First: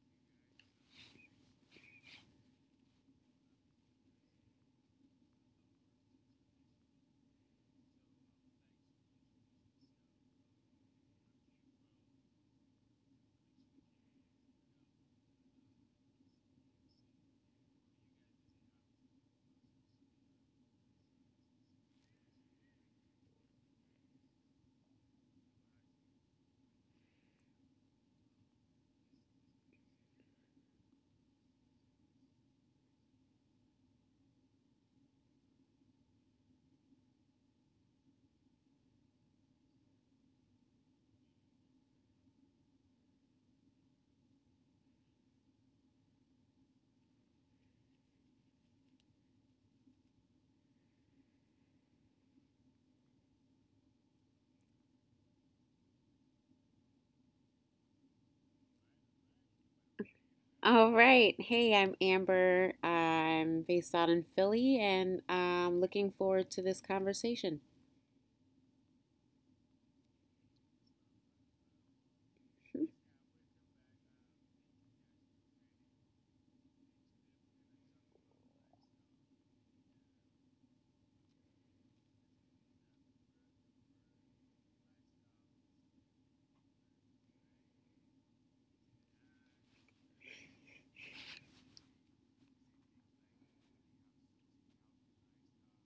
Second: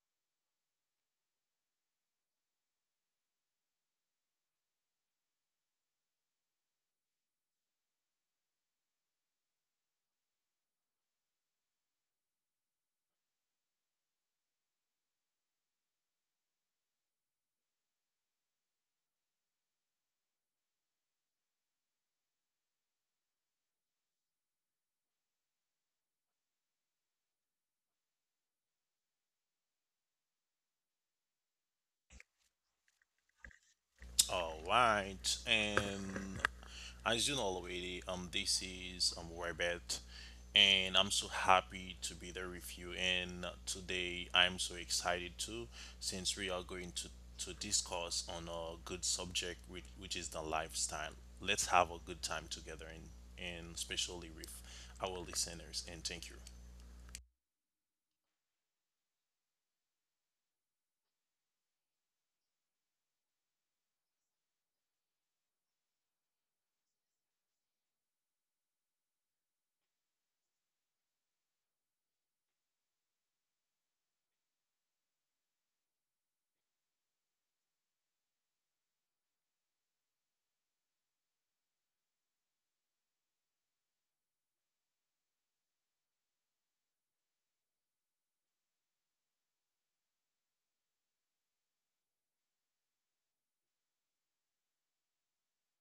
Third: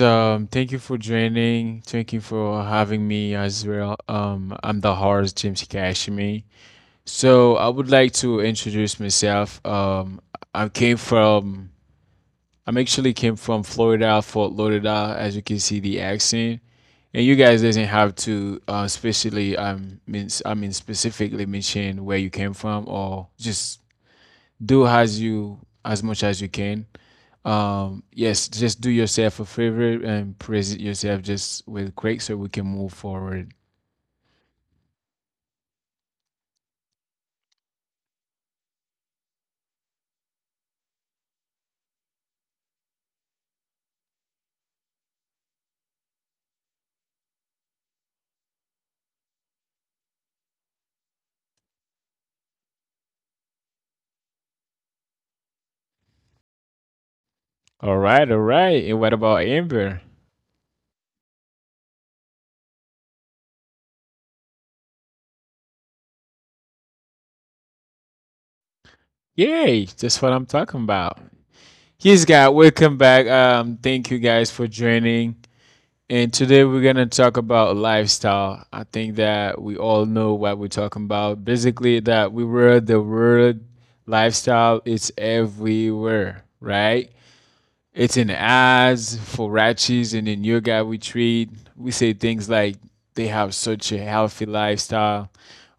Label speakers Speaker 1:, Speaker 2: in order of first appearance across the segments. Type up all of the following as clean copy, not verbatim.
Speaker 1: Thank you for joining. Thank you for having me as well. I'm the host, James Kashimi. So I would like to introduce myself. I came from, I'm actually came from Florida, Fort Lauderdale, as you can see the accent. And you guys doesn't have to, especially, I mean, specifically mention where you came from or just do as much as you can. Yes, just do yourself a favor and praise it yourself just with Craig so we can move forward.
Speaker 2: All right, and as you know already, this is Robert, and I'm so happy to be there with you. And today, I'm so excited too, since we are going to discuss on a good subject, which is the lifestyle. Let's have a good time together, and especially with our listeners. And thank you.
Speaker 1: All right, all right. And what about Amber?
Speaker 3: All right. Hey, I'm Amber. I'm based out in Philly and I'm looking forward to this conversation.
Speaker 1: Yay, that's what I'm talking about. Yes, guys, welcome back. Thank you guys for joining. And today we're gonna talk about lifestyle. I think that we all know what we're talking about. Basically, that we were the word lifestyle. It's everywhere, right? It's in ads for ratchis and in yoga we treat. We say things like they have such a healthy lifestyle,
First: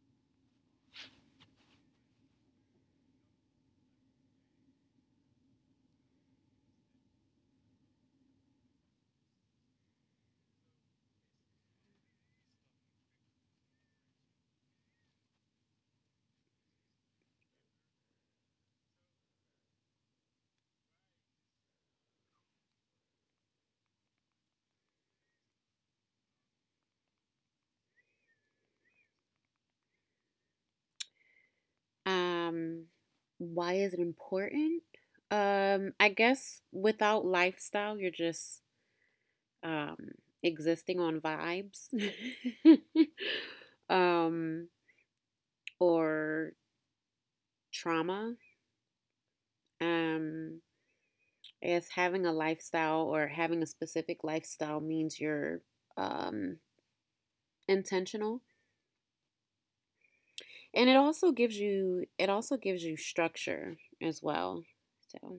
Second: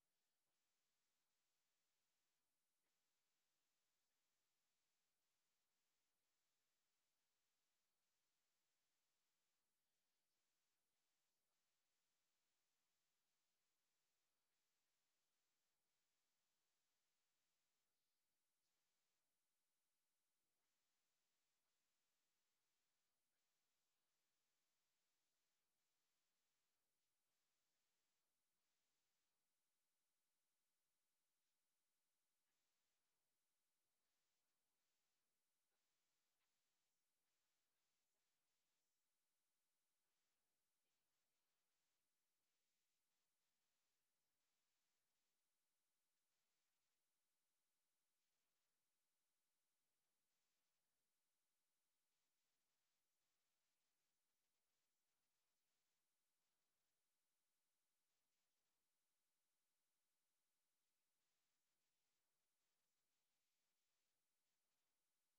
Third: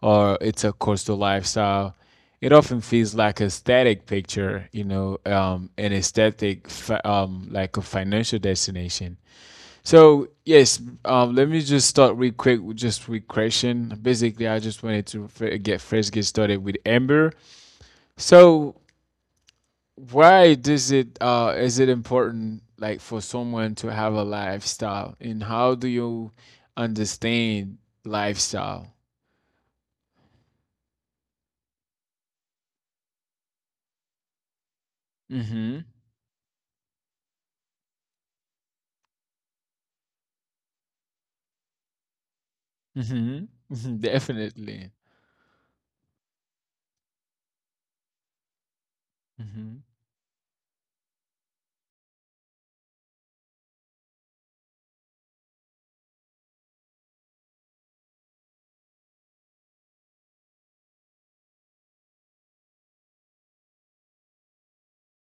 Speaker 1: or it's a coastal lifestyle. It often feels like a static picture, you know, an aesthetic, like a financial destination. So yes, let me just start real quick, with just with question. Basically, I just wanted to get started with Amber. So why does it is it important like for someone to have a lifestyle and how do you understand lifestyle.
Speaker 3: Um, why is it important?
Speaker 1: Mm-hmm.
Speaker 3: I guess without lifestyle, you're just um, existing on vibes
Speaker 1: Mm-hmm. Hmm,
Speaker 3: um,
Speaker 1: definitely.
Speaker 3: or trauma.
Speaker 1: Mm-hmm.
Speaker 3: Um, as having a lifestyle or having a specific lifestyle means you're um, intentional, and it also gives you structure as well, so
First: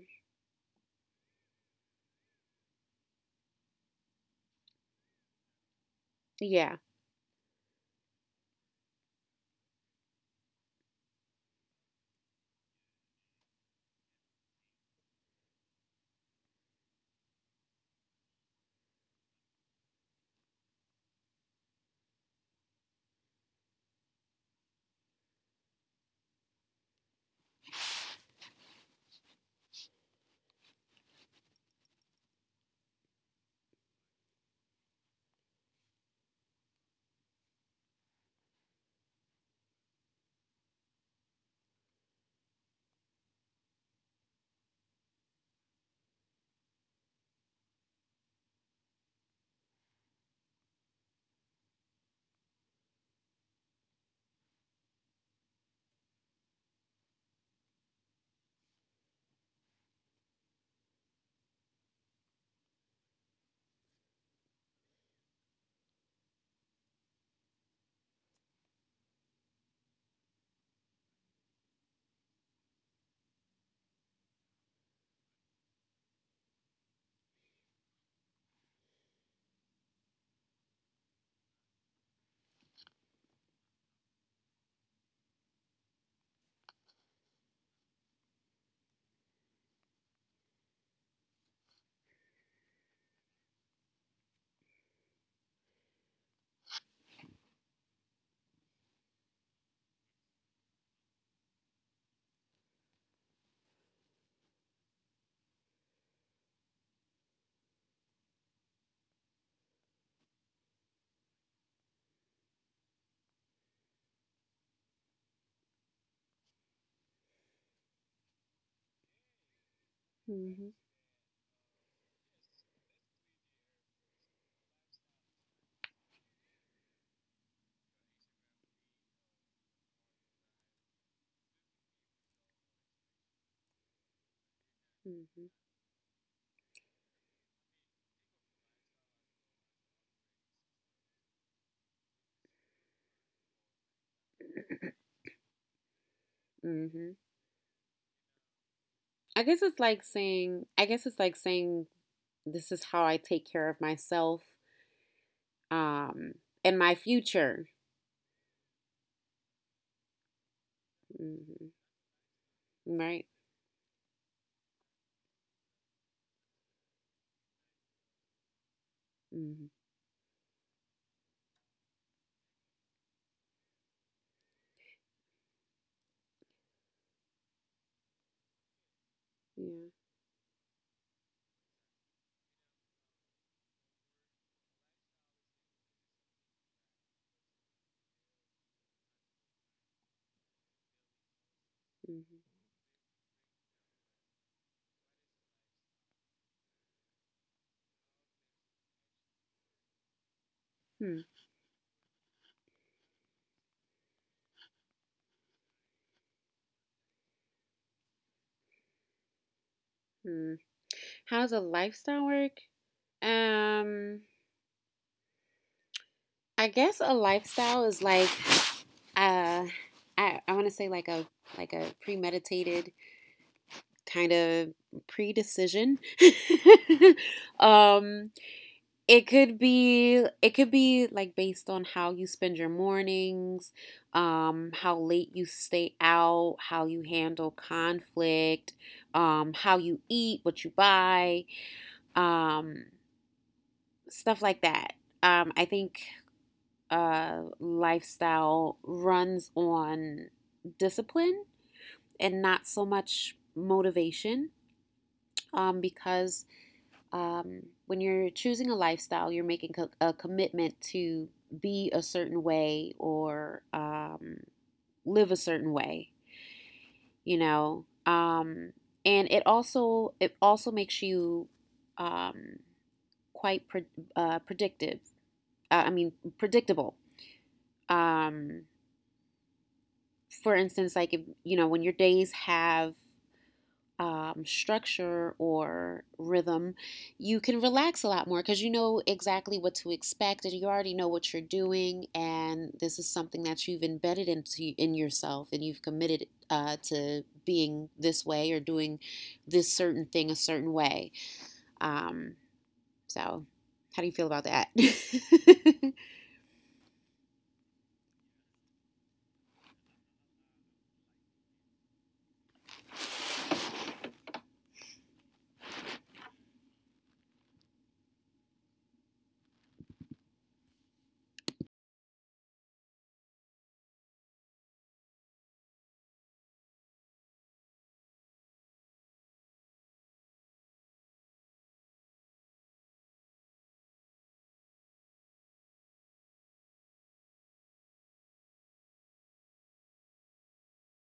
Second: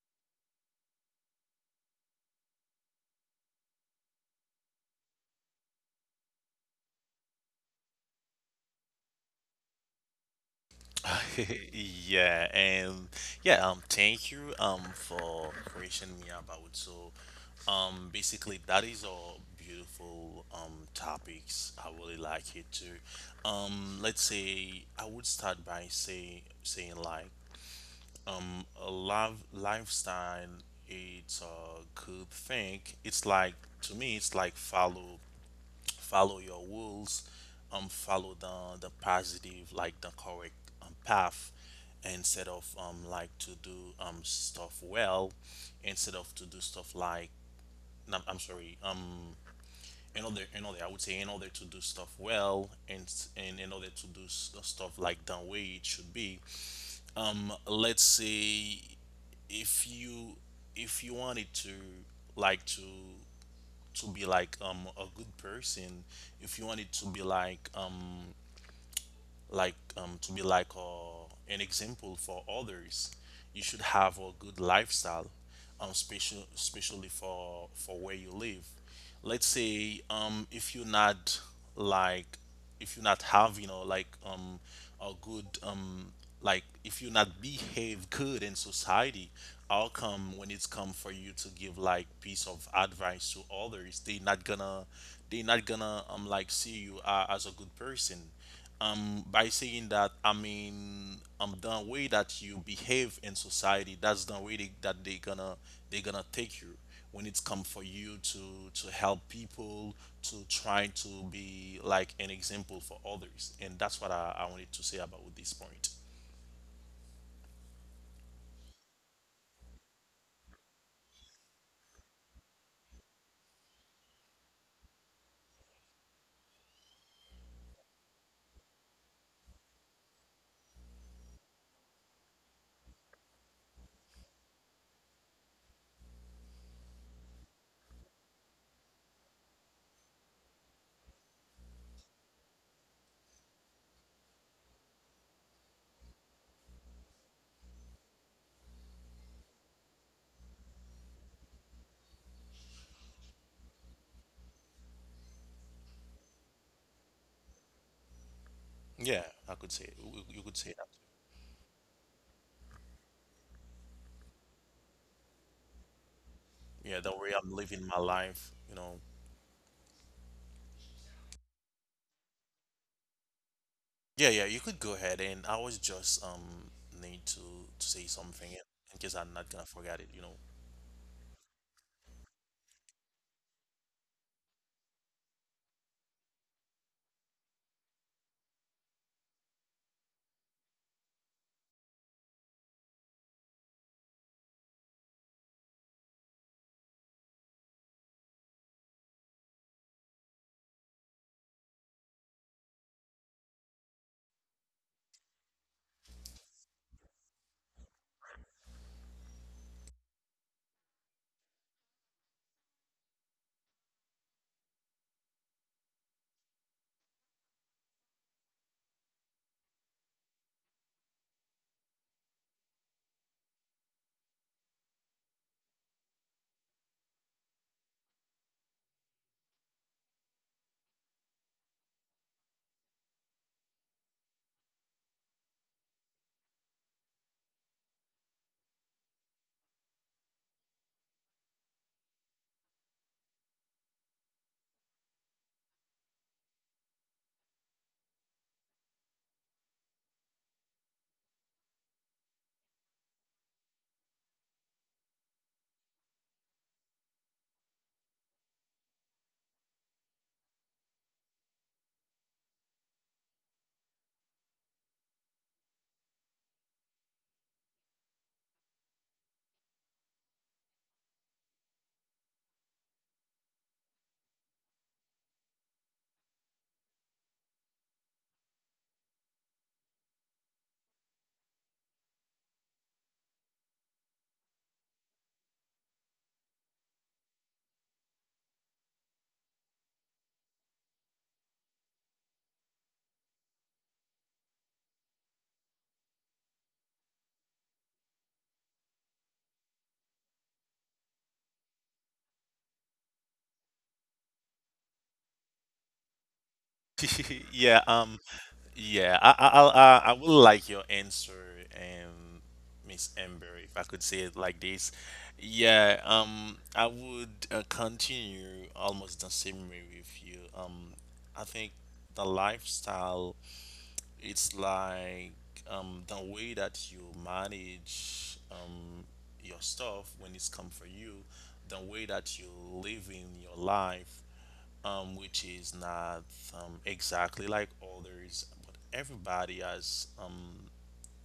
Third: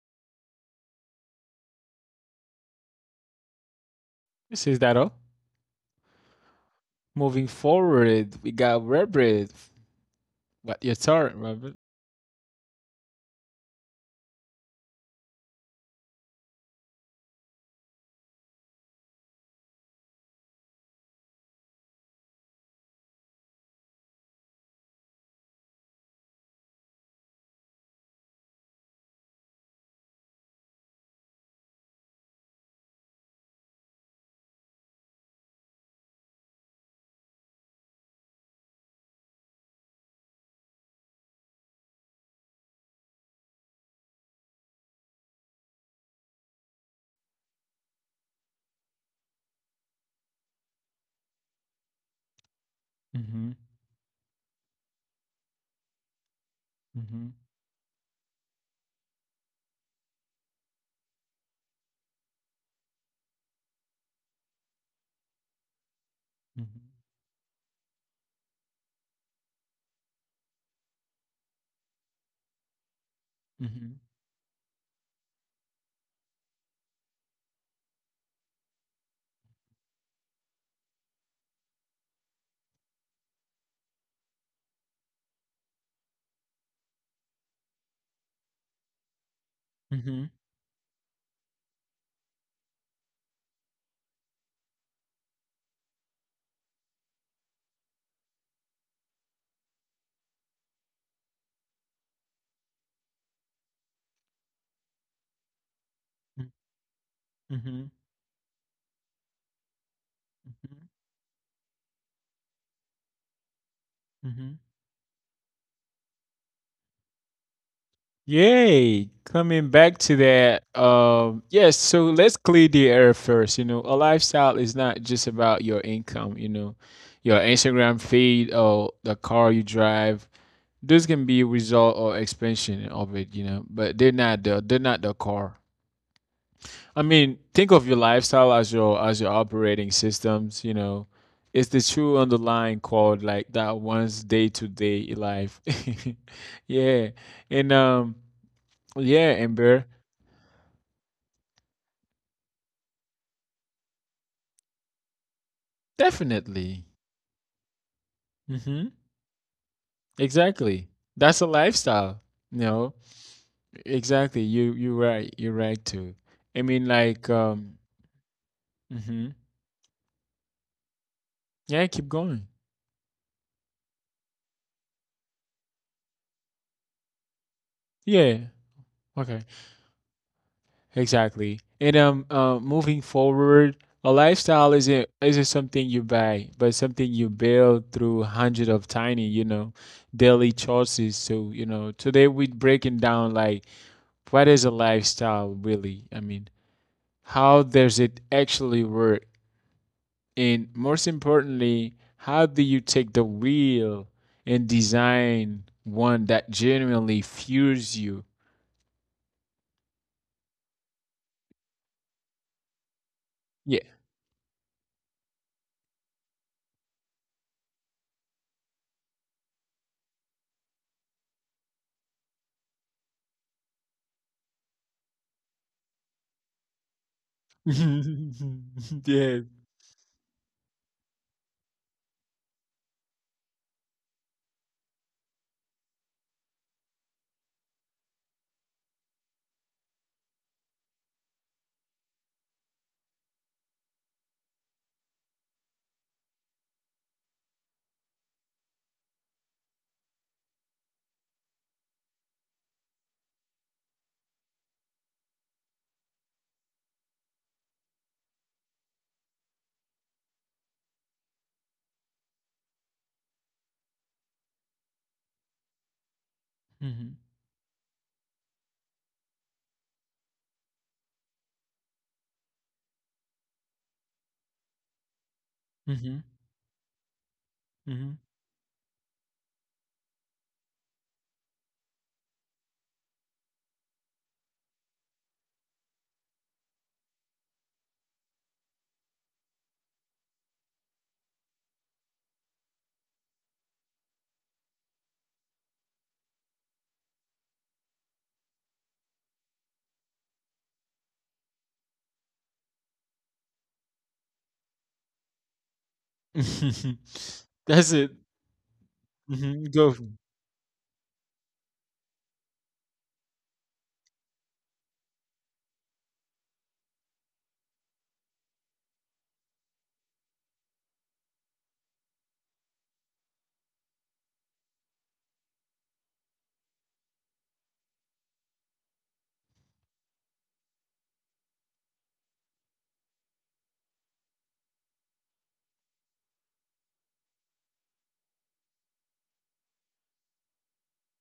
Speaker 1: This is that all?
Speaker 3: yeah.
Speaker 1: Moving forward, we got Robert. What your turn, Robert?
Speaker 2: Yeah, and yeah, thank you for question me about so basically that is all beautiful topics. I really like it too. Let's say I would start by saying like a love lifestyle, it's a good thing. It's like, to me it's like follow your rules, follow the positive, like the correct path, instead of like to do stuff well instead of to do stuff like, no, I'm sorry, in order I would say, in order to do stuff well and
Speaker 1: Mm-hmm.
Speaker 2: and in order to do stuff like the way it should be.
Speaker 1: Mm-hmm.
Speaker 2: Let's say, if you if you wanted to, like to to be like a good person, if you wanted to be like to be like an example for others. You should
Speaker 1: Mm-hmm.
Speaker 2: have a good lifestyle, especially for where you live. Let's say, if you're not, like, if you're not having, you know, like a good, if you not behave good in society, how
Speaker 1: Mm-hmm.
Speaker 2: come when it's come for you to give like piece of advice to others, they not gonna like see you as a good person. By saying that, I mean, the way that you behave in society, that's the way that they gonna, they gonna take you when it's come
Speaker 1: Mm-hmm.
Speaker 2: for
Speaker 1: Mm-hmm.
Speaker 2: you to help people, to try to be like an example for others. And that's what I
Speaker 1: Mm-hmm.
Speaker 2: wanted to say about this point.
Speaker 1: Yay! Coming back to that,
Speaker 3: Mm-hmm,
Speaker 1: yes. So let's clear the air first. You know, a lifestyle is not just about your income. You know, your Instagram feed or the car you drive. Those can be a result or expansion of it. You know, but they're not the
Speaker 3: mm-hmm,
Speaker 1: car. I mean, think of your lifestyle as your operating systems. You know, it's the true underlying code like that one's day to day life.
Speaker 3: mm-hmm.
Speaker 1: Yeah, and. Yeah,
Speaker 3: I guess it's
Speaker 1: Amber.
Speaker 3: like saying I guess it's like saying this is how I take care of myself um and
Speaker 1: Definitely.
Speaker 3: my future.
Speaker 1: Hmm.
Speaker 2: Yeah, I could say, you could say that.
Speaker 1: Exactly. That's a
Speaker 3: Mm-hmm.
Speaker 1: lifestyle. You know,
Speaker 3: Right.
Speaker 1: exactly. You're right. You're right too. I mean,
Speaker 2: Yeah, the
Speaker 1: like,
Speaker 2: way I'm living my life, you know.
Speaker 1: hmm,
Speaker 3: Mm-hmm.
Speaker 1: yeah. Keep going.
Speaker 2: Yeah, you could go ahead. And I was just need to say
Speaker 1: Yeah.
Speaker 2: something in case I'm
Speaker 1: Okay.
Speaker 2: not gonna
Speaker 3: Yeah.
Speaker 2: forget it, you know.
Speaker 1: Exactly. And moving forward, a lifestyle isn't something you buy, but something you build through hundreds of tiny, you know, daily choices. So you know, today
Speaker 3: Mm-hmm.
Speaker 1: we're breaking down like what is a lifestyle really? I mean, how does it actually work? And most
Speaker 3: Hmm.
Speaker 1: importantly, how do you take the wheel and design one that genuinely fuels you?
Speaker 3: Hmm. How does a lifestyle work?
Speaker 1: Yeah.
Speaker 3: um I guess a lifestyle is like uh I want to say like a premeditated kind of pre-decision. um,
Speaker 1: Yeah.
Speaker 3: it could be like based on how you spend your mornings, how late you stay out, how you handle conflict, how you eat, what you buy, um, stuff like that. I think lifestyle runs on discipline and not so much motivation, because when you're choosing a lifestyle, you're making a commitment to be a certain way or live a certain way,
Speaker 1: Mm-hmm.
Speaker 3: you know. Um, and it also makes you um, quite predictive. I mean,
Speaker 1: Mm-hmm.
Speaker 3: predictable. Um, for instance, like if, when your days have structure or rhythm, you can relax a lot more because you know exactly what to expect and you already know what you're doing. And this is something that you've embedded into in yourself, and you've committed to being this way or doing this certain thing a certain way. Um, so, how do you feel about that?
Speaker 1: Mm-hmm.
Speaker 2: Yeah,
Speaker 1: That's it.
Speaker 2: yeah,
Speaker 1: Hmm. Go.
Speaker 2: I will like your answer, Miss Amber, if I could say it like this. Yeah, I would continue almost the same way with you. I think the lifestyle, it's like the way that you manage your stuff when it's come for you, the way that you live in your life, which is not exactly like others, but everybody has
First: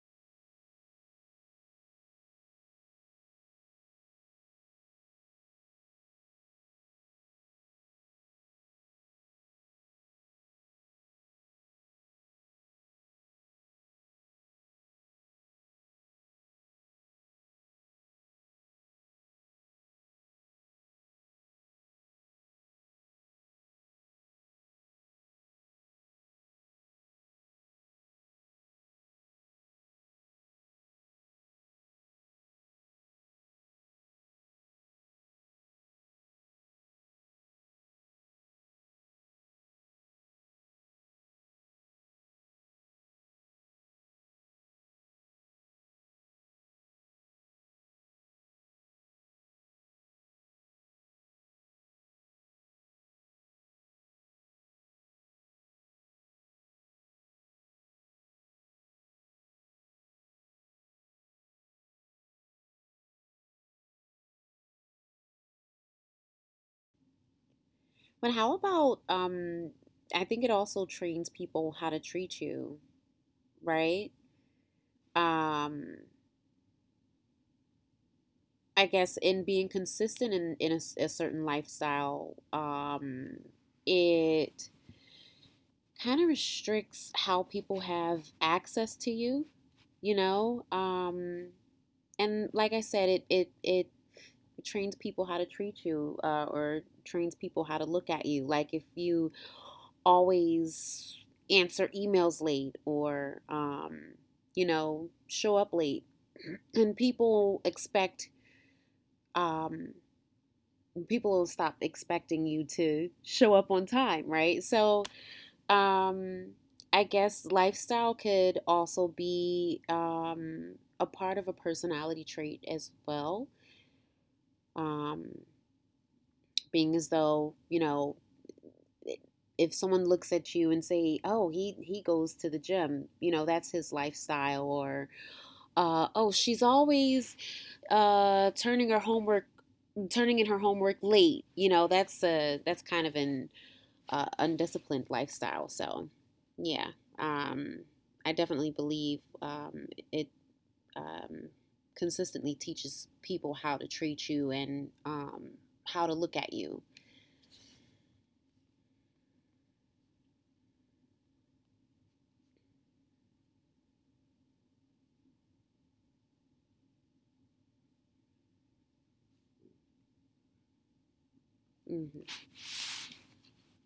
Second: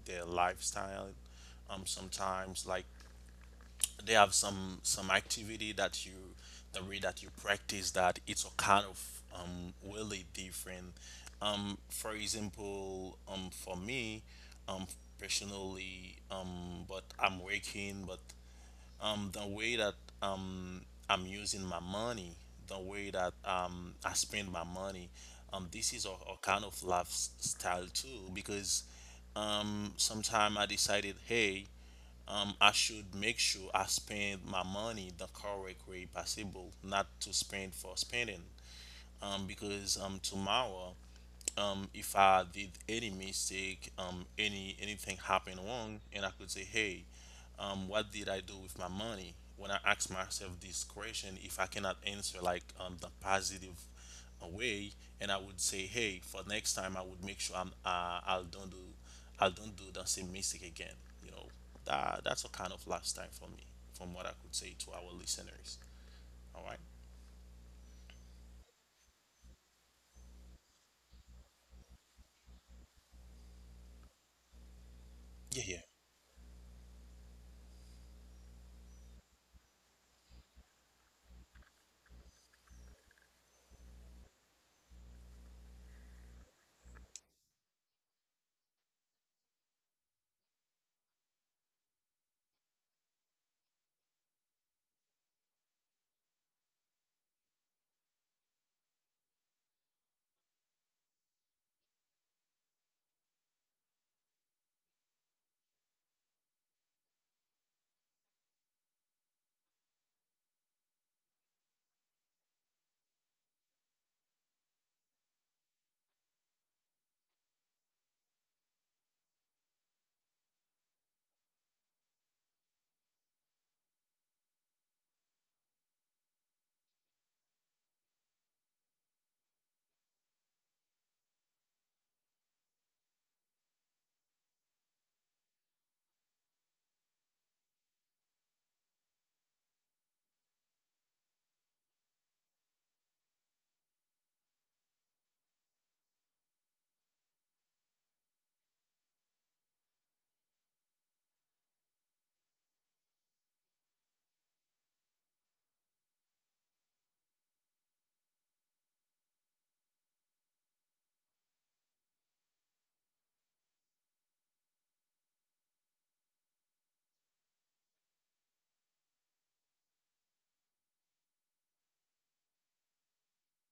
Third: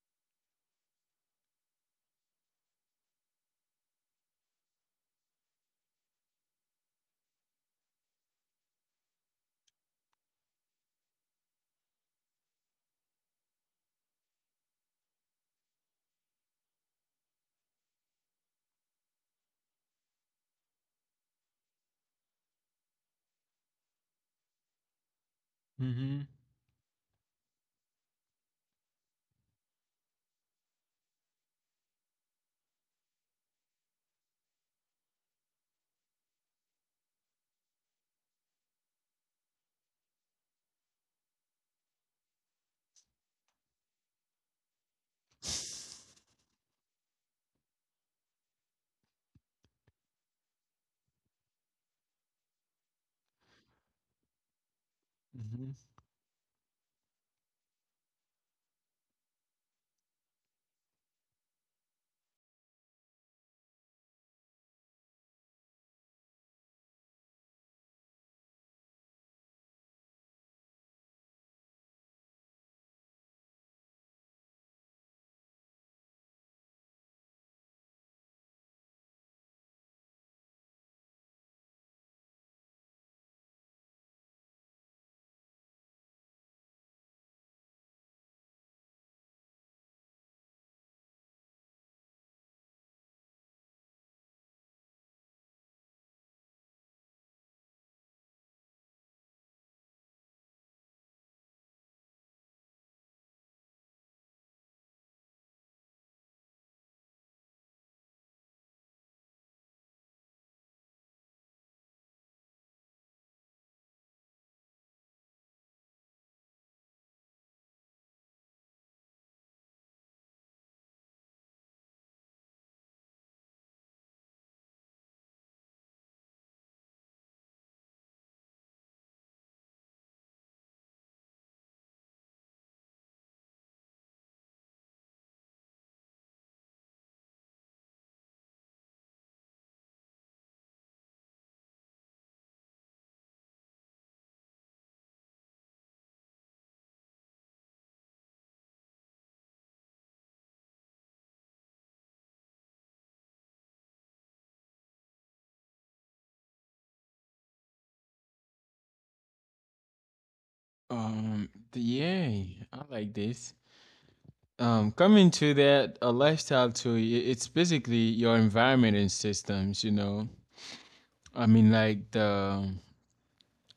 Speaker 2: their lifestyle. Sometimes, like, they have some activity that, the way that you practice that, it's a kind of really different. For example, for me, um, personally, but I'm working, but the way that um I'm using my money, the way that I spend my money, this is
Speaker 1: Mm-hmm.
Speaker 2: a kind of lifestyle too, because sometime I decided, hey, I should make sure I spend my money the correct way possible, not to spend for spending. Because tomorrow, if I did any mistake, any anything happened wrong, and I could say, "Hey, what did I do with my money?" When I ask myself this question, if I cannot answer like the positive way, and I would
Speaker 1: Hmm.
Speaker 2: say, "Hey, for next time, I would make sure I'll don't do the same mistake again." You know, that that's a kind of lifestyle for me, from what I could say to our listeners. All right?
Speaker 3: But how about, I think it also trains people how to treat you, right?
Speaker 2: Yeah,
Speaker 3: Um, I guess in being consistent in a certain lifestyle, it kind of restricts how people have access to you. You know, and like I said, it trains people how to treat you, or trains people how to look at you. Like if you always answer emails late or show up late, and um, people will stop expecting you to show up on time, right? So, um, I guess lifestyle could also be a part of a personality trait as well. Um, Being as though, you know, if someone looks at you and say, "Oh, he goes to the gym," you know that's his lifestyle, or "Oh, she's always turning her homework, turning in her homework late," you know that's kind of an undisciplined lifestyle. So, yeah, um, I definitely believe it um, consistently teaches people how to treat you, and how to look at you.
Speaker 1: Um. Yeah, I like this. Coming to that, a lifestyle too. It's basically your environment and systems. You know, I mean, like
Speaker 3: Mm-hmm,
Speaker 1: the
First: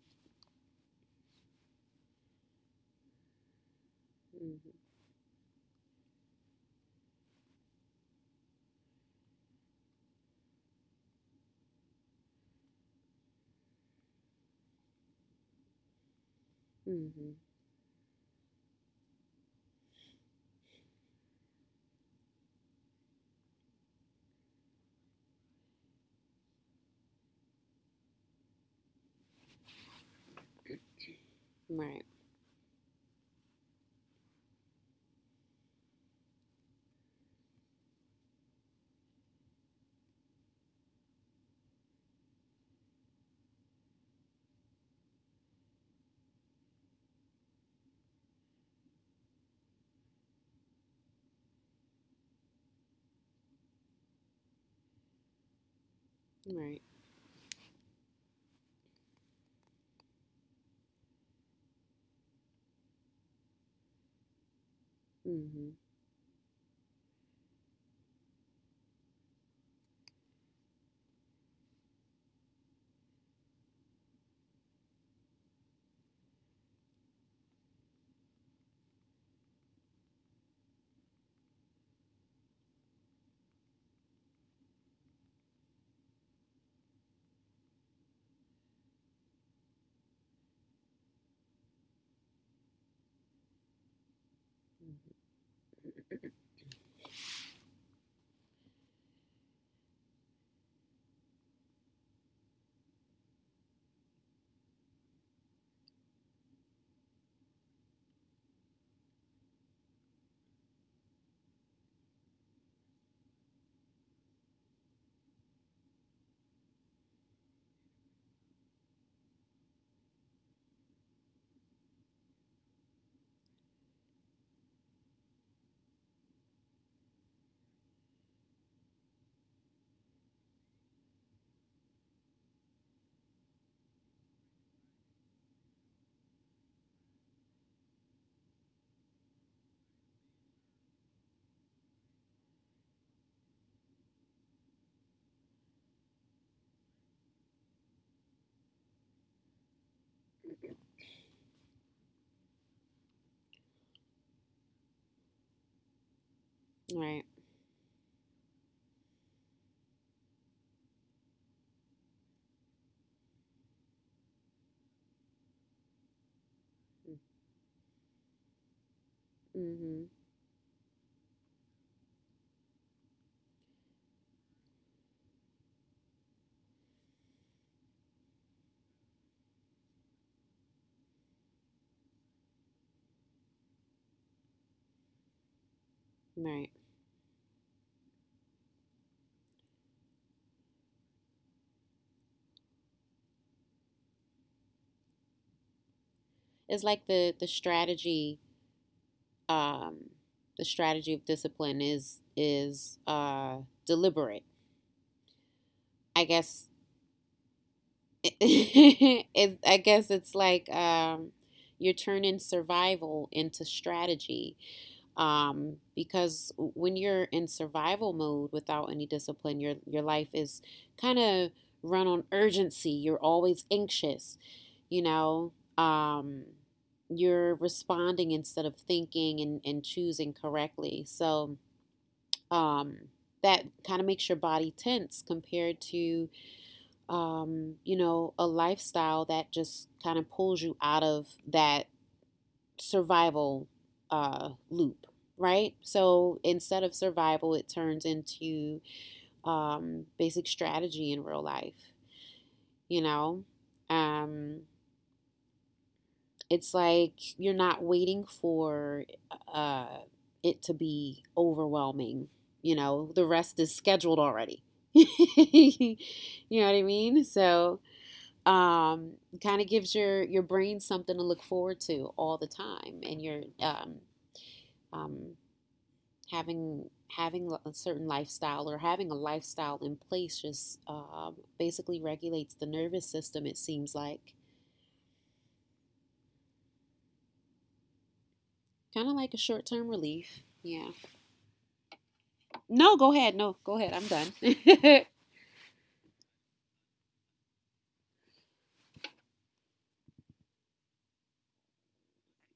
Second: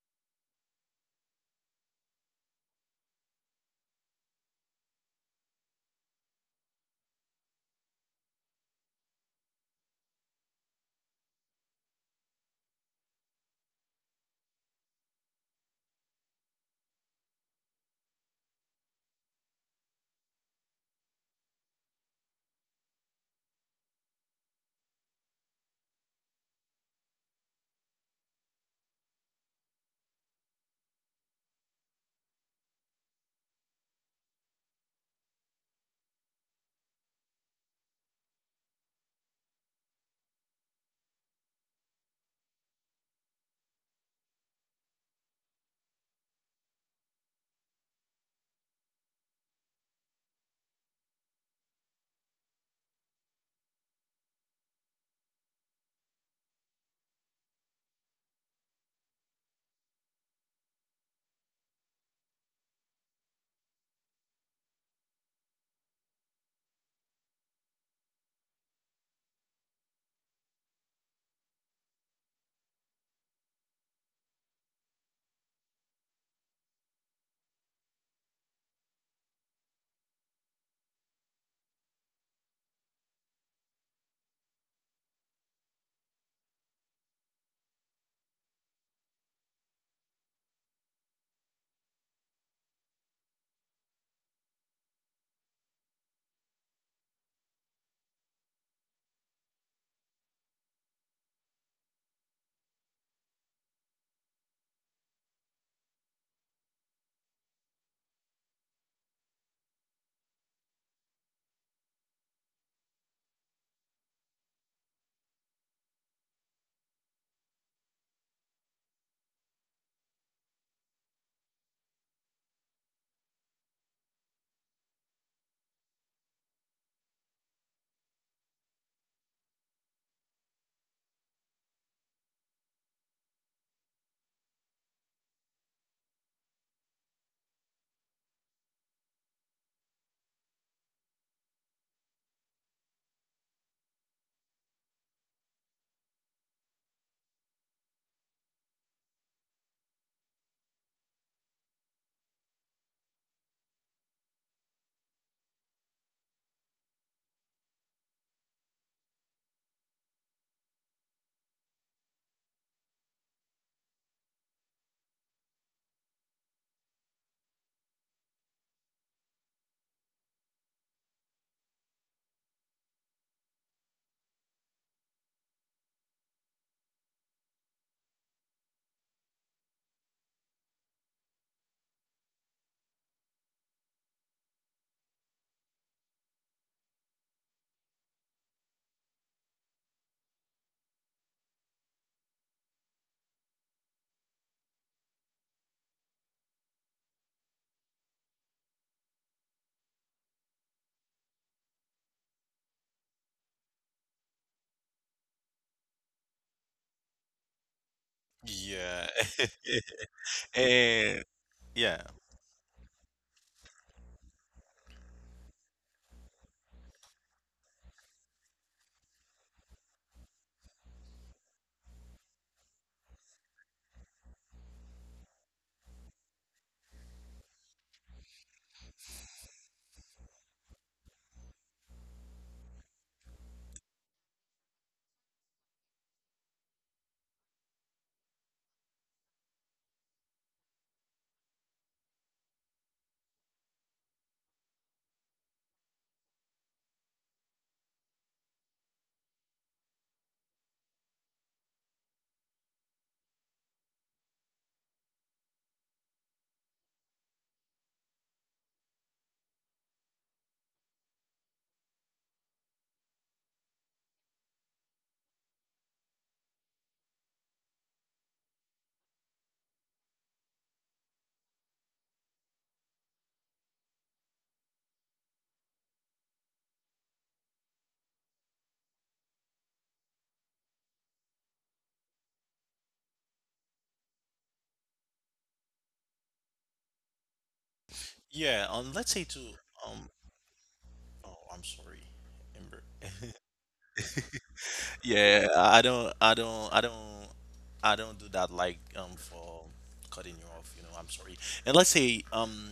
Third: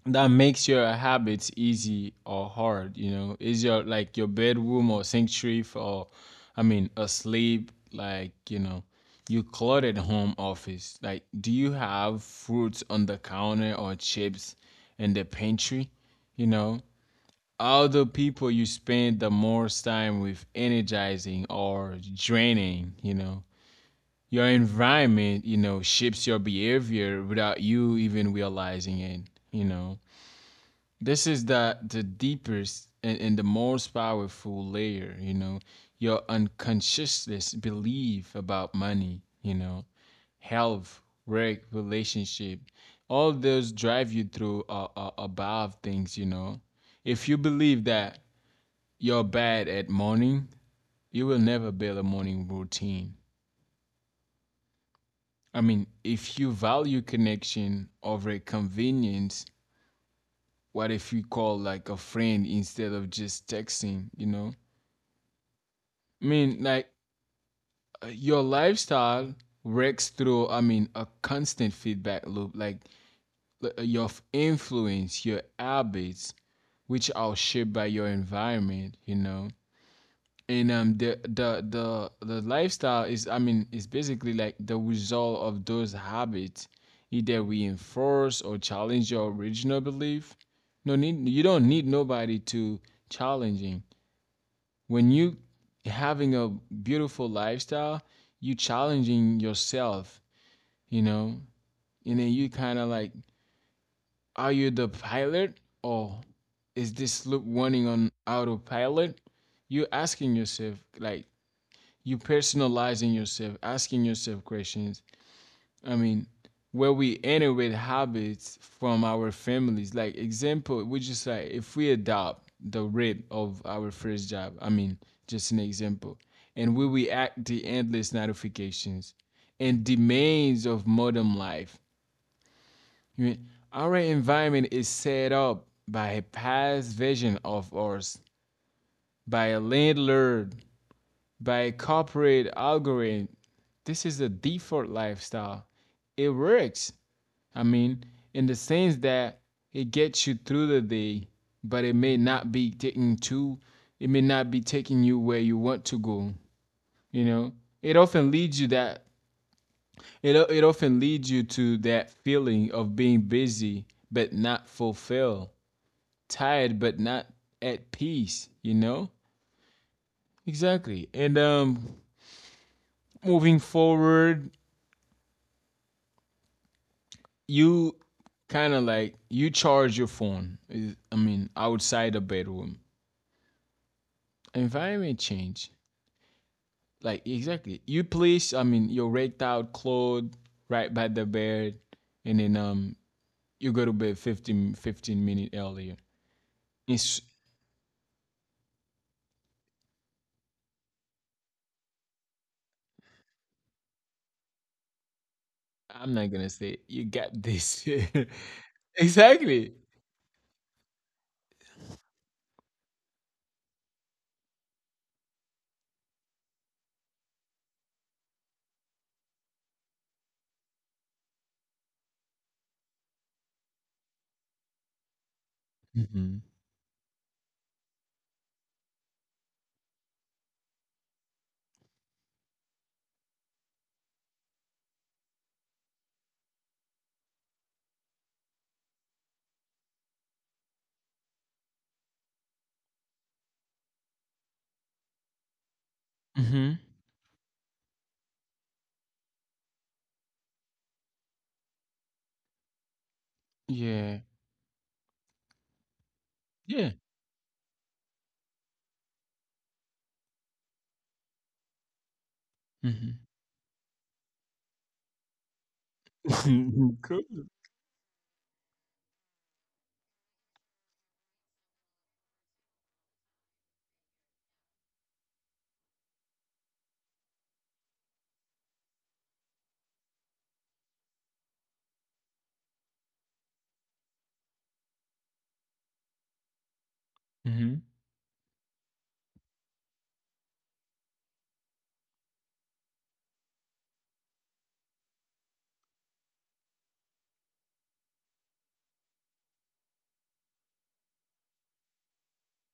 Speaker 1: that makes your habits easy or hard. You know, is your like your
Speaker 3: mm-hmm,
Speaker 1: bedroom or sanctuary for, I mean, asleep, like, you know, you cluttered home office, like, do you have fruits on the counter or chips in the pantry? You know,
Speaker 3: mm-hmm.
Speaker 1: all the people you spend the most time with energizing or draining? You know, your environment, you know, shapes your behavior without you even realizing it, you know. This is the
Speaker 3: Right,
Speaker 1: deepest and the most powerful layer, you know, your unconsciousness belief about money, you know, health, work, relationship. All those drive you through above things, you know. If you believe that you're bad at morning, you will never build a morning routine. I mean, if you
Speaker 3: right,
Speaker 1: value connection over convenience, what if you call like a friend instead of just texting, you know?
Speaker 3: mm-hmm,
Speaker 1: I mean, like your lifestyle works through, I mean, a constant feedback loop, like your influence, your habits, which are shaped by your environment, you know. And the lifestyle is, I mean, is basically like the result of those habits, either reinforce or challenge your original belief. No need, you don't need nobody to challenging when you having a beautiful lifestyle, you challenging yourself, you know, and then you kind of like, are you the pilot or is this loop running on autopilot? You asking yourself, like, you personalizing yourself, asking yourself questions, I mean, where we inherit habits from our families. Like example, we just like if we adopt the rate of our first job. I mean, just an example, and we react the endless notifications and demands of modern life. I mean, our environment is set up by a past version of ours, by a landlord, by a corporate algorithm. This is a default lifestyle. It works I mean, in the sense that it gets you through the day, but it may not be taking you where you want to go.
Speaker 3: mm-hmm. Right,
Speaker 1: You know, it often leads you that it it often leads you to that feeling of being busy but not fulfilled, tired but not at peace. You know,
Speaker 3: mm-hmm,
Speaker 1: exactly. And moving forward, you kind of like you charge your phone. I mean, outside the bedroom. Environment change.
Speaker 3: right.
Speaker 1: Like exactly. You place I mean your raked out clothes right by the bed and then you go to bed 15 15 minutes earlier.
Speaker 3: It's like
Speaker 1: It's
Speaker 3: the strategy. Um, the strategy of discipline is deliberate.
Speaker 1: I'm
Speaker 3: I
Speaker 1: not gonna
Speaker 3: guess
Speaker 1: say it. You got this.
Speaker 2: yeah,
Speaker 3: I
Speaker 1: Exactly.
Speaker 2: Yeah.
Speaker 3: guess it's like
Speaker 2: And
Speaker 3: you're
Speaker 2: yeah.
Speaker 3: turning survival into strategy. Because when you're in survival mode without any discipline, your life is kind of run on urgency. You're always anxious. You know, um,
Speaker 1: Mm-hmm.
Speaker 3: you're responding instead of thinking and choosing correctly. So um, that kind of makes your body tense compared to a lifestyle that just kind of pulls you out of that survival loop, right? So
Speaker 1: Mm-hmm.
Speaker 3: instead of survival, it turns into basic strategy in real life, you know?
Speaker 1: Yeah.
Speaker 3: Um, it's
Speaker 1: Yeah.
Speaker 3: like you're not waiting for uh, it to be overwhelming, you know? The rest is scheduled already. You know
Speaker 1: Mm-hmm.
Speaker 3: what I
Speaker 1: Cool.
Speaker 3: mean? So um, kind of gives your brain something to look forward to all the time, and you're um, having having a certain lifestyle or having a lifestyle in place just basically regulates the nervous system. It seems like
Speaker 1: Mm-hmm.
Speaker 2: Yeah, let's say
Speaker 3: kind of like
Speaker 2: to
Speaker 3: a short term
Speaker 2: Um,
Speaker 3: relief. Yeah.
Speaker 2: oh, I'm sorry, Amber.
Speaker 3: No, go ahead. No, go ahead. I'm done.
Speaker 2: Yeah, I don't do that like for cutting you off. You know, I'm sorry. And let's say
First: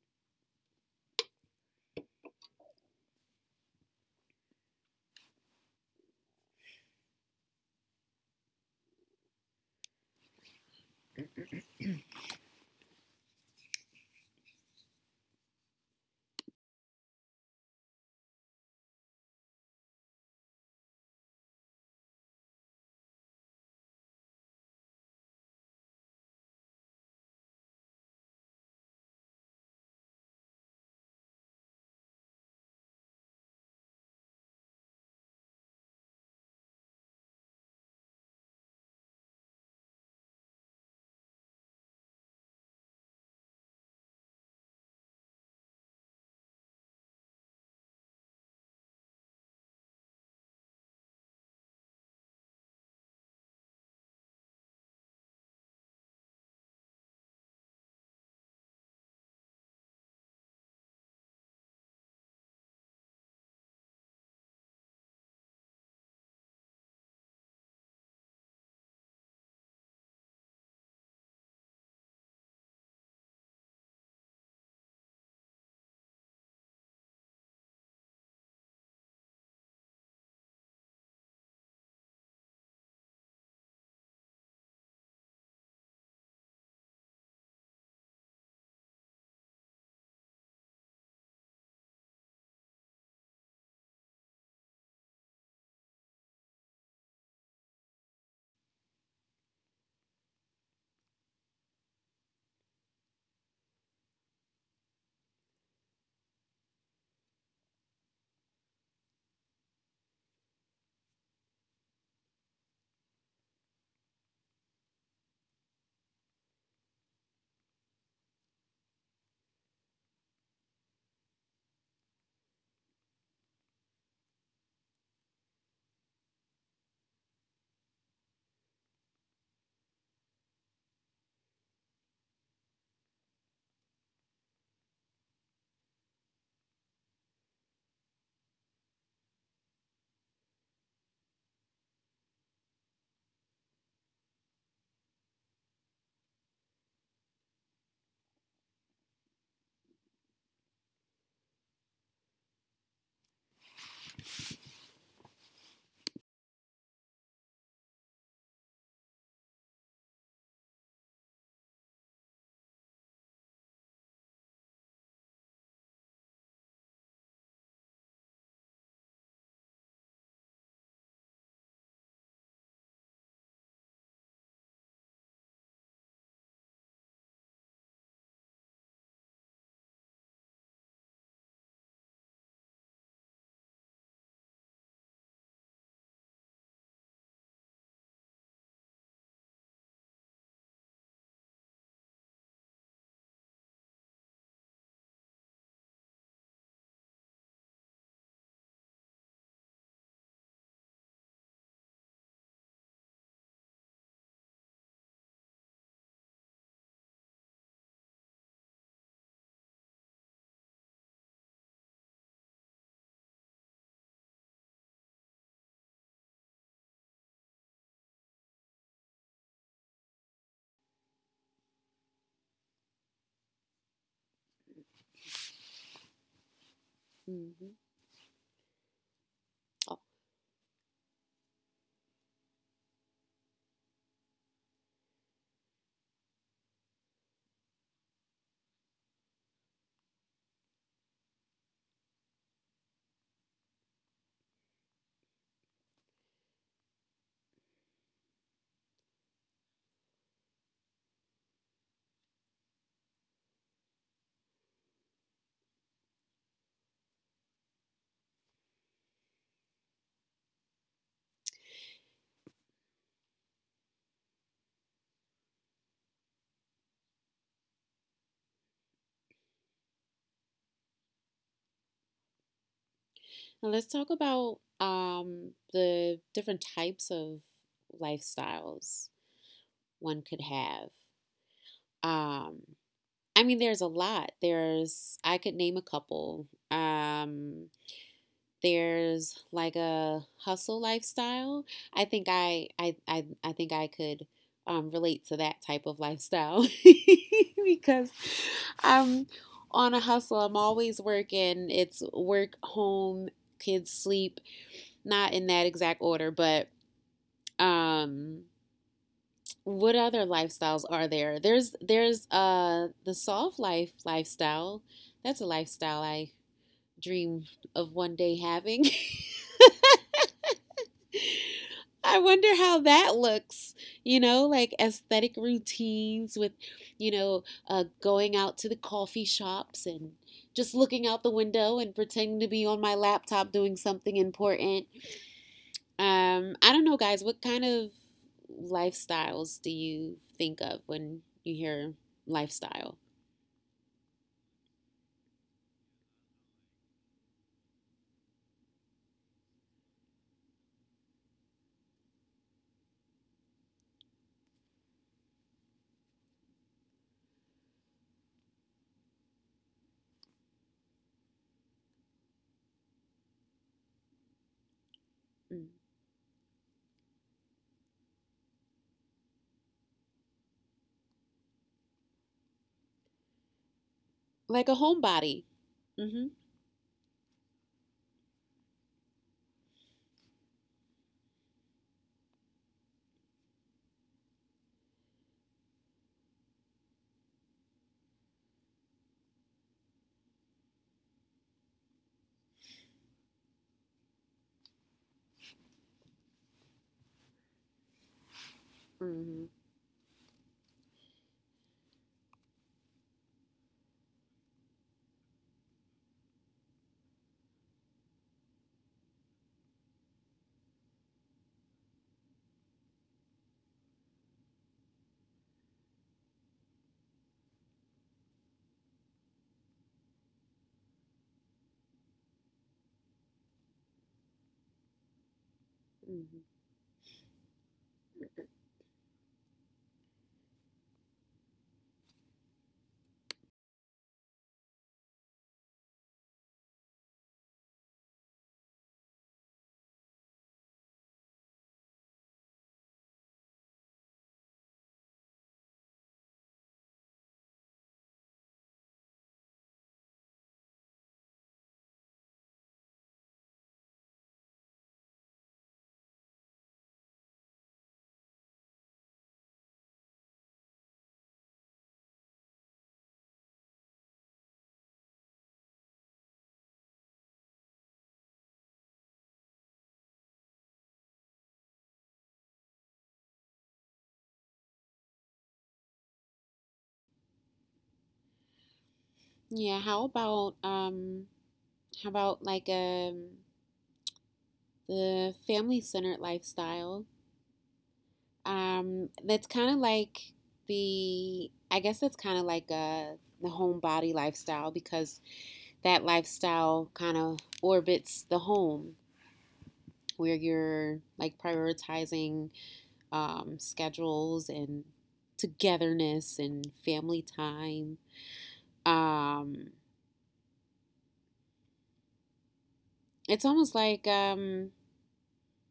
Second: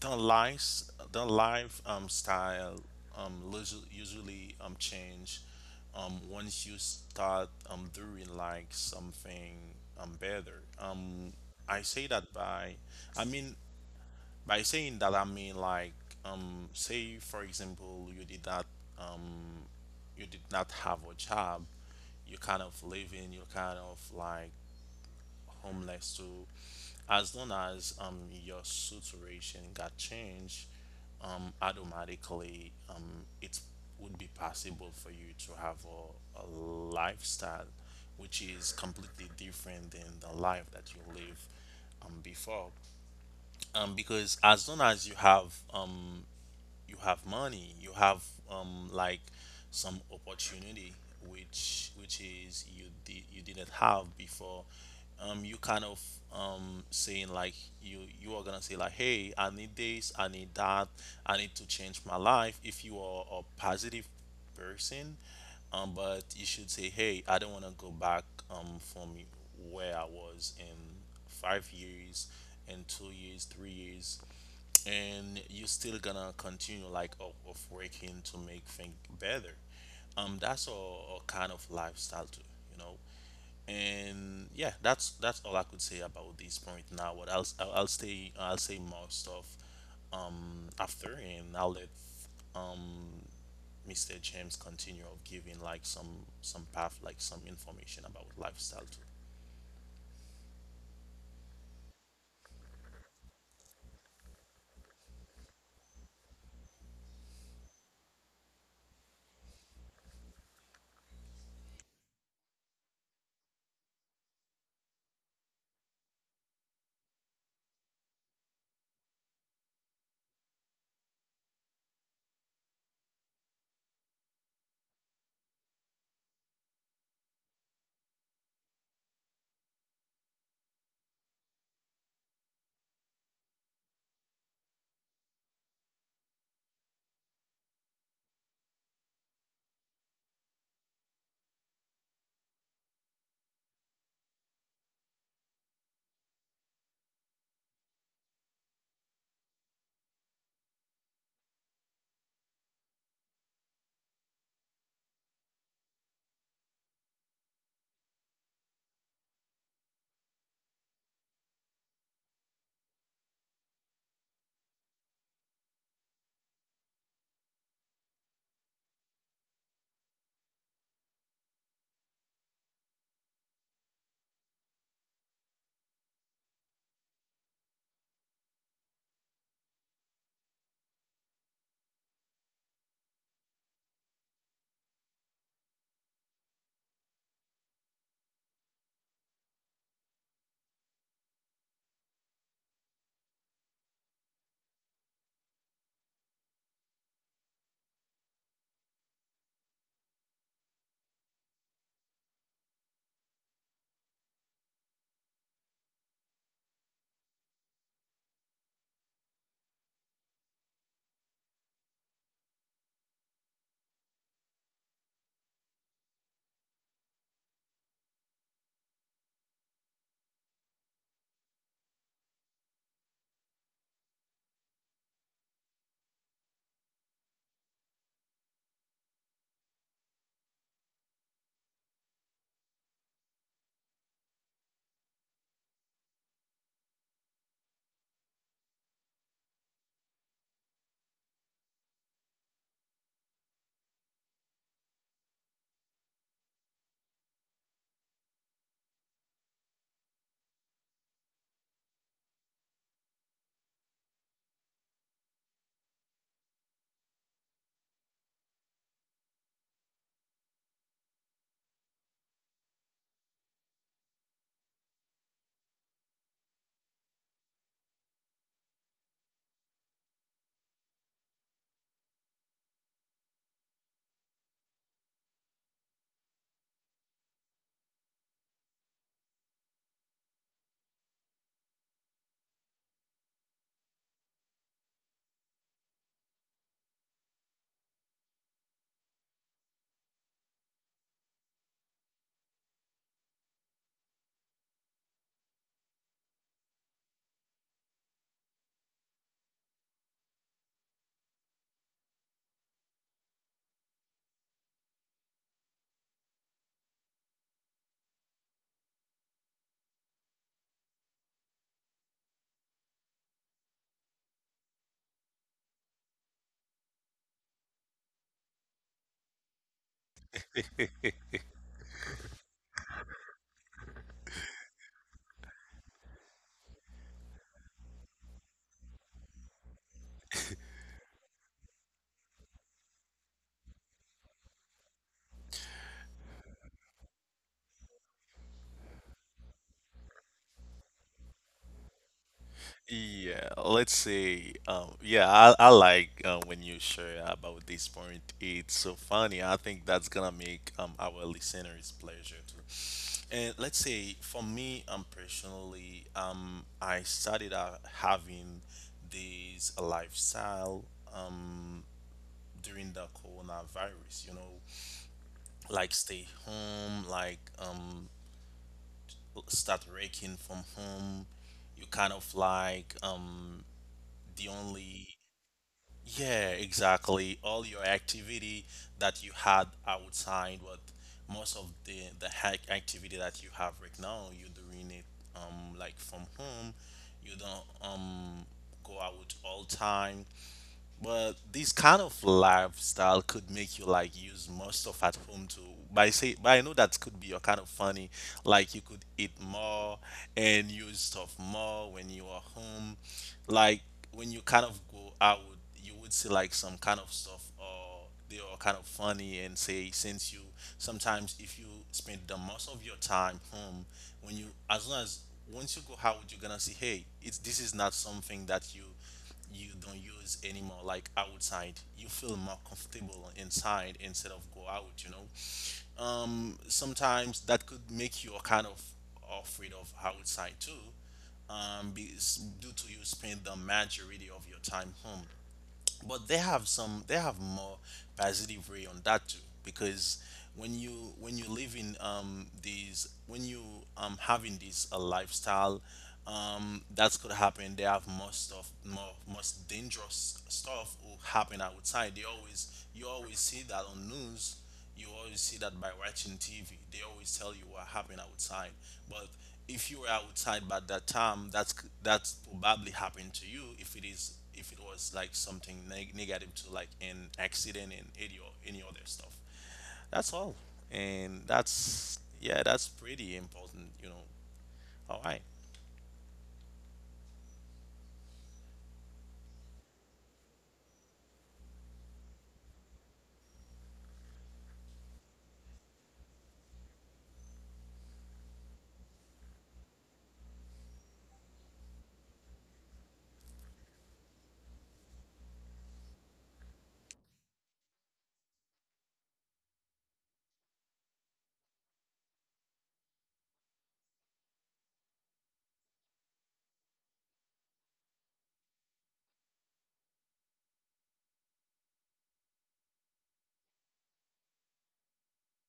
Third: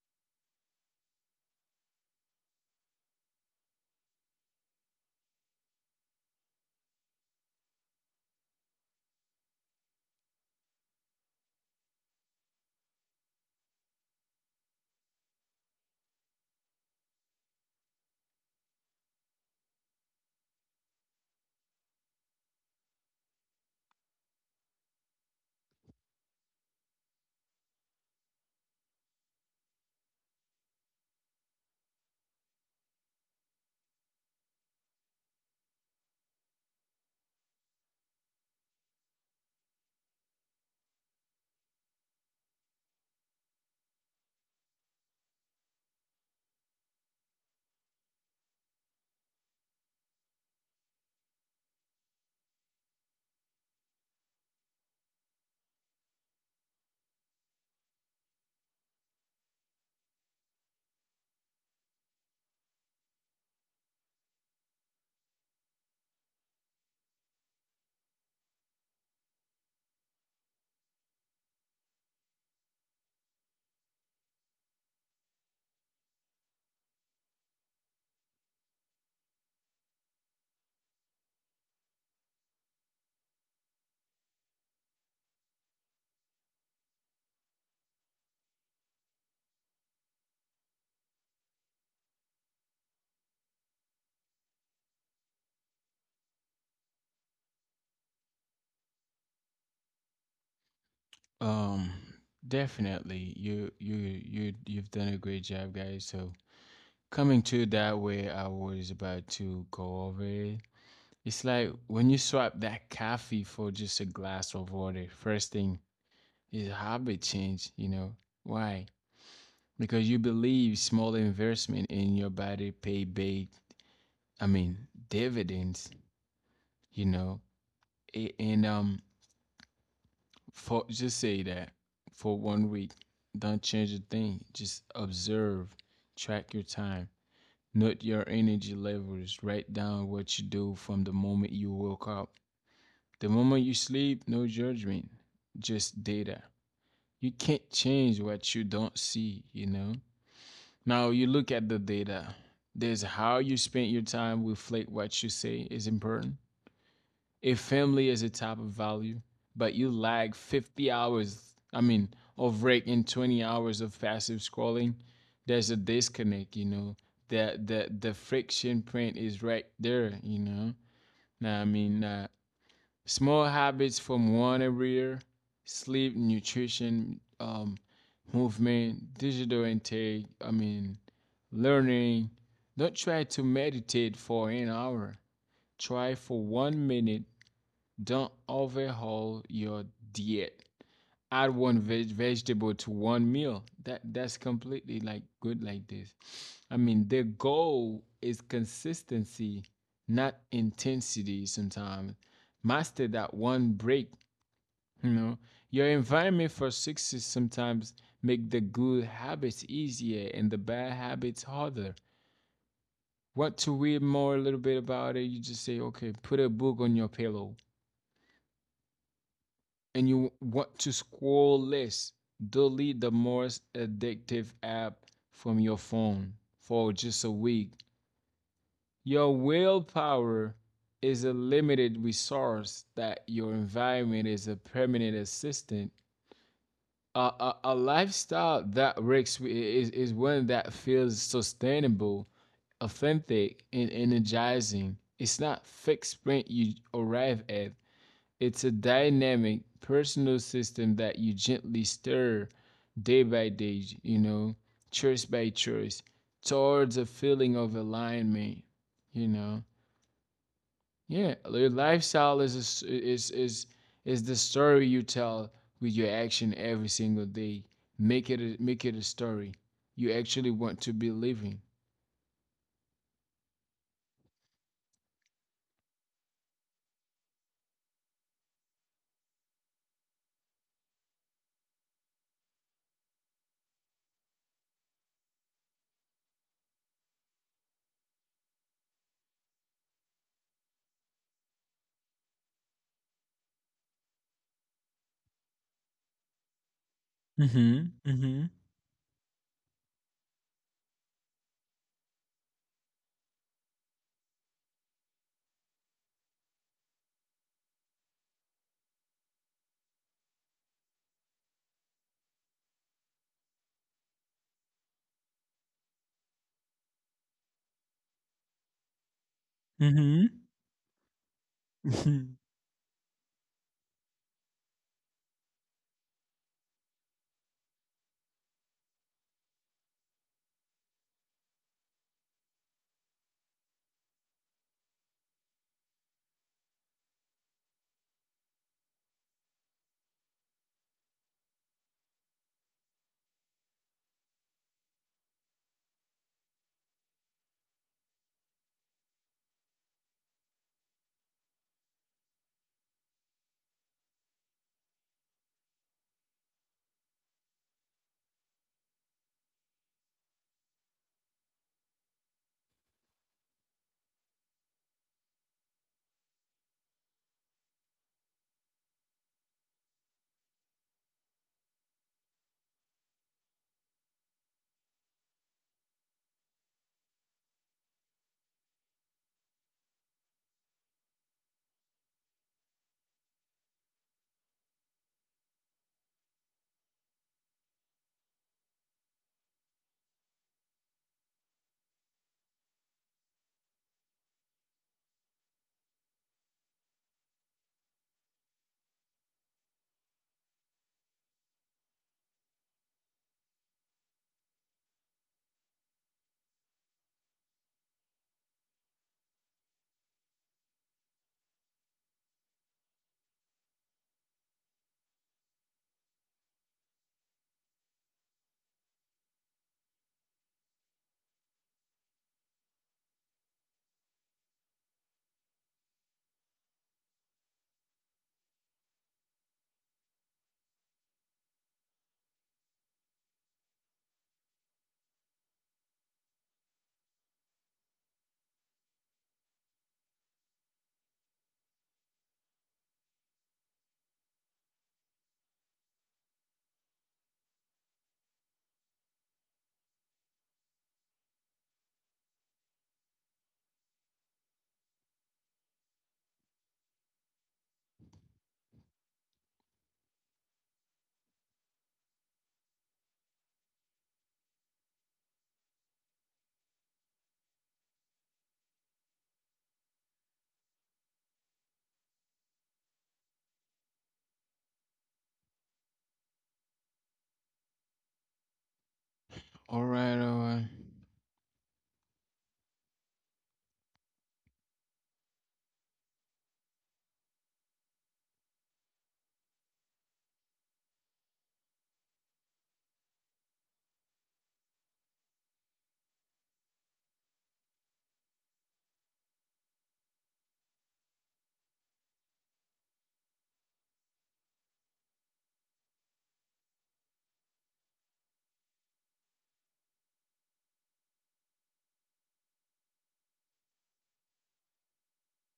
Speaker 2: the life style usually change once you start doing like something better. I say that by, I mean By saying that, I mean like, say for example, you did not have a job, you kind of living, you kind of like homeless too. As long as your situation got changed, automatically it would be possible for you to have a lifestyle which is completely different than the life that you live before, because as long as you have, you have money, you have like some opportunity which is you didn't have before. You kind of saying like, you are gonna say like, hey, I need this, I need that, I need to change my life. If you are a positive person, but you should say, hey, I don't want to go back, from where I was in 5 years, in 2 years, 3 years, and you're still gonna continue like of working to make things better. That's a kind of lifestyle too, you know. And yeah, that's all I could say about this point now. What else? I'll stay I'll say more stuff after, and I'll let um Mr. James continue of giving like some path, like some information about lifestyle too.
Speaker 1: Um, definitely. You've done a great job, guys. So coming to that way, I was about to go over it. It's like when you swap that coffee for just a glass of water, first thing is habit change, you know. Why? Because you believe small investment in your body pay big, I mean, dividends, you know. And for just say that for one week, don't change a thing. Just observe, track your time, note your energy levels, write down what you do from the moment you woke up. The moment you sleep, no judgment, just data. You can't change what you don't see, you know? Now you look at the data. There's how you spend your time reflect what you say is important. If family is a type of value, but you lag 50 hours, I mean, of break and 20 hours of passive scrolling, there's a disconnect, you know. The the friction print is right there, you know. Now I mean, small habits from one every year: sleep, nutrition, movement, digital intake, I mean, learning. Don't try to meditate for an hour. Try for one minute. Don't overhaul your diet, add one veg vegetable to one meal. That's completely like good like this. I mean, their goal is consistency, not intensity sometimes. Master that one break, you know. Your environment for success sometimes make the good habits easier and the bad habits harder. Want to read more a little bit about it? You just say, okay, put a book on your pillow and you want to scroll less, delete the most addictive app from your phone for just a
Speaker 3: Mhm.
Speaker 1: week. Your
Speaker 3: Oh.
Speaker 1: willpower is a limited resource that your environment is a permanent assistant. A lifestyle that works is one that feels sustainable, authentic, and energizing. It's not fixed print you arrive at. It's a dynamic personal system that you gently stir day by day, you know, choice by choice, towards a feeling of alignment, you know. Yeah, your lifestyle is a s is the story you tell with your action every single day. Make it a story you actually want to be living.
Speaker 3: Now let's talk about the different types of lifestyles one could have. Um, I mean, there's a lot. There's I could name a couple. There's like a hustle lifestyle. I think I could relate to that type of lifestyle
Speaker 1: Hmm.
Speaker 3: because I'm on a hustle. I'm always working. It's work, home, kids, sleep. Not in that exact order, but um what other lifestyles are there? There's the soft life lifestyle. That's a lifestyle I dream of one day having.
Speaker 1: Mm-hmm.
Speaker 3: I wonder how that looks, you know, like aesthetic routines with, going out to the coffee shops and just looking out the window and pretending to be on my laptop doing something important. I don't know, guys. What kind of lifestyles do you think of when you hear lifestyle?
Speaker 2: Yeah, let's say, yeah, I like when you share about this point. It's so funny. I think that's gonna make our listeners pleasure too. And let's say for me, personally, I started out having this lifestyle um during the coronavirus. You know,
Speaker 3: Mm.
Speaker 2: like stay home, like start working from home. You kind of like the
Speaker 3: Like a
Speaker 2: only—
Speaker 3: homebody. Mm-hmm.
Speaker 2: Yeah, exactly. All your activity that you had outside, but most of the hack activity that you have right now, you're doing it like from home. You don't go out all time. But this kind of lifestyle could make you like use more stuff at home too. But I say, but I know that could be your kind of funny. Like you could eat
Speaker 3: Mm-hmm.
Speaker 2: more and use stuff more when you are home. Like when you kind of go out, you would see like some kind of stuff or they are kind of funny and say, since you, sometimes if you spend the most of your time home, when you, as long as, once you go out you're gonna see, hey, it's this is not something that you don't use anymore like outside, you feel more comfortable inside instead of go out, you know.
Speaker 3: Mm-hmm.
Speaker 2: Sometimes that could make you kind of afraid of outside too, um, be, due to you spend the majority of your time home. But they have some they have more positive way on that too, because when you when you live in these when you having this a lifestyle, that's could happen, they have most of more most dangerous stuff will happen outside. They always You always see that on news, you always see that by watching TV. They always tell you what happened outside. But if you were outside by that time, that's probably happened to you. If it is, if it was like something negative, to like an accident and any or any other stuff. That's all, and that's, yeah, that's pretty important. You know. All right.
Speaker 3: Yeah. How
Speaker 1: Right,
Speaker 3: about
Speaker 1: all right.
Speaker 3: um? How about like a the family centered lifestyle? That's kind of like the. I guess that's kind of like a the homebody lifestyle, because that lifestyle kind of orbits the home where you're like prioritizing schedules and togetherness and family time. Um, it's almost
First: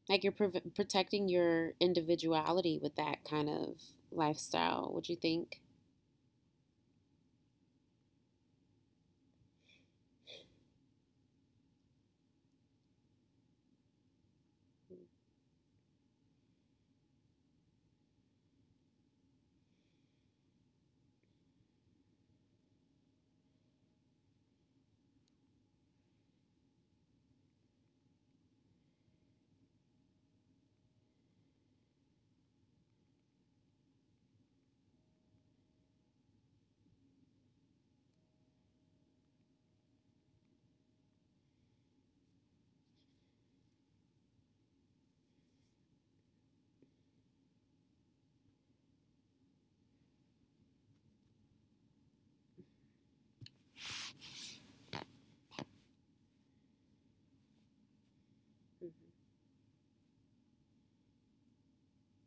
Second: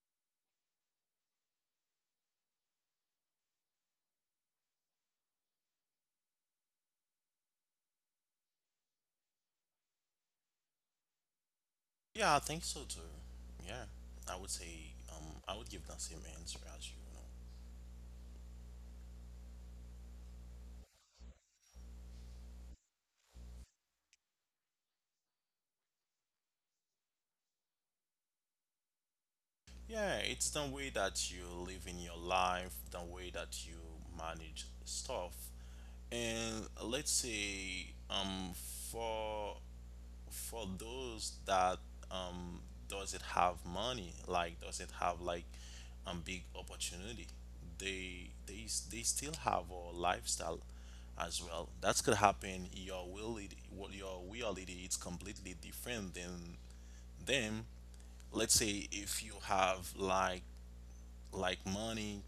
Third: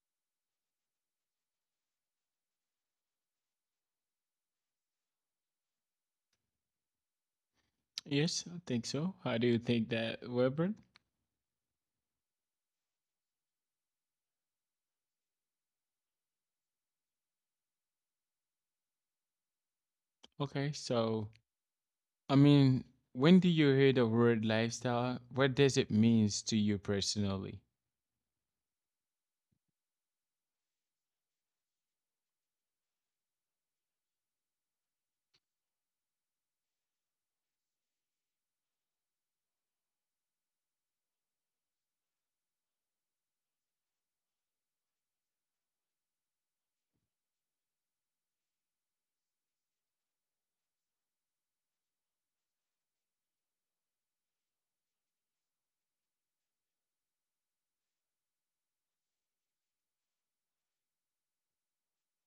Speaker 3: like you're protecting your individuality with that kind of lifestyle. Would you think?
Speaker 1: Yes, I think so. How do you think that, Weber?
Speaker 2: Yeah, I think so too. Yeah, I would say I would give that same answer as you. You know.
Speaker 1: Okay, so I mean, when do you hear the word lifestyle? What does it means to you personally?
Speaker 2: Yeah, it's the way that you live in your life, the way that you manage stuff. And let's say for those that um doesn't have money, like doesn't have like big opportunity, they still have a lifestyle as well. That could happen. Your reality, what your reality, is completely different than then, let's say
Speaker 3: Mm-hmm.
Speaker 2: if you have like money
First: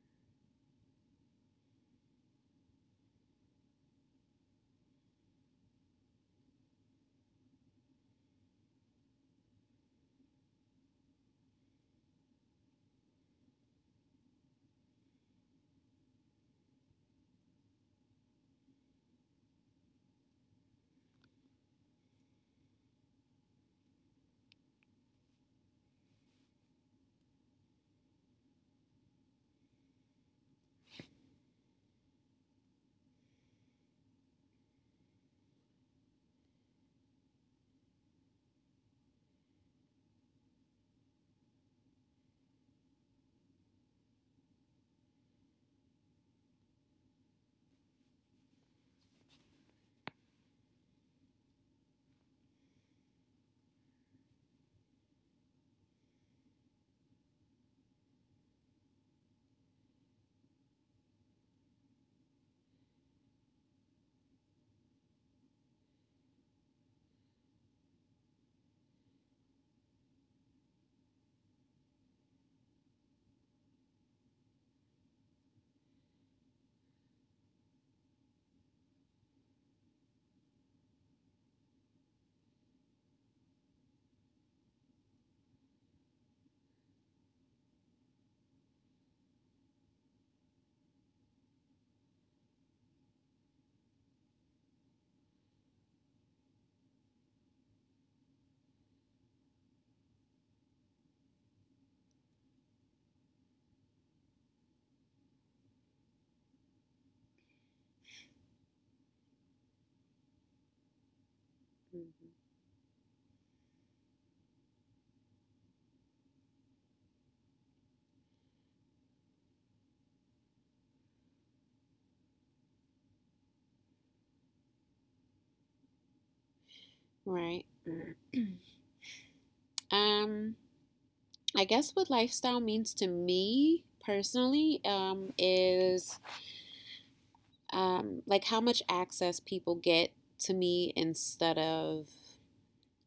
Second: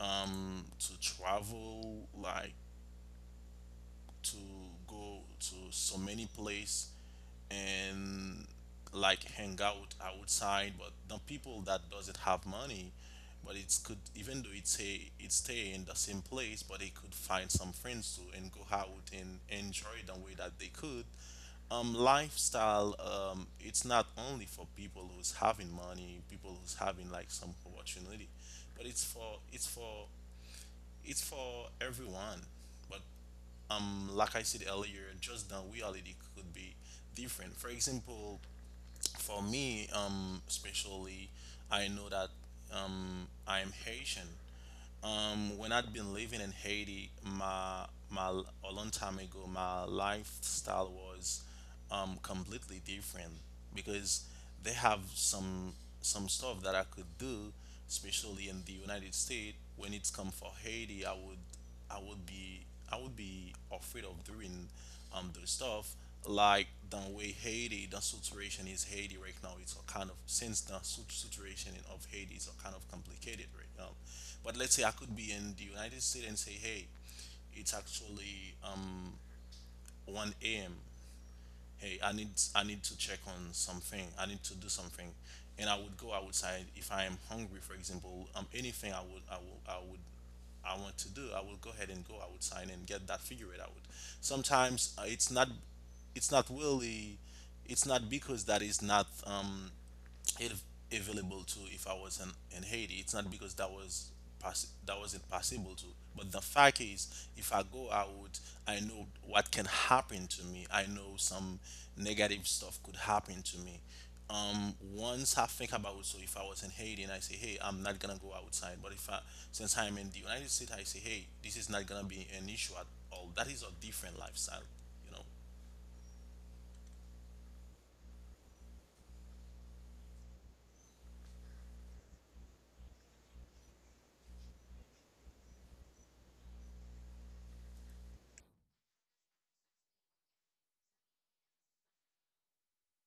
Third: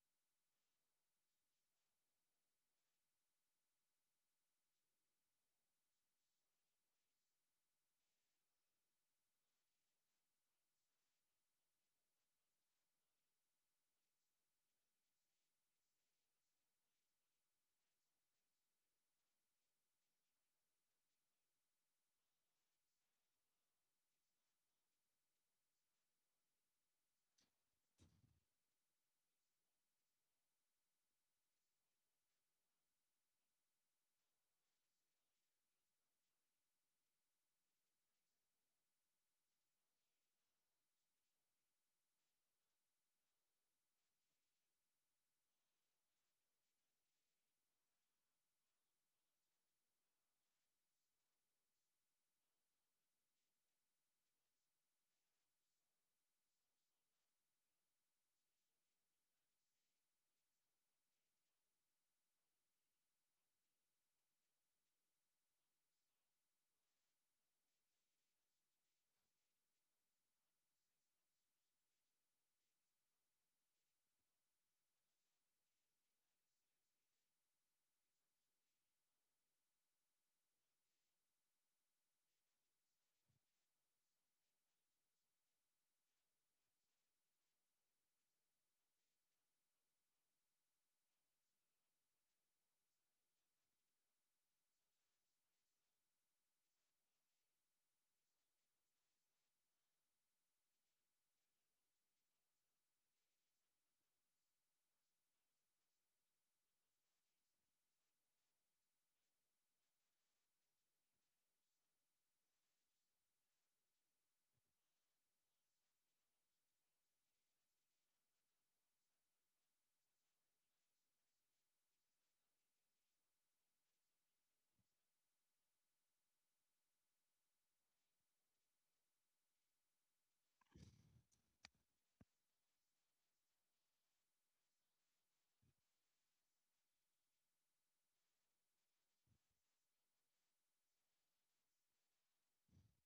Speaker 2: to travel, like to go to so many place and like hang out outside. But the people that doesn't have money, but it could, even though it stay in the same place, but they could find some friends too and go out and enjoy the way that they could lifestyle. It's not only for people who's having money, people who's having like some opportunity, but it's for everyone. But like I said earlier, just the reality could be different. For example, for me, especially, I know that I am Haitian. When I'd been living in Haiti, my a long time ago, my lifestyle was completely different, because they have some stuff that I could do. Especially in the United States, when it's come for Haiti, I would be, I would be afraid of doing those stuff. Like the way Haiti, the situation is Haiti right now, it's a kind of, since the situation of Haiti is a kind of complicated right now. But let's say I could be in the United States and say, hey, it's actually 1 a.m, hey, I need to check on something, I need to do something. And I would go outside if I am hungry, for example, anything I would, I want to do, I will go ahead and go outside and get that figured out. Sometimes it's not, it's not really, it's not because that is not if available to, if I was in Haiti. It's not because that was that wasn't possible to. But the fact is, if I go out, I know what can happen to me. I know some
Speaker 3: Mm-hmm.
Speaker 2: negative stuff could happen to me. Once I think about, so if I was in Haiti and I say, hey, I'm not gonna go outside. But if I, since I'm in the United States, I say, hey, this is not gonna be an issue at all. That is a different lifestyle, you know.
Speaker 3: Right. Mm-hmm. Um, I guess what lifestyle means to me personally is like how much access people get to me instead of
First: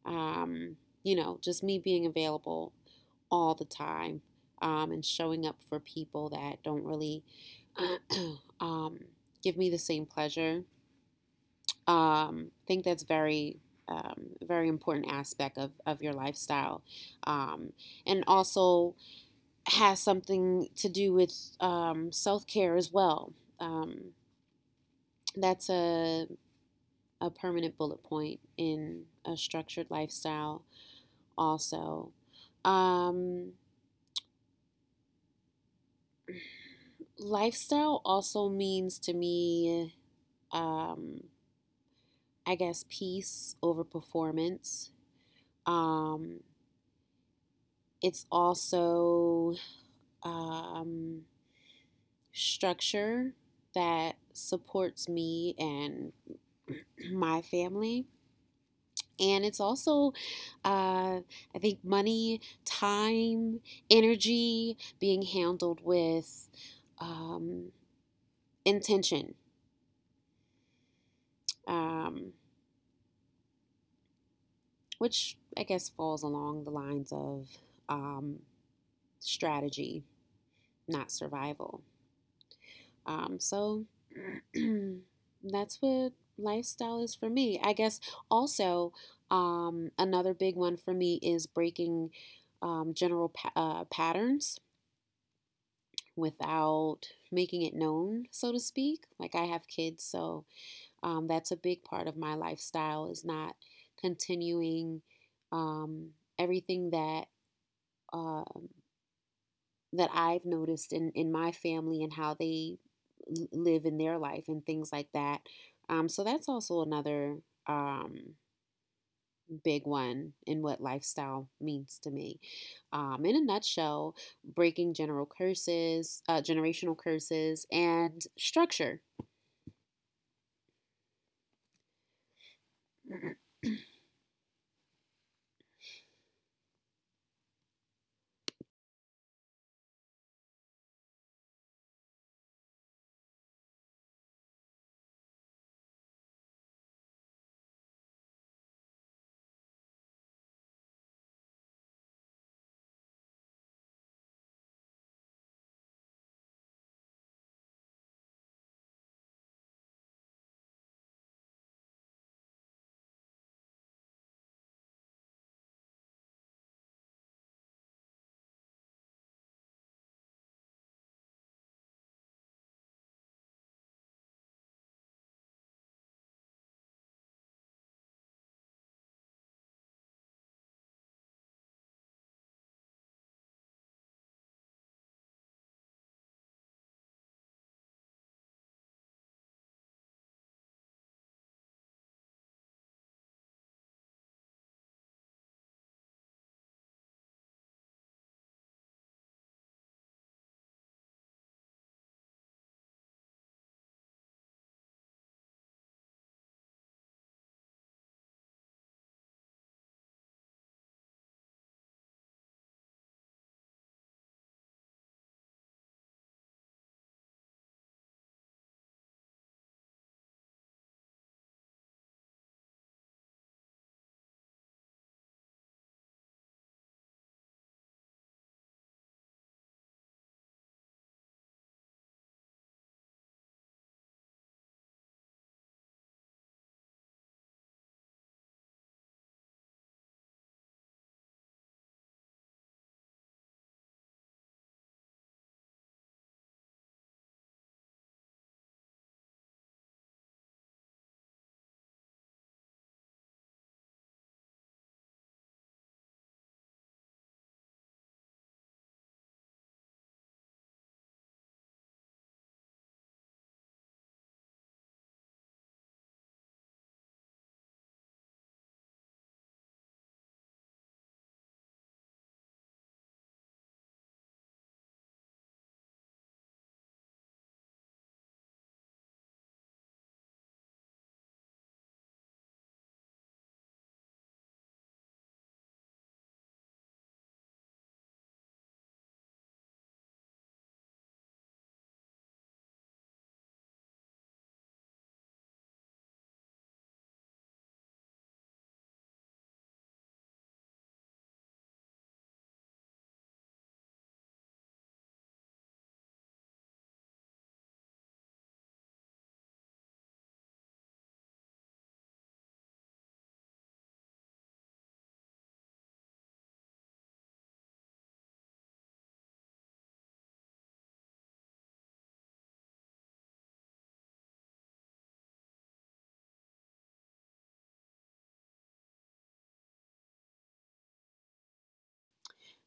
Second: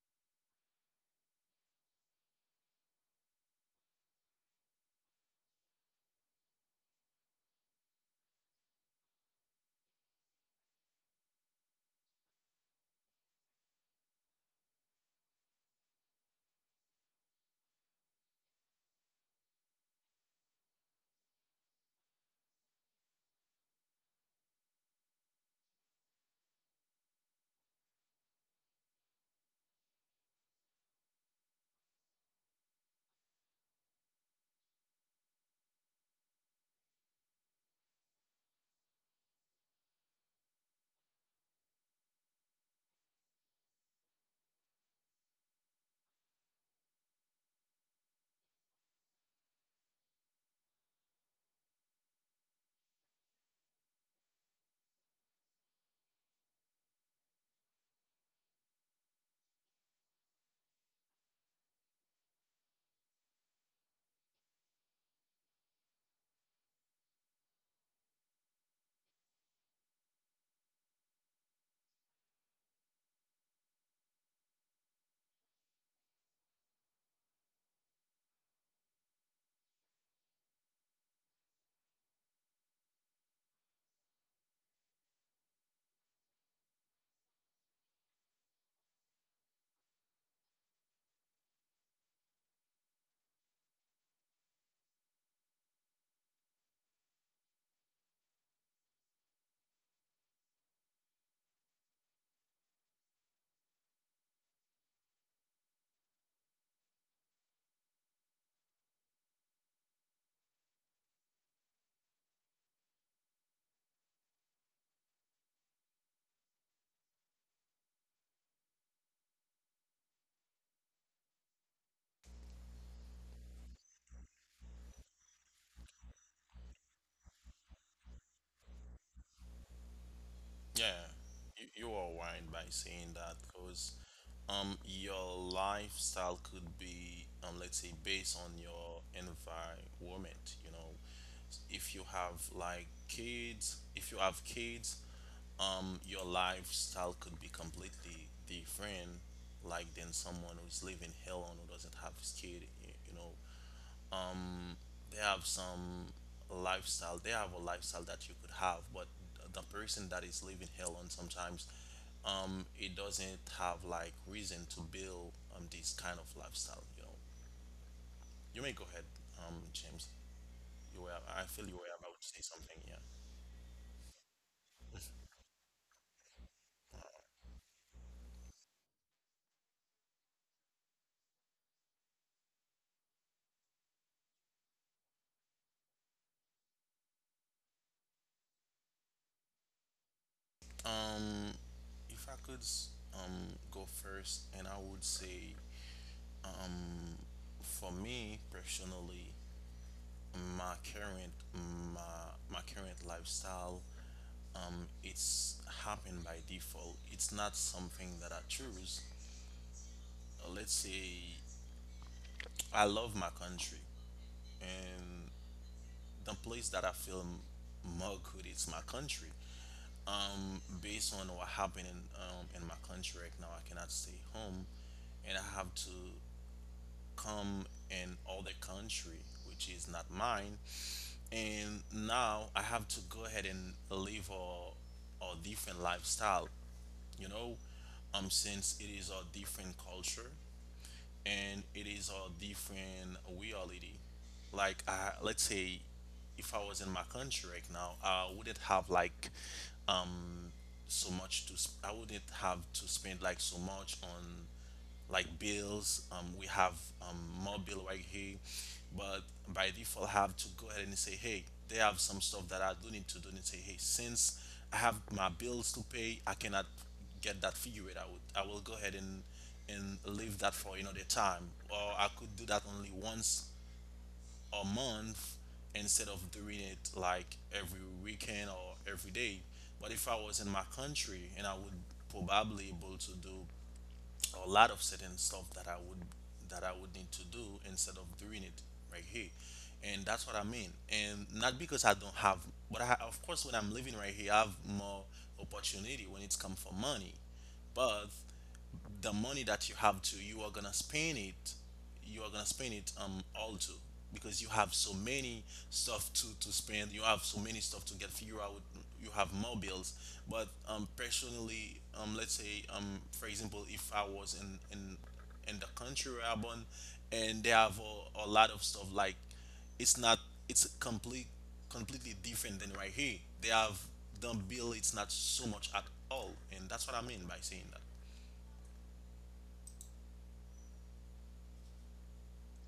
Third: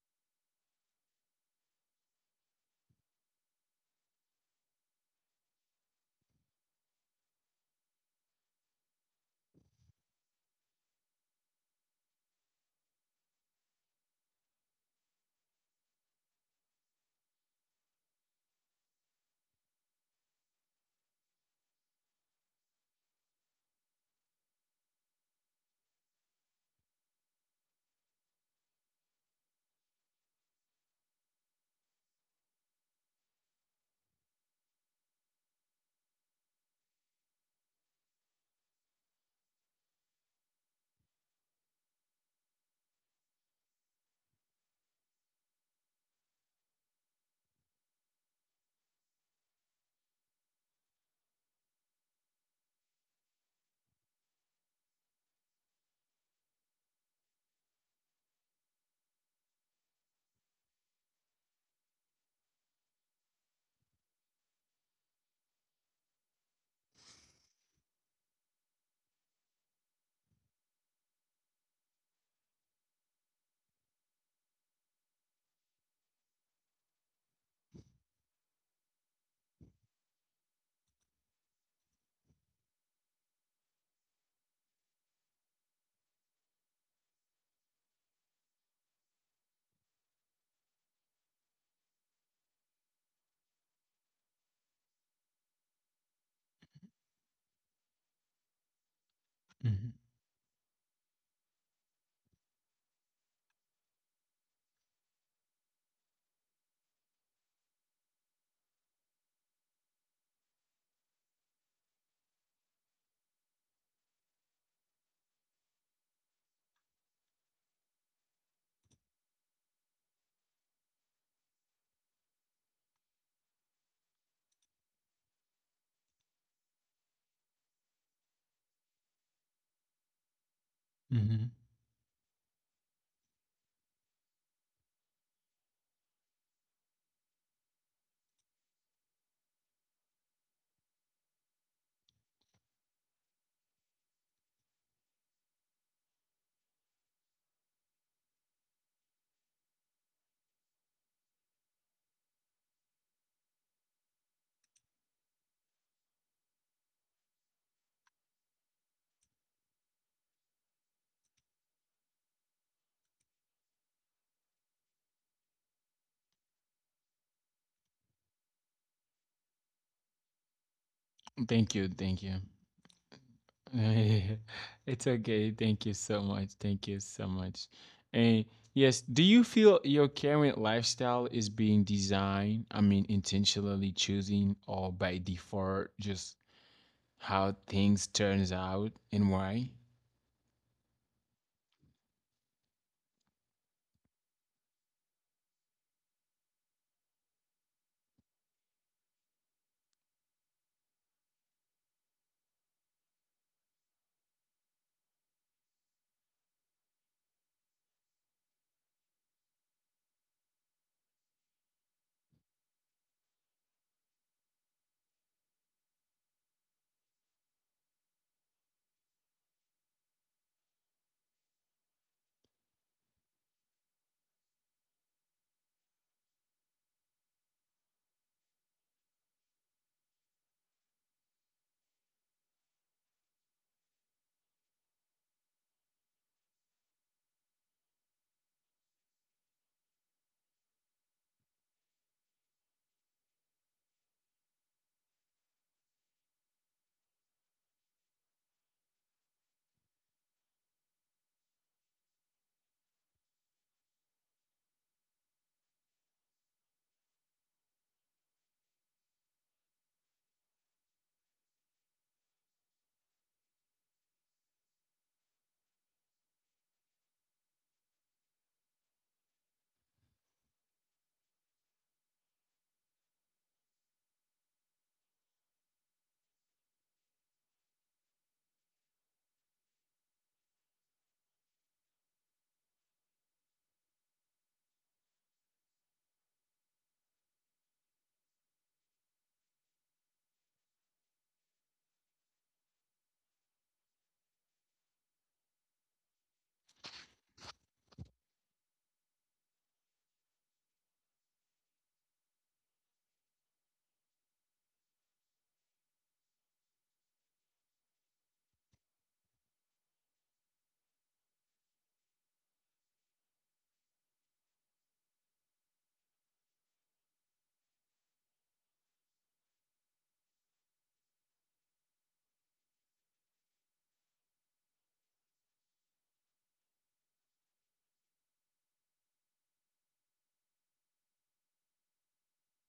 Speaker 3: um, just me being available all the time, and showing up for people that don't really um, give me the same pleasure. I think that's very, very important aspect of your lifestyle. Um, and also has something to do with self care as well. Um, that's a permanent bullet point in a structured lifestyle, also. Um, Lifestyle also means to me, um I guess, peace over performance. um it's also um structure that supports me and my family, and it's also, uh, I think, money, time, energy being handled with um, intention, um, which I guess falls along the lines of um, strategy, not survival. So, that's what lifestyle is for me. I guess also, another big one for me is breaking general patterns without making it known, so to speak. Like I have
Speaker 1: Hmm.
Speaker 3: kids, so that's a big part of my lifestyle is not continuing um, everything um that I've noticed in my family and how they live in their life and things like that. So that's also another um, big one in what lifestyle means to me. In a nutshell, breaking general curses, generational curses, and structure.
Speaker 2: Yeah,
Speaker 1: Hmm.
Speaker 2: you are right by saying that because your lifestyle could be, let's say, based on your environment. You know, if you have like kids, if you have kids, your lifestyle could be completely different, like than someone who's living hell on, who doesn't have his kid. You know, they have some lifestyle, they have a lifestyle that you could have. But the person that is living hell on sometimes, it doesn't have like reason to build this kind of lifestyle, you know. You may go ahead, James, you were, I feel
Speaker 1: Thank
Speaker 2: you
Speaker 1: you,
Speaker 2: were about
Speaker 1: thank
Speaker 2: to
Speaker 1: you.
Speaker 2: say something. Yeah.
Speaker 1: It's okay. Thank you so much. Thank you so much. And yes, do you feel your current lifestyle is being designed? I mean, intentionally choosing or by default, just how things turns out and why?
Speaker 2: um if I could go first, and I would say, um for me personally, my current my my current lifestyle, it's happened by default. It's not something that I choose. Let's say I love my country, and the place that I feel more good is my country. Based on what happened in my country right now, I cannot stay home, and I have to come in other country, which is not mine. And now I have to go ahead and live a different lifestyle, you know, since it is a different culture and it is a different reality. Like, I, let's say, if I was in my country right now, I wouldn't have like um so much to. I wouldn't have to spend like so much on like bills. We have, um, more bill right here, but by default, I have to go ahead and say, hey, they have some stuff that I do need to do, and say, hey, since I have my bills to pay, I cannot get that figured out. I will go ahead and leave that for another time, or I could do that only once a month instead of doing it like every weekend or every day. But if I was in my country, and I would probably able to do a lot of certain stuff that I would, need to do instead of doing it right here. And that's what I mean. And not because I don't have, but I, of course, when I'm living right here, I have more opportunity when it's come for money. But the money that you have to, you are gonna spend it all to, because you have so many stuff to spend, you have so many stuff to get figure out, you have more bills. But personally, let's say, for example, if I was in the country where I'm born, and they have a lot of stuff, like, it's not, it's completely different than right here. They have, the bill, it's not so much at all. And that's what I mean by saying that.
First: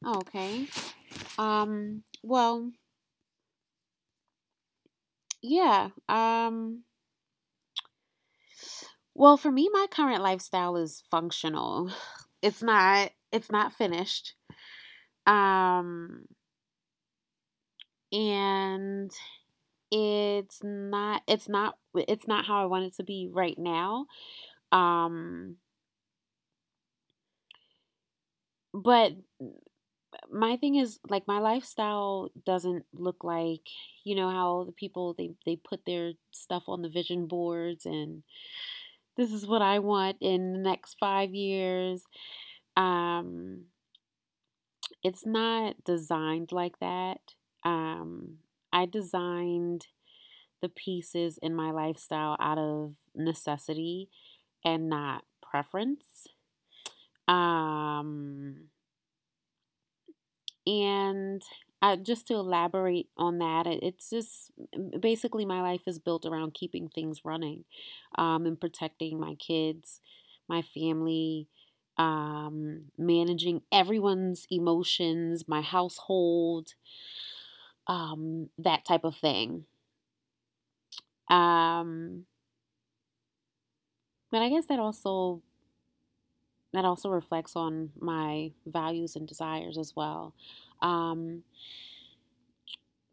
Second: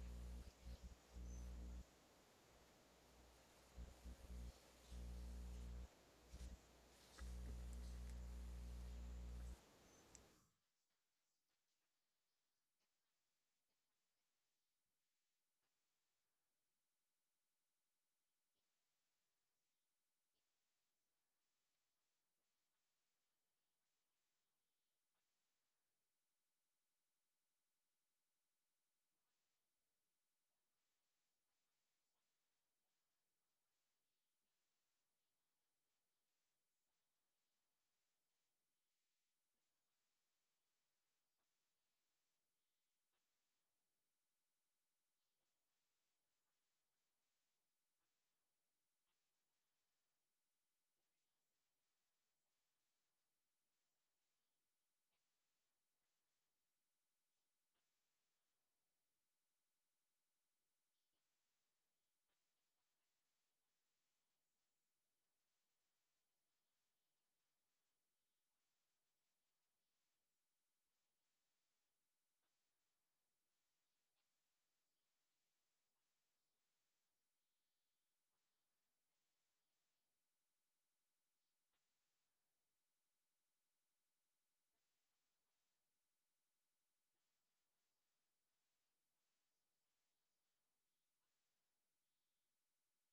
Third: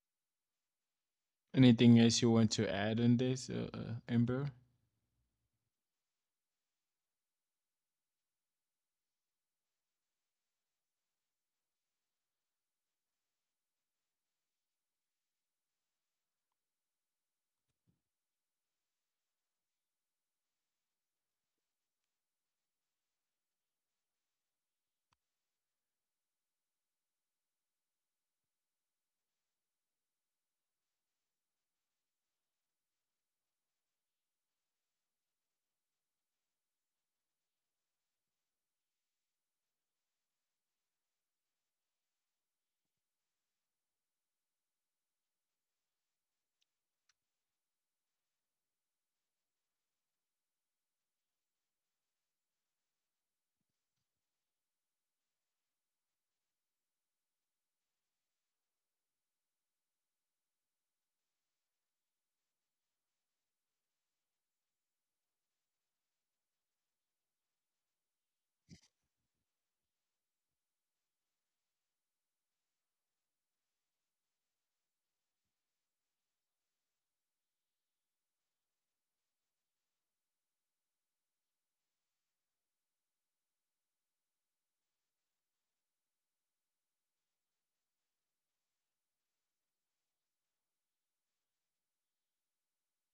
Speaker 3: Okay.
Speaker 1: Anything else you want
Speaker 3: Well,
Speaker 1: to add on this, Amber?
Speaker 3: yeah. Well, for me, my current lifestyle is functional. It's not. It's not finished. Um, and it's not how I want it to be right now. Um but my thing is, like, my lifestyle doesn't look like, you know, how the people, they put their stuff on the vision boards, and this is what I want in the next 5 years. Um it's not designed like that. Um I designed the pieces in my lifestyle out of necessity and not preference. Um, and I just to elaborate on that, it's just basically my life is built around keeping things running, and protecting my kids, my family, managing everyone's emotions, my household, that type of thing. Um, but I guess that also reflects on my values and desires as well. Um,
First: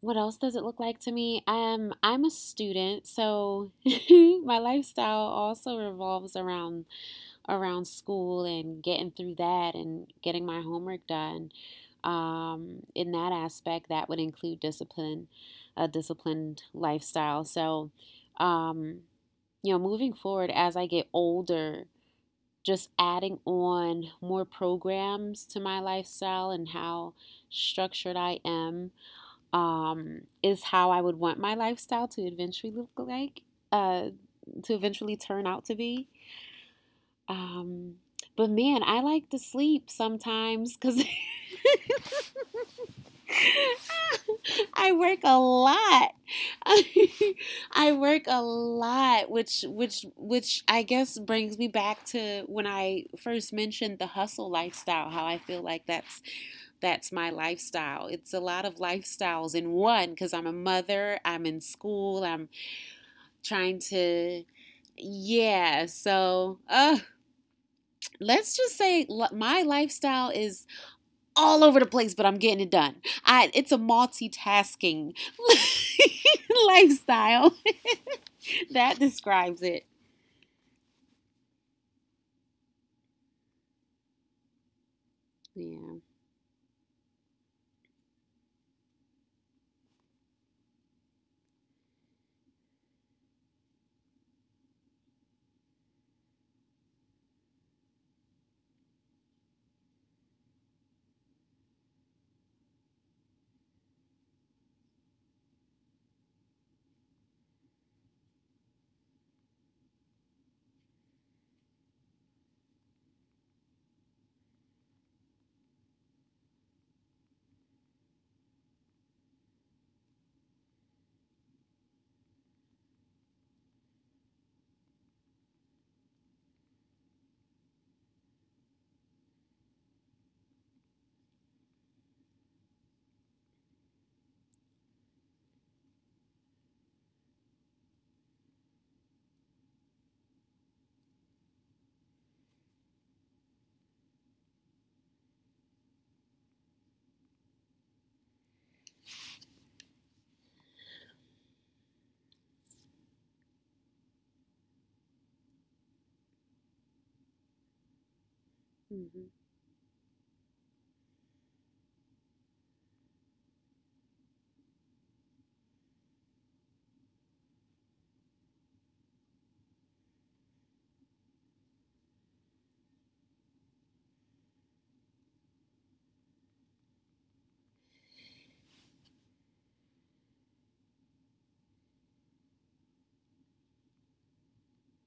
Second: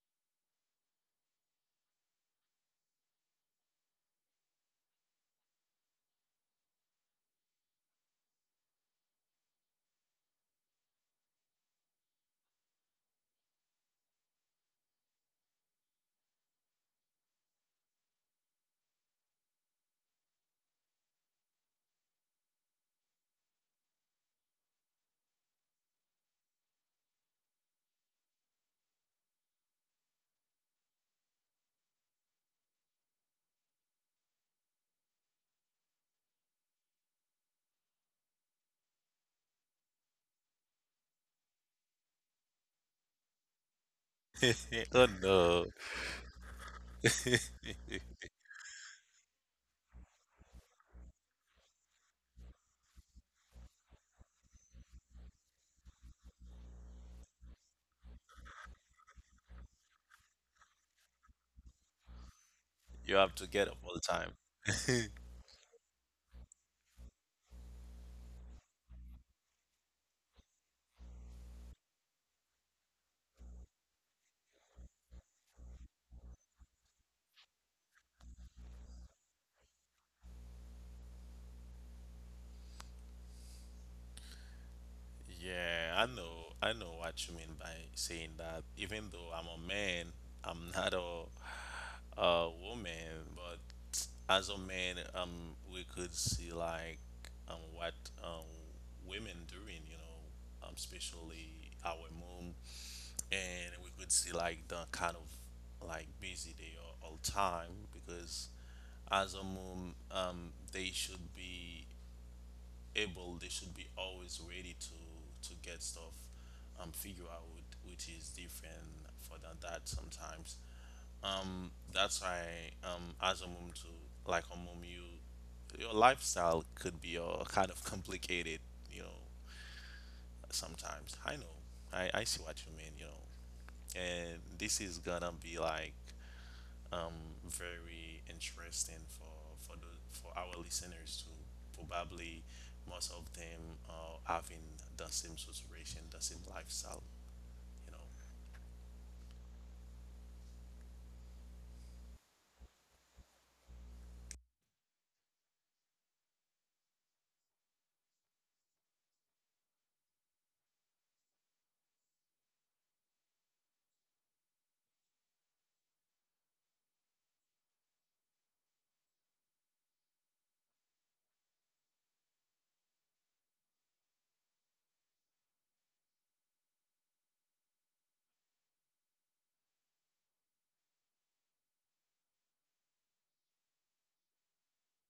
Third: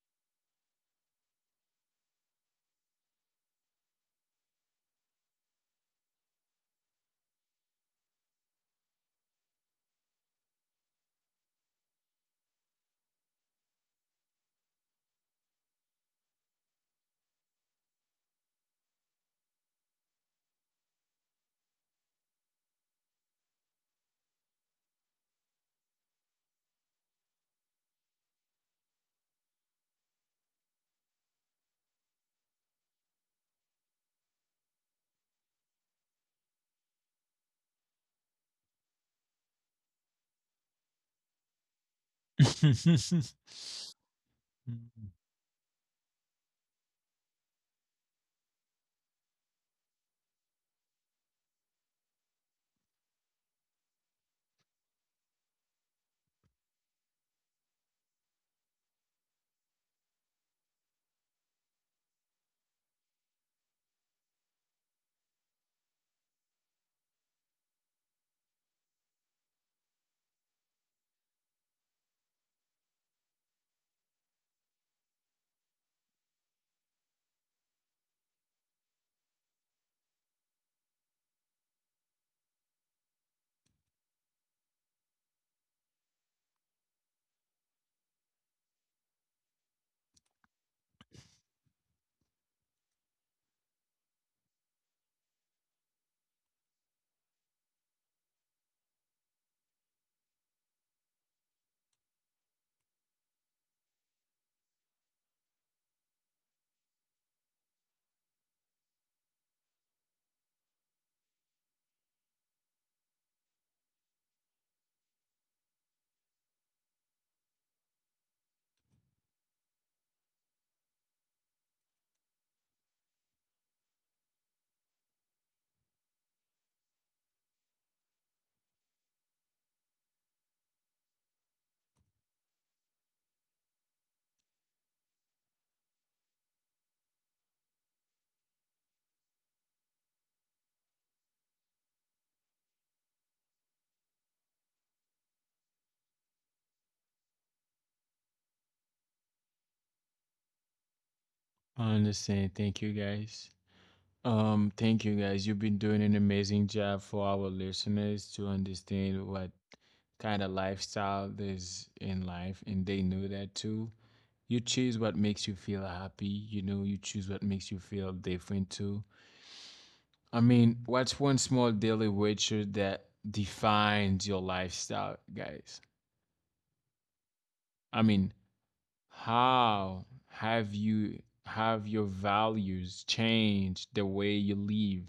Speaker 3: What else does it look like to me? I'm a student, so my lifestyle also revolves around school and getting through that and getting my homework done. In that aspect, that would include discipline, a disciplined lifestyle. So, um, you know, moving forward as I get older, just adding on more programs to my lifestyle and how structured I am is how I would want my lifestyle to eventually look like, uh, to eventually turn out to be. Um, but man, I like to sleep sometimes because I
Speaker 2: Oh
Speaker 3: work a
Speaker 2: no!
Speaker 3: lot. I work a lot, which I guess brings me back to when I first mentioned the hustle lifestyle. How I feel like that's my lifestyle. It's a lot of lifestyles in one because I'm a mother. I'm in school. I'm
Speaker 2: You have to get up
Speaker 3: trying
Speaker 2: all the time.
Speaker 3: to. Yeah, so let's just say my lifestyle is all over the place, but I'm getting it done. I It's a multitasking lifestyle, that describes it.
Speaker 2: Yeah,
Speaker 3: Yeah.
Speaker 2: I know. I know what you mean by saying that. Even though I'm a man, I'm not a woman. But as a man, we could see like what um women doing. You know, especially our mom, and we could see like the kind of like busy they are all time. Because as a mom, they should be able they should be always ready to get stuff figure out, which is different for than that sometimes. That's why, as a mom to, a mom, you, your lifestyle could be kind of complicated, you know. Sometimes I know, I see what you mean, you know. And this is gonna be like, very interesting for the for our listeners. To probably most of them are having the same situation, the same lifestyle, you know.
Speaker 1: I understand. Thank you guys. Thank you guys. You've been doing an amazing job for our listeners to understand
Speaker 3: Mm-hmm.
Speaker 1: what kind of lifestyle there's in life, and they know that too. You choose what makes you feel happy, you know, you choose what makes you feel different too. I mean, what's one small daily ritual that defines your lifestyle, guys? I mean, how have you have your values changed the way you live?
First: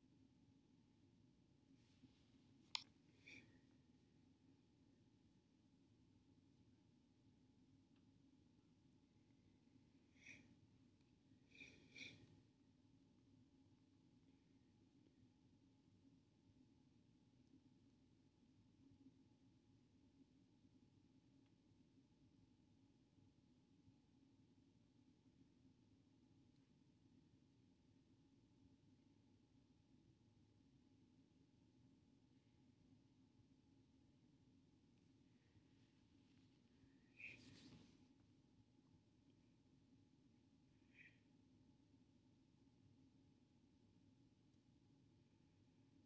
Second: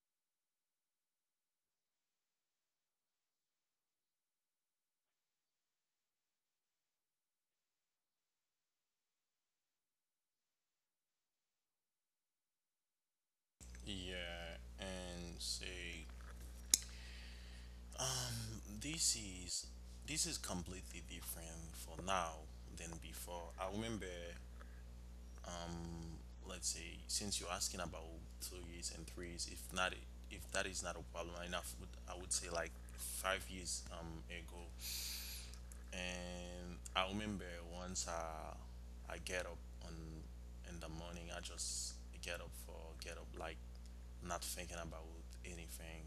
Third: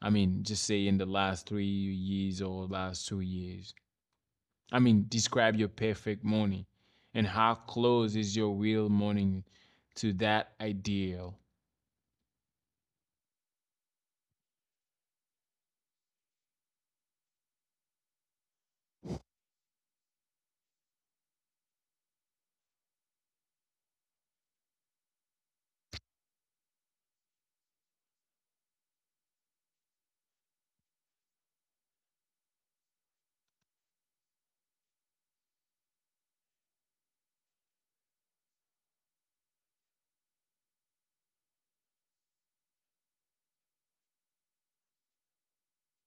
Speaker 1: I mean, just say in the last 3 years or last 2 years. I mean, describe your perfect morning and how close is your real morning to that ideal.
Speaker 2: Yeah, and say, this is, this is completely different for now than before. I remember, um, let's say, since you're asking about 2 years and 3 years, if not, if that is not a problem enough, would, I would say like 5 years ago. And I remember, once I get up on, in the morning, I just get up for get up like not thinking about anything.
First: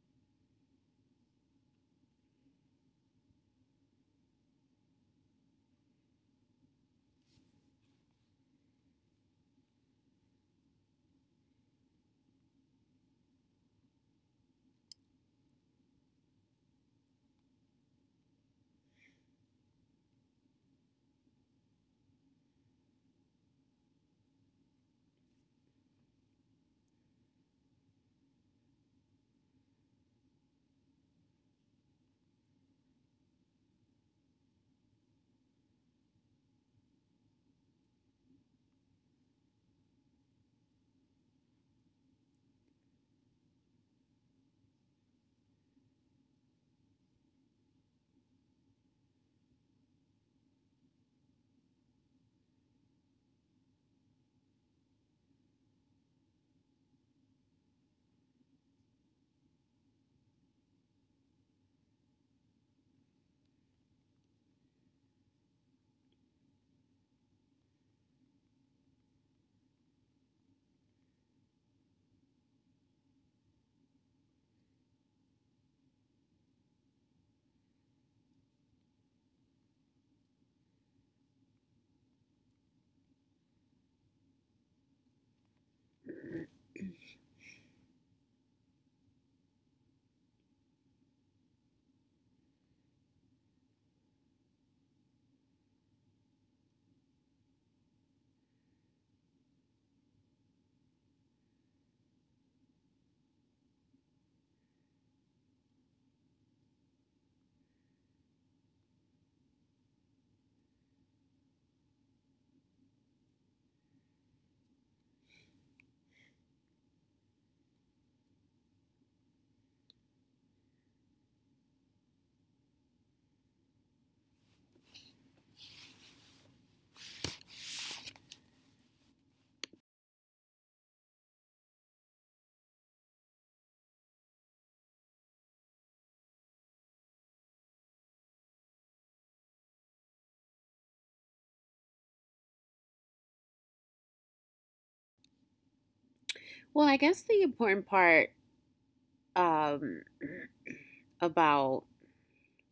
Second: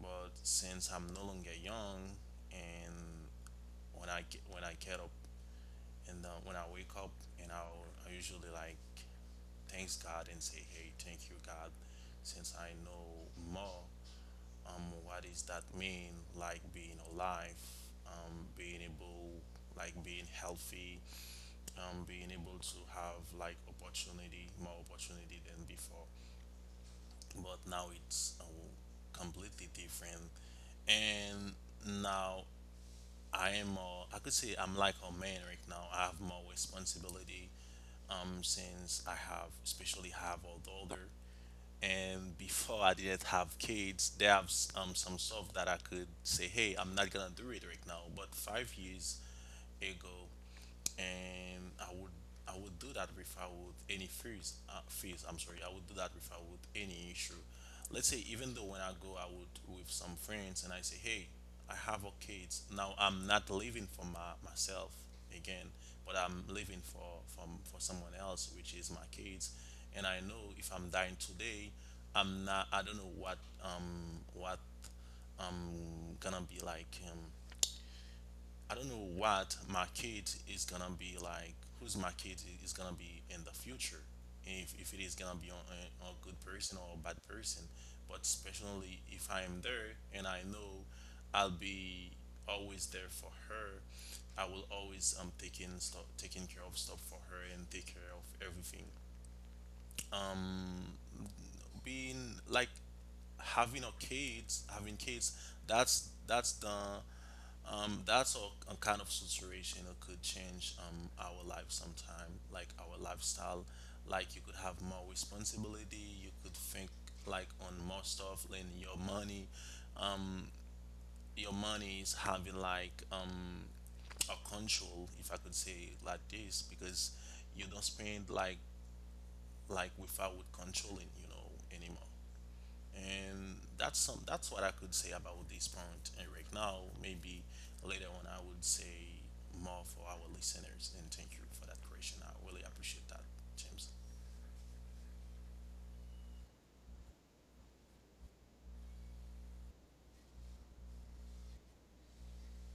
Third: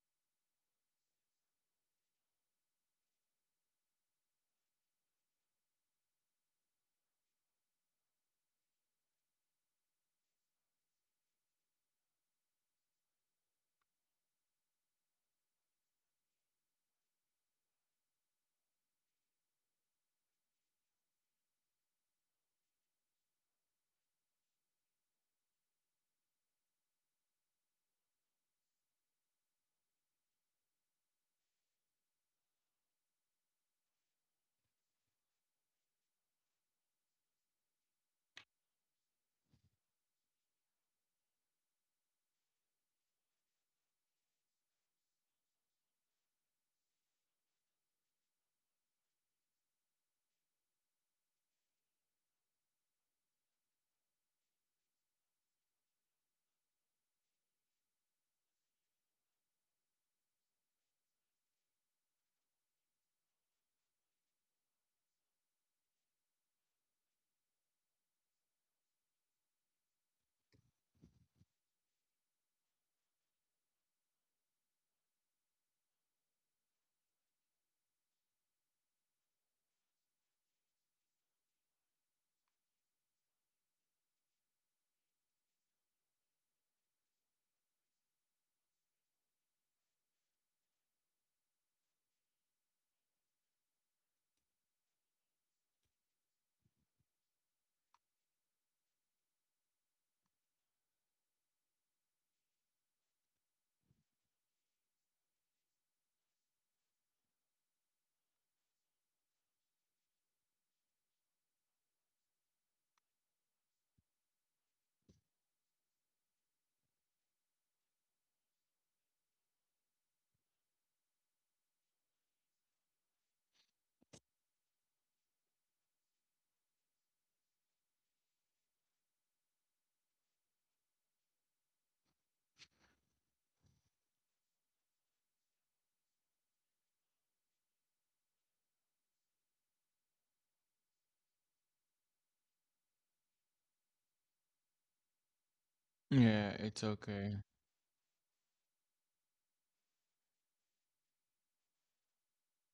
Speaker 2: But since I'm no longer young, and when I get up and the, when I wake up, and I usually like thanks God and say, hey, thank you God, since I know more what is that mean, like being alive, being able, like being healthy, being able to have like opportunity, more opportunity than before. But now it's completely different. And now I am, more, I could say I'm like a man right now. I have more responsibility, since I have, especially have all the older. And before I didn't have kids, there have some stuff that I could say, hey, I'm not gonna do it right now. But 5 years ago, and I would, I would do that if I would any fears, I'm sorry, I would do that if I would any issue. Let's say, even though when I would with some friends and I say, hey, I have a kids now, I'm not living for myself again, but I'm living for someone else, which is my kids. And I know if I'm dying today, I don't know what um what I'm gonna be like, I don't know what my kid is gonna be like, who's my kid is gonna be in the future, if it is gonna be a good person or a bad person. But especially if I am there, and I know I'll be always there for her, I will always taking taking care of stuff for her and take care of everything. Being like having a kids, that's the that's a kind of situation that could change, our life sometime, like our lifestyle. Like you could have more responsibility, you could think like on more stuff, like your money. Um, your money is having like, a control, if I could say it like this, because you don't spend like without controlling, you know, anymore. And that's what I could say about this point. And right now, maybe later on, I would say more for our listeners. And thank you for that question. I really appreciate that, James.
Speaker 1: Yeah, it's
Speaker 3: Well, I guess
Speaker 1: okay.
Speaker 3: the important part um about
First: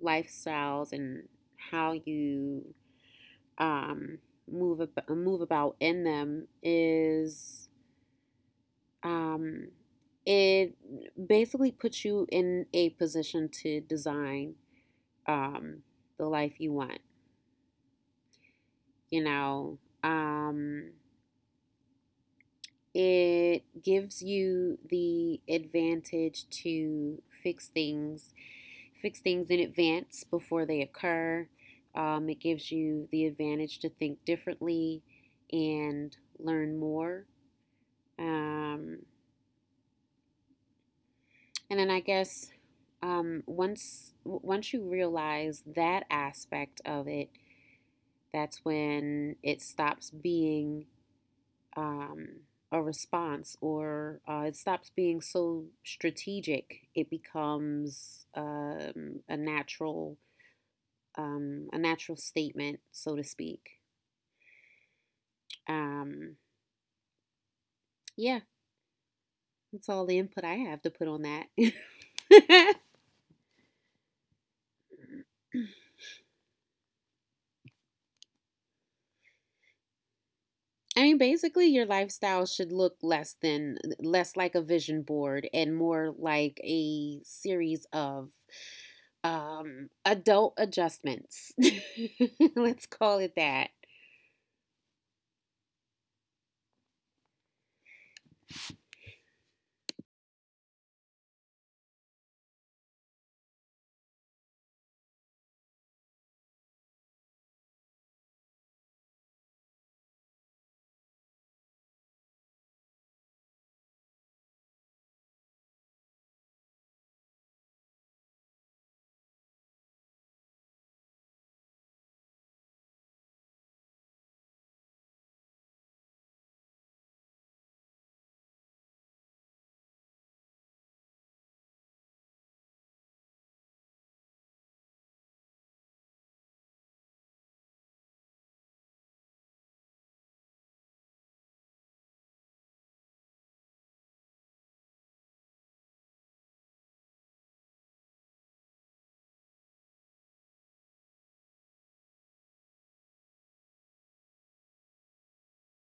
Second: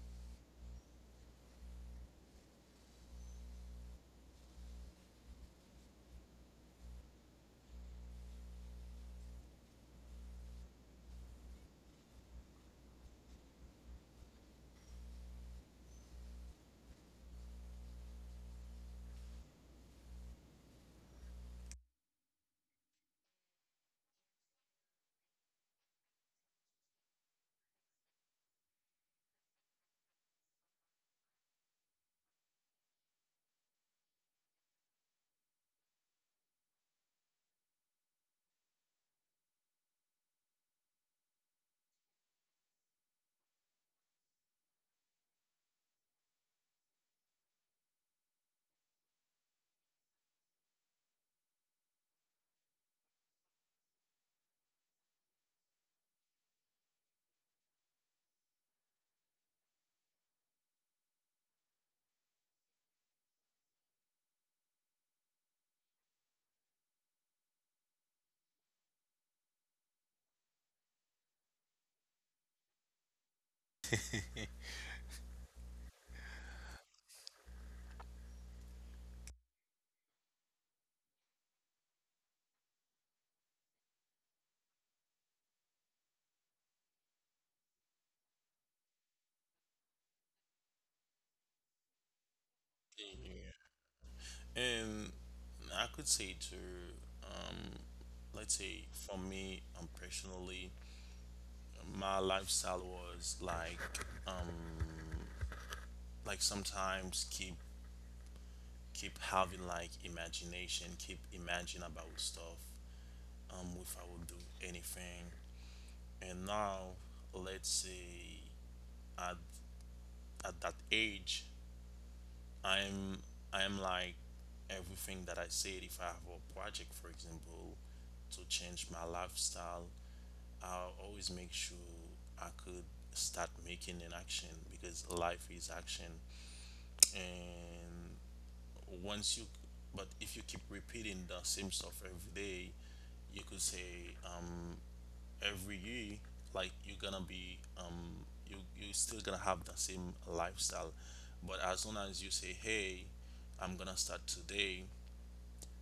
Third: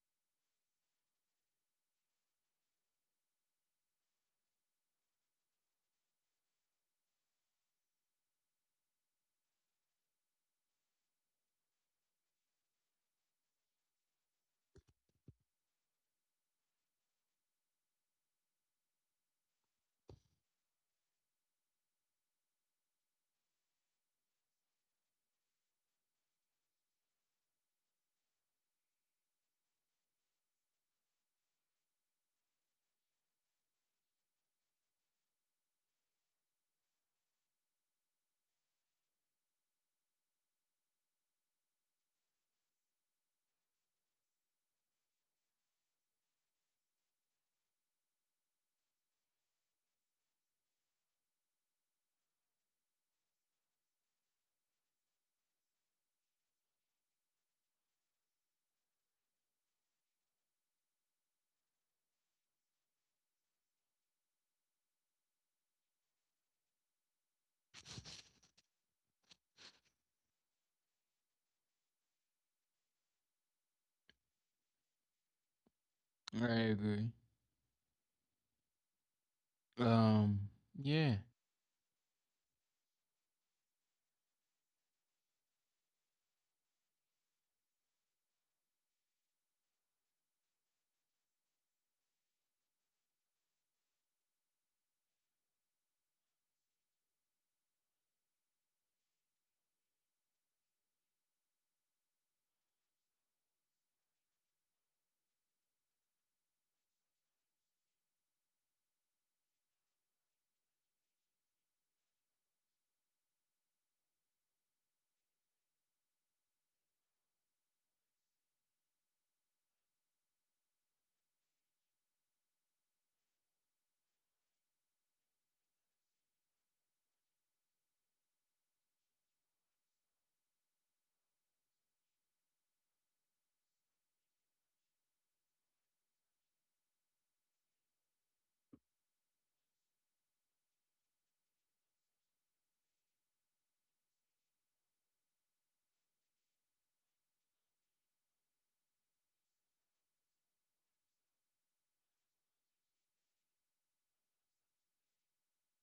Speaker 3: lifestyles and how you um move about in them is Um, it basically puts you in a position to design um, the life you want. You know, um, it gives you the advantage to fix things in advance before they occur. It gives you the advantage to think differently and learn more. Um, And then I guess um, once once you realize that aspect of it, that's when it stops being um, a response, or it stops being so strategic. It becomes a natural statement, so to speak. Um, yeah, that's all the input I have to put on that.
Speaker 1: I agree. Um,
Speaker 3: I
Speaker 1: yeah.
Speaker 3: mean, basically, your lifestyle should look less than less like a vision board and more like a series of adult adjustments. Let's call it
Speaker 2: Yeah.
Speaker 3: that.
Speaker 2: And I could say to, let's say, for me, personally, my lifestyle was like sometimes keep having like imagination, keep imagine about stuff. If I would do anything. And now, let's say, at that age, i'm I'm like, everything that I said, if I have a project, for example, to change my lifestyle, I'll always make sure I could start making an action, because life is action. And once you, but if you keep repeating the same stuff every day, you could say, um, every year, like, you're gonna be, um, you still gonna have the same lifestyle. But as soon as you say, hey, I'm gonna start today,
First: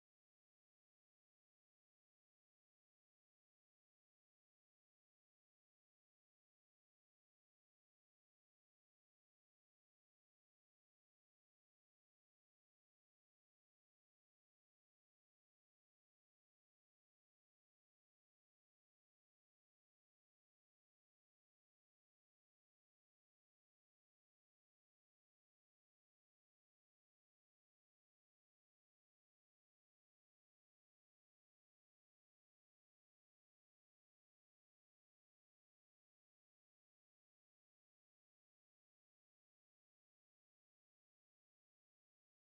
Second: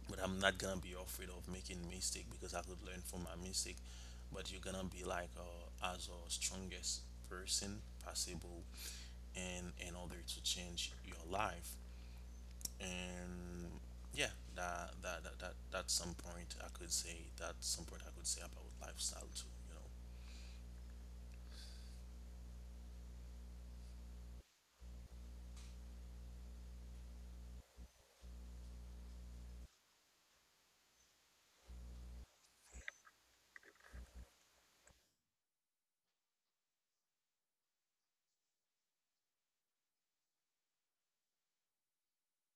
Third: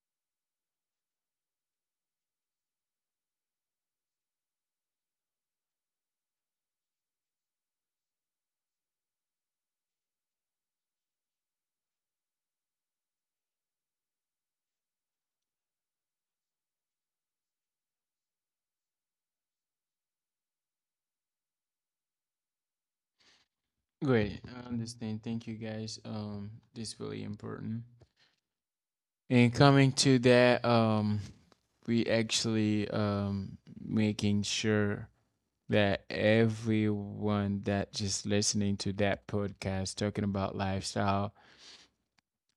Speaker 2: but I'm not gonna be afraid of making mistake, because I could learn from my mistake. But you're gonna be like, as a strongest person possible, and in order to change your life. And yeah, that's some point I could say, about lifestyle too, you know.
Speaker 1: Great. I understand. Thank you guys. This is really important. And coming to that, we actually making sure that everyone that just listening to that podcast talking about lifestyle,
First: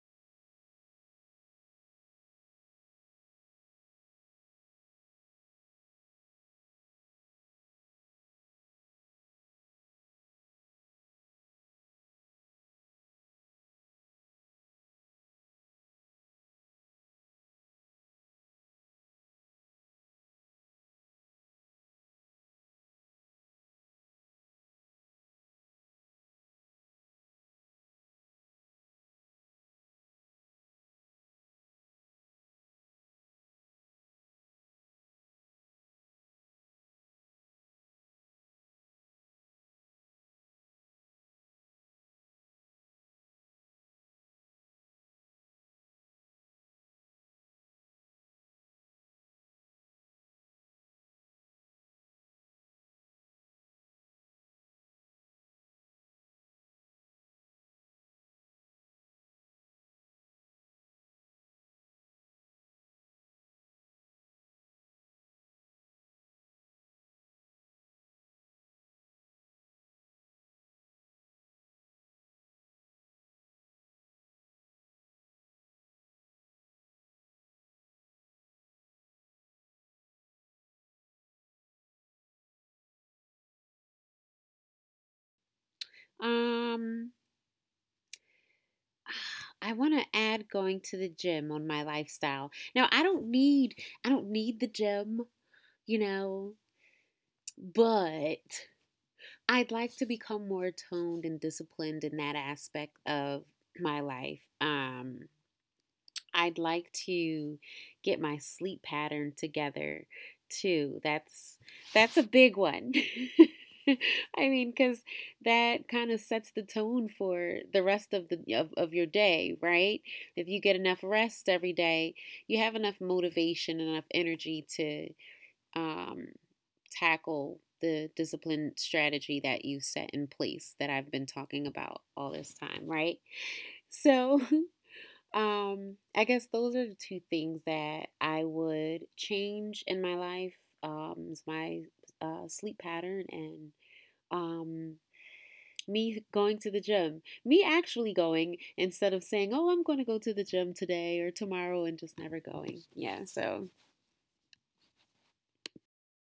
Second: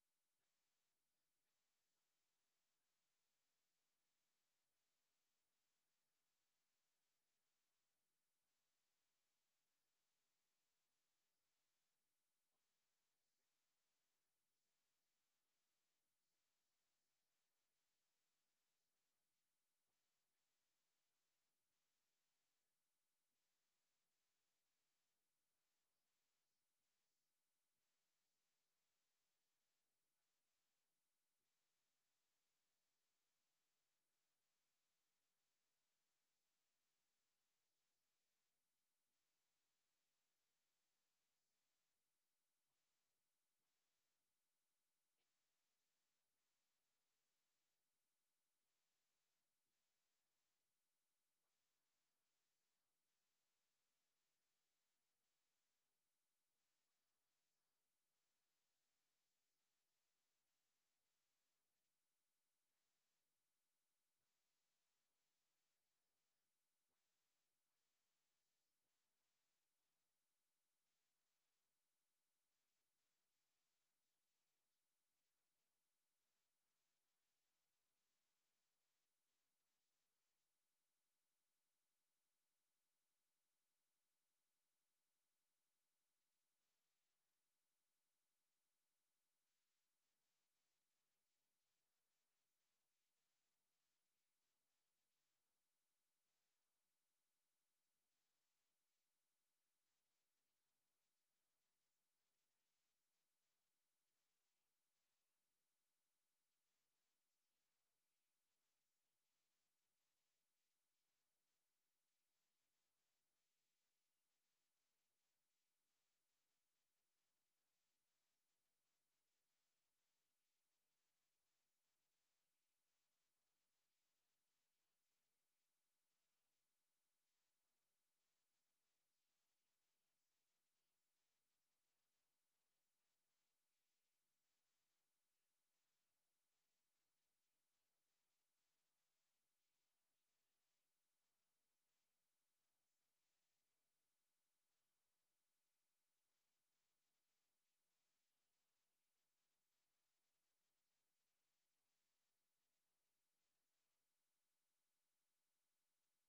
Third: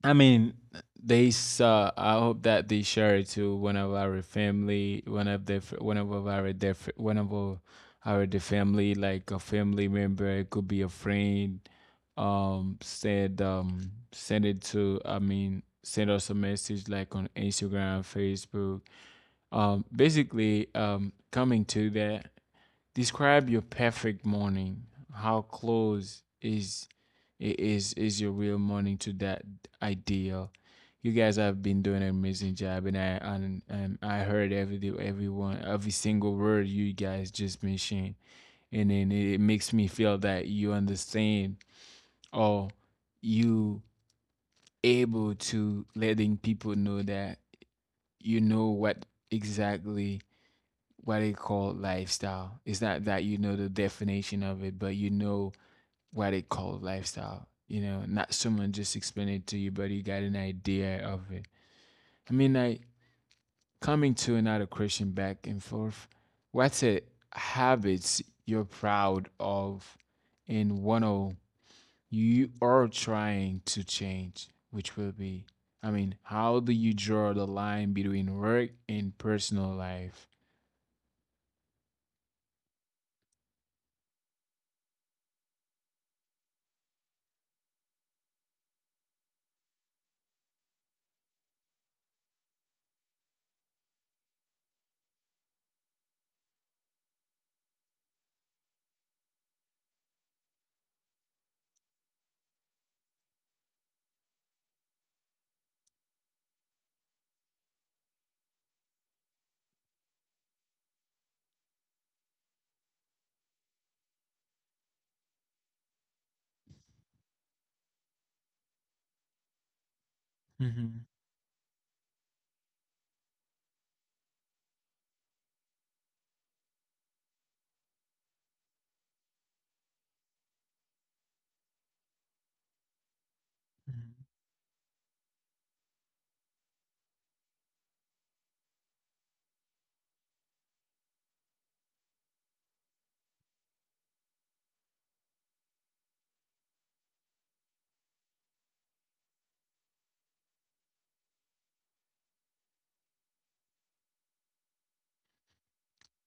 Speaker 1: i mean they saw, I hope that they share it to one of our family, one of the one of our def, one of our the family, like a family member, it could be a friend. Said Send it to, send us a message like on Instagram, Facebook. Basically, coming to that, describe your perfect morning. How close is your real morning to that ideal? You guys have been doing an amazing job, and I heard every single word you guys just mentioned, and then it makes me feel that you understand, or you able to letting people know that, you know what, exactly what they call lifestyle. It's not that you know the definition of it, but you know what they call lifestyle. You know, not someone just explain it to you, but you got an idea of it. I mean, like, coming to another question, back and forth. What's a habits you're proud of, and one of you are trying to change, which will be? I mean, how do you draw the line between work and personal life?
Speaker 3: Um, I want to add going to the gym on my lifestyle. Now, I don't need the gym, you know, but I'd like to become more toned and disciplined in that aspect of my life. I'd like to get my sleep pattern together too. That's a big one. I mean, because that kind of sets the tone for the rest of the of your day, right? If you
Speaker 1: hmm
Speaker 3: get
Speaker 1: hmm
Speaker 3: enough rest every day, you have enough motivation, enough energy to um, tackle the discipline strategy that you set in place that I've been talking about all this time, right? So I guess those are the two things that I would change in my life. Is my sleep pattern and um, me going to the gym. Me actually going instead of saying, "Oh, I'm going to go to the gym today or tomorrow," and just never going. Yeah. So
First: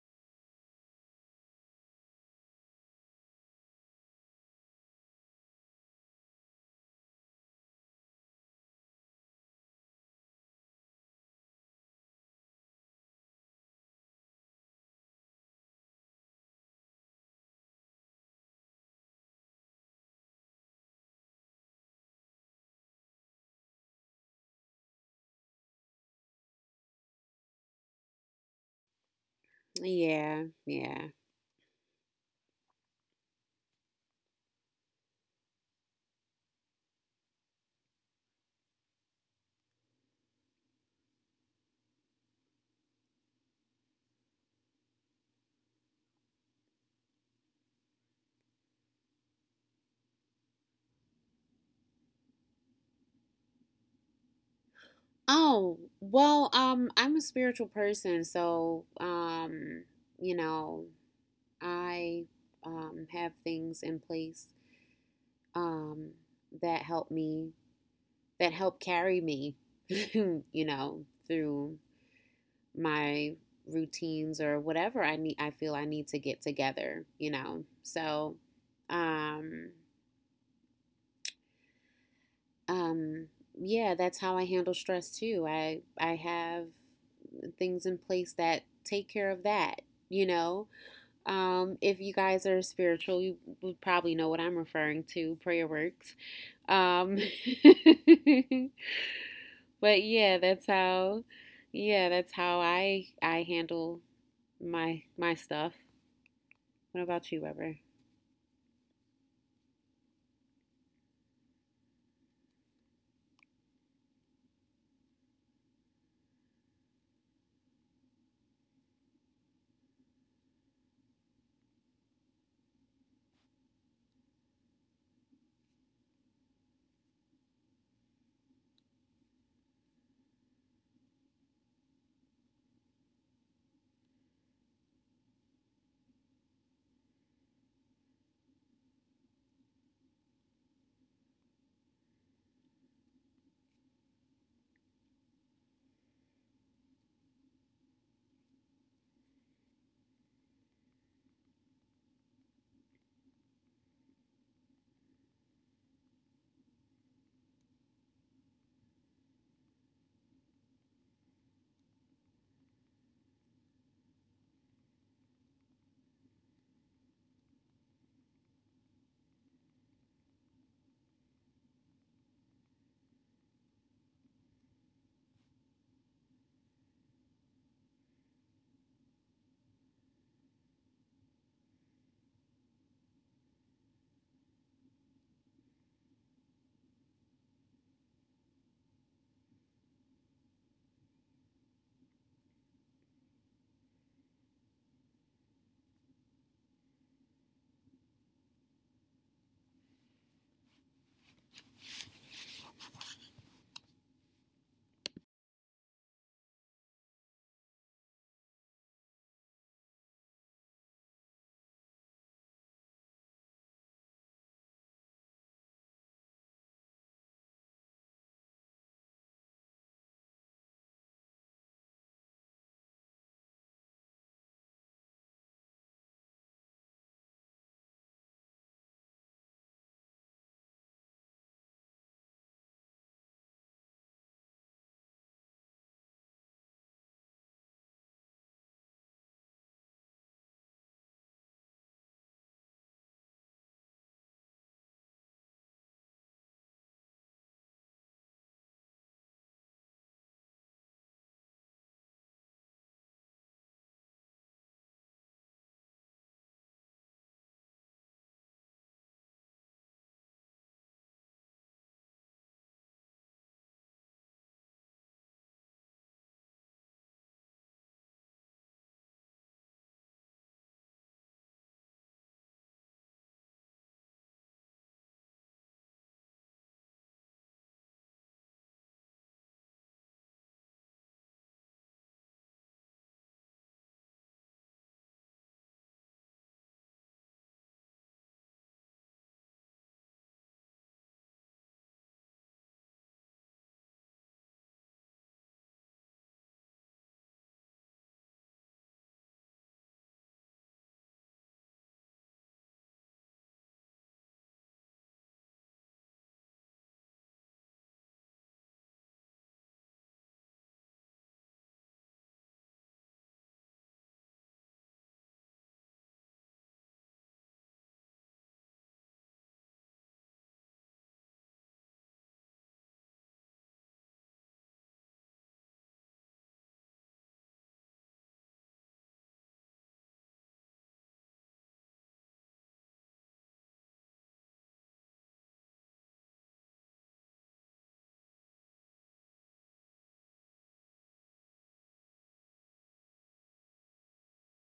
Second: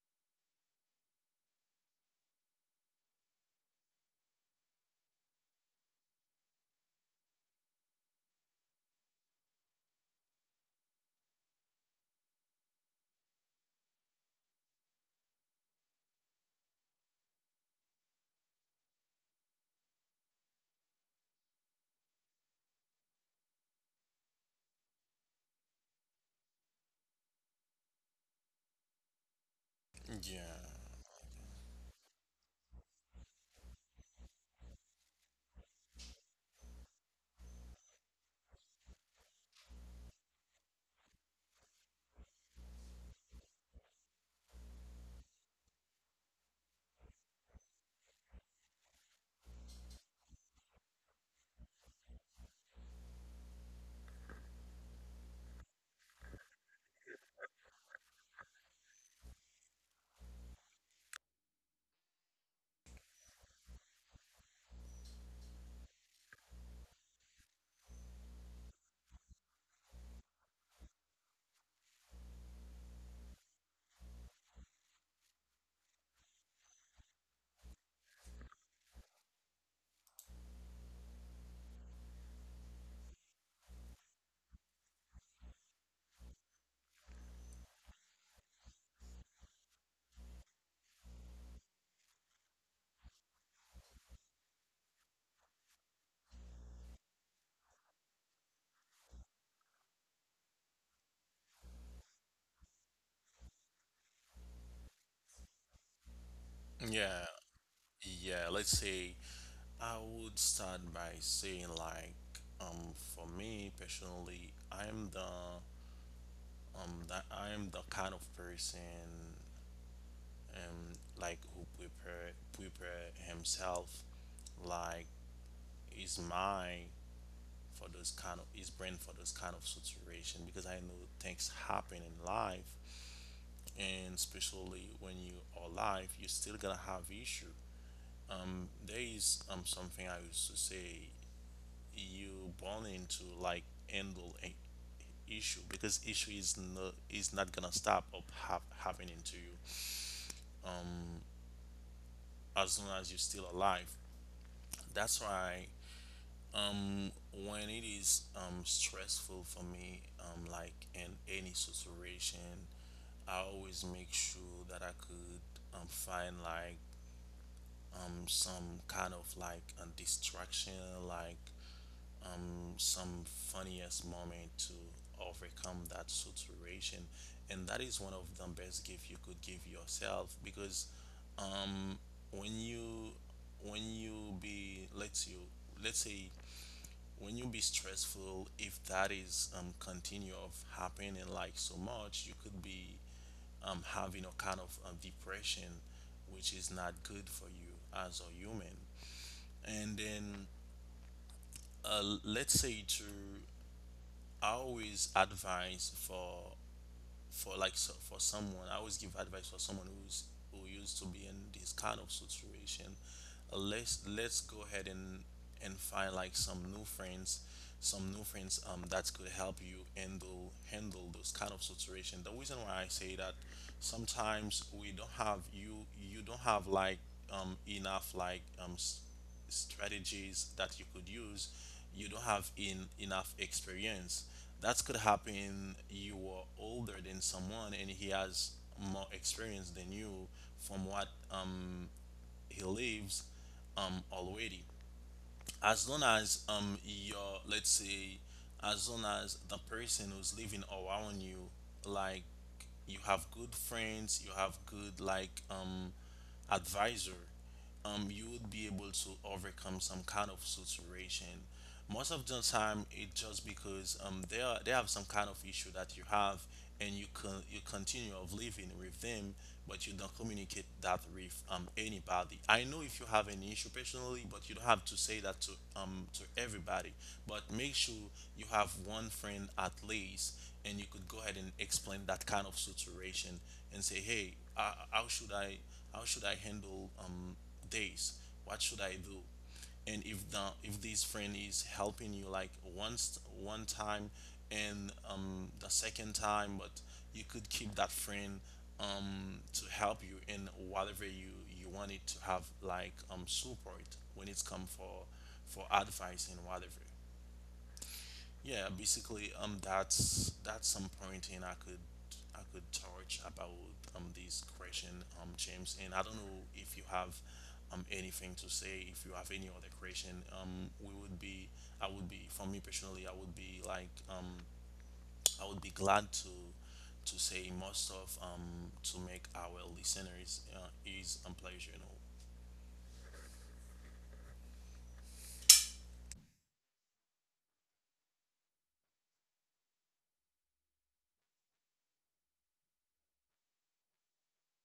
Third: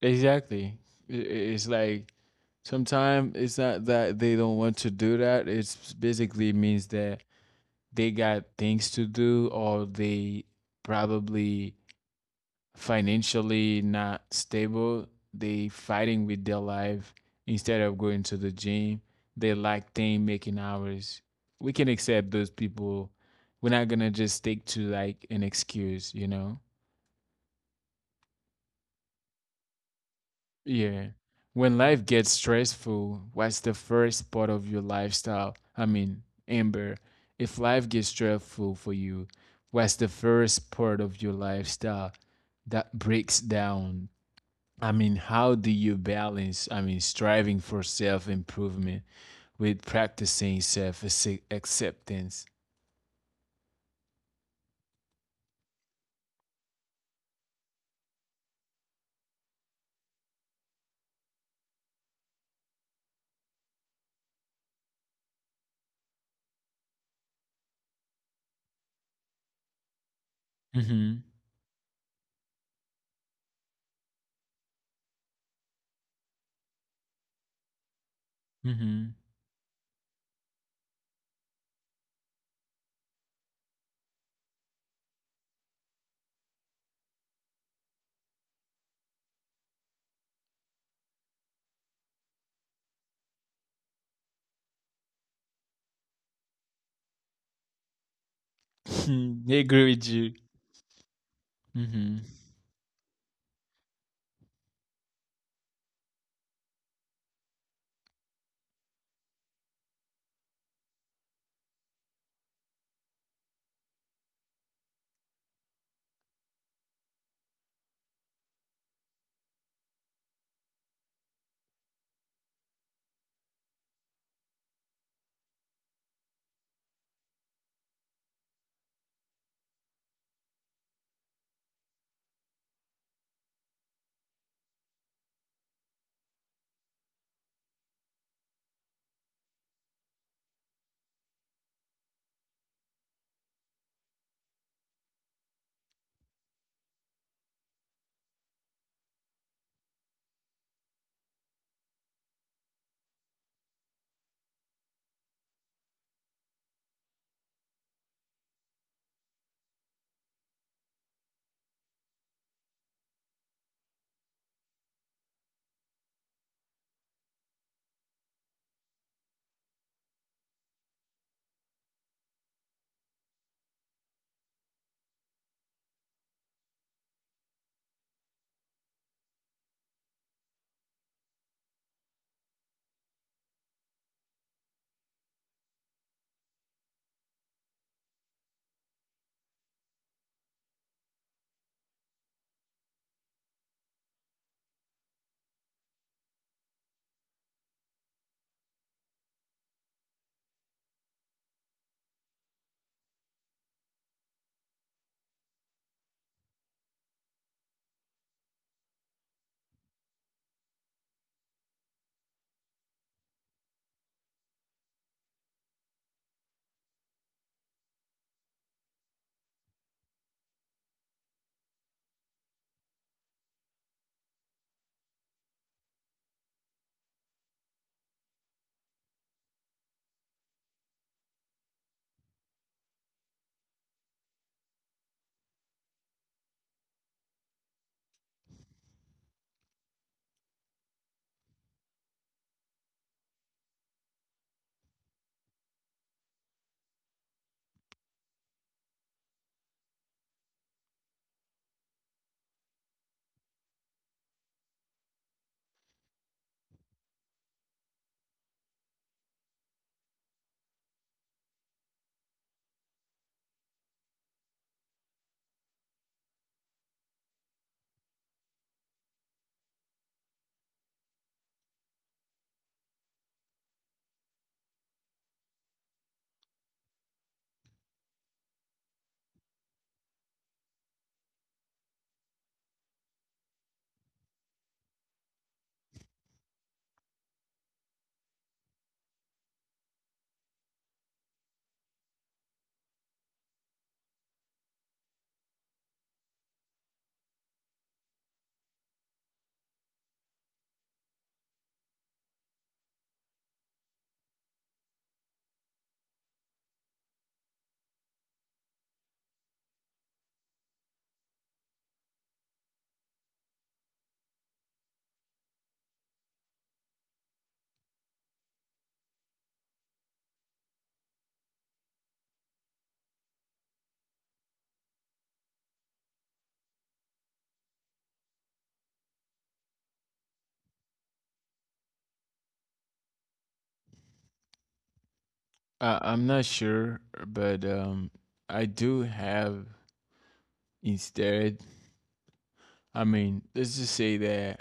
Speaker 1: Exactly. I- i- It's like sometimes it's not that they don't want to do that. It's basically means that they got things to do, or they probably financially not stable. They fighting with their life instead of going to the gym. They lack thing making hours. We can accept those people. We're not gonna just stick to like an excuse, you know?
Speaker 3: yeah,
Speaker 2: Yeah.
Speaker 3: yeah.
Speaker 1: Yeah. When life gets stressful, what's the first part of your lifestyle? I mean, Amber, if life gets stressful for you, what's the first part of your lifestyle that breaks down? I mean, how do you balance, I mean, striving for self improvement with practicing self acceptance?
Speaker 3: Oh well, I'm a spiritual person, so you know, I have things in place um, that helped me, that helped carry me, you know,
Speaker 1: Mm
Speaker 3: through my routines or whatever I need. I feel I need to get together, you know. So,
Speaker 1: hmm. Mm
Speaker 3: um, um, yeah, that's how I handle stress too. I have things in place that take care of that. You know, if you guys are spiritual, you would probably know what I'm referring to. Prayer works. Um,
Speaker 1: hmm. I agree
Speaker 3: But
Speaker 1: with you. Mm
Speaker 3: yeah,
Speaker 1: hmm.
Speaker 3: that's how I handle my stuff. What
Speaker 2: Yeah,
Speaker 3: about you, Weber?
Speaker 2: yeah. Let's say I would start by saying for me personally, I'm the kind of person um like who prepare himself, like his mind for those his brain for those kind of situation because I know things happen in life, and especially when you are alive, you're still gonna have issue. There is something I used to say. You born into like handle a issue because issue is not gonna stop of happening to you as long as you're still alive. That's why um when it is stressful for me like in any situation, I always make sure that I could find like some kind of like a distraction, like some funniest moment to overcome that situation. And that is one of the best gift you could give yourself because when you when you be let's you let's say when you be stressful, if that is continue of happening like so much, you could be having a kind of depression, which is not good for you as a human. And then let's say to I always advise for someone. I always give advice for someone who's who used to be in this kind of situation. Let's go ahead and find like some new friends, some new friends that could help you handle those kind of situation. The reason why I say that, sometimes we don't have you don't have like enough like strategies that you could use. You don't have in enough experience that could happen. You are older than someone and he has more experience than you from what he lives already. As long as your let's say as long as the person who's living around you, like, you have good friends, you have good like advisor, you would be able to overcome some kind of situation. Most of the time, it's just because they have some kind of issue that you have, and you continue of living with them, but you don't communicate that with anybody. I know if you have an issue personally, but you don't have to say that to everybody. But make sure you have one friend at least, and you could go ahead and explain that kind of situation and say, hey, how should I handle days? What should I do? And if the if this friend is helping you like once one time and the second time, but you could keep that friend to help you in whatever you want it to have like support when it's come for advice and whatever. Yeah, basically, that's some pointing I could touch about this question, James. And I don't know if you have anything to say. If you have any other question, we would be I would be, for me personally, I would be I would be glad to say more stuff to make our listeners is a pleasure. You know,
Speaker 1: I'm not sure, but I do have. Instead, I mean, let's just say that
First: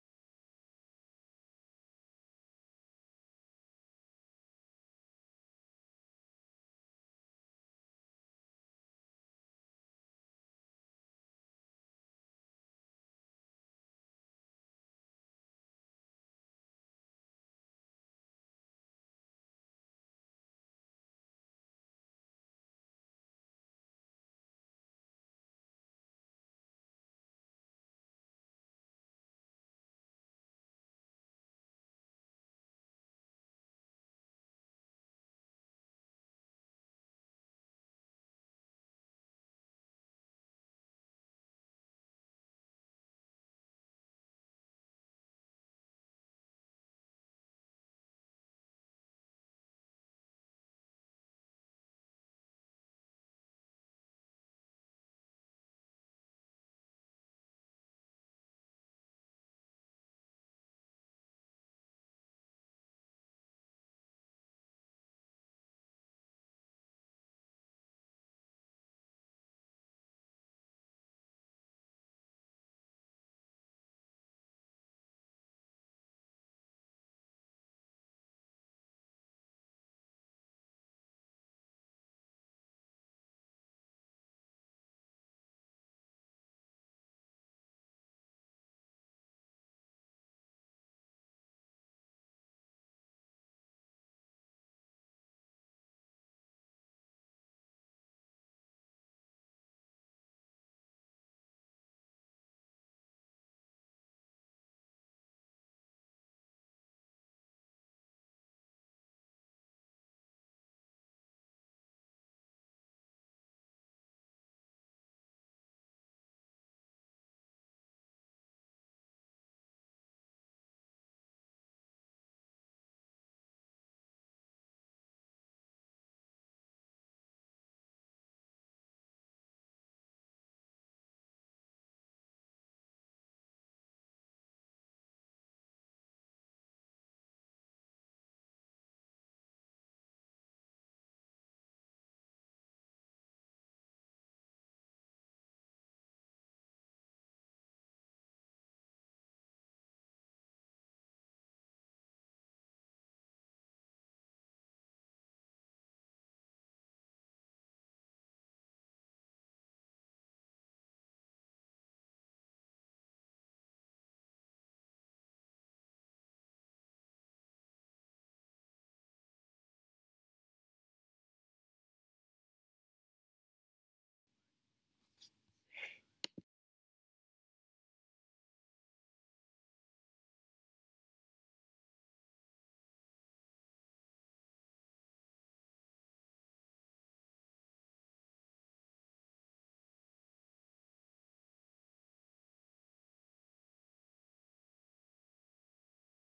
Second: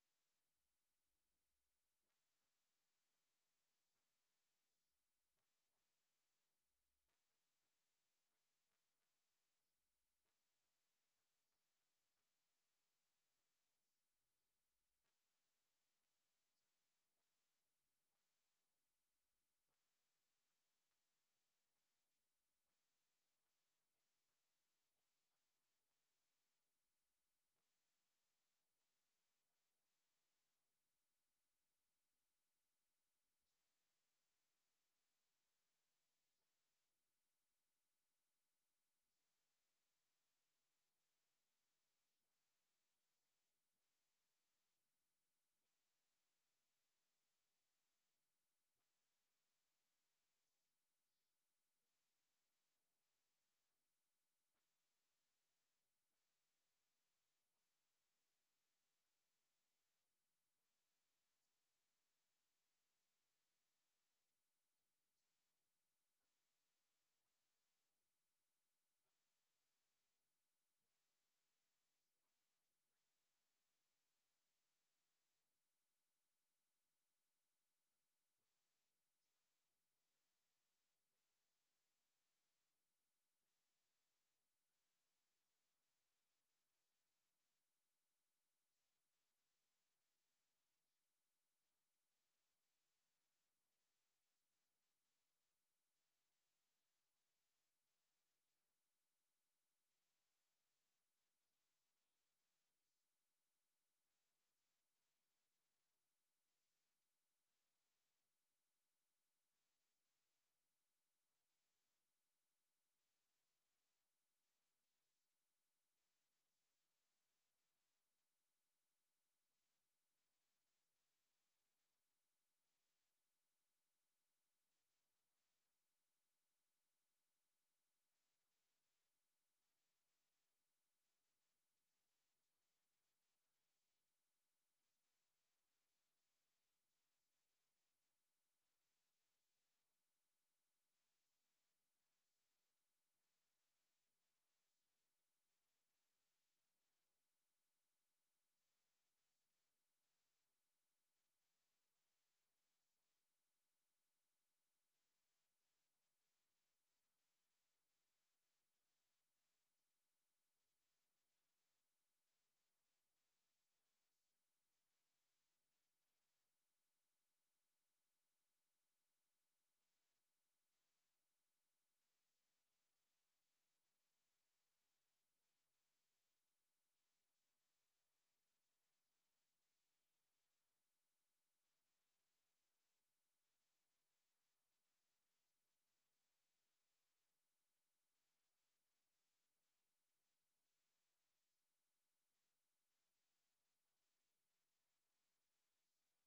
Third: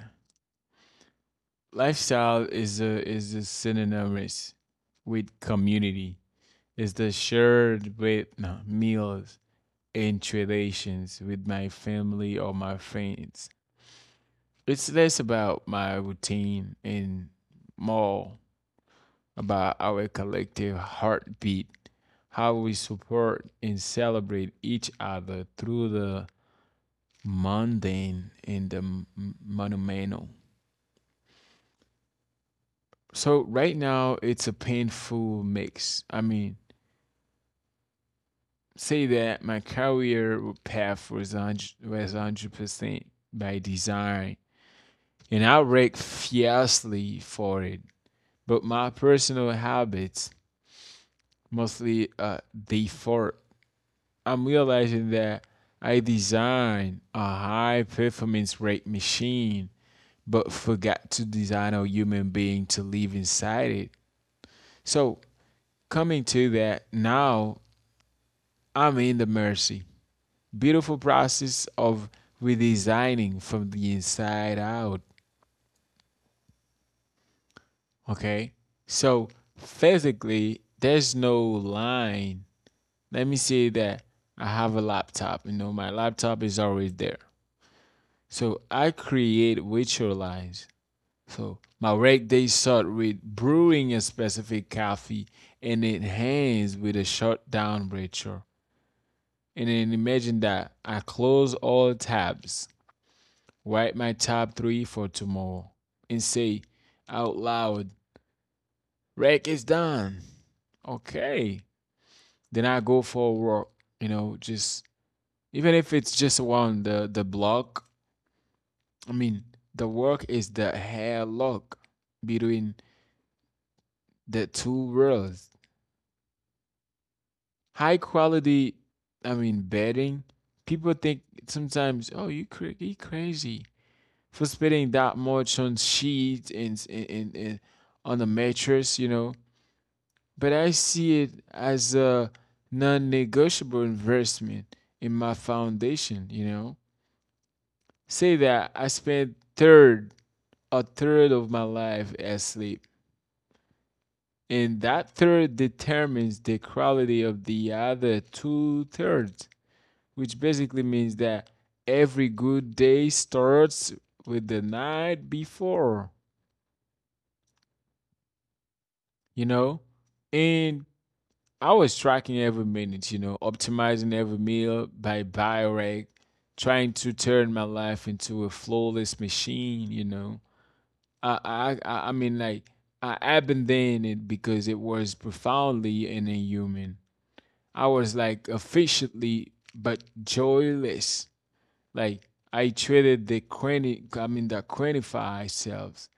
Speaker 1: lifestyle is a synonymous with community. It's the shared with no, meals and traditions with my family or my friends. It's less about my routine and more about our collective heartbeat, how we support and celebrate each other through the mundane and the monumental. So right now it's a painful mix. I mean, say that my career path was 100% by design, and I worked fiercely for it. But my personal habits mostly default. I'm realizing that I designed a high performance rate machine, but forgot to design a human being to live inside it. So coming to that, now I'm in the mercy. Beautiful process of redesigning from the inside out. Okay. So physically, there's no line. Let me say that I have a laptop. You know, my laptop is always there. So I create virtual lines. So my work day start with brewing a specific coffee, and it ends with a shutdown ritual. And then imagine that I close all tabs, write my top three for tomorrow, and say out loud, "Rec is done." Okay. Then I go for a walk, you know, just even if it's just around the block. I mean, the work is the hairlock between the two worlds. High quality, I mean, bedding. People think sometimes, oh, you crazy for spending that much on sheets, and on the mattress, you know. But I see it as a non-negotiable investment in my foundation, you know. Say that I spent third a third of my life as sleep, and that third determines the quality of the other two thirds, which basically means that every good day starts with the night before, you know? And I was tracking every minute, you know, optimizing every meal by bioreg, trying to turn my life into a flawless machine, you know. I mean like I abandoned it because it was profoundly inhuman. I was like efficiently but joyless. Like I traded the quanti I mean the quantify selves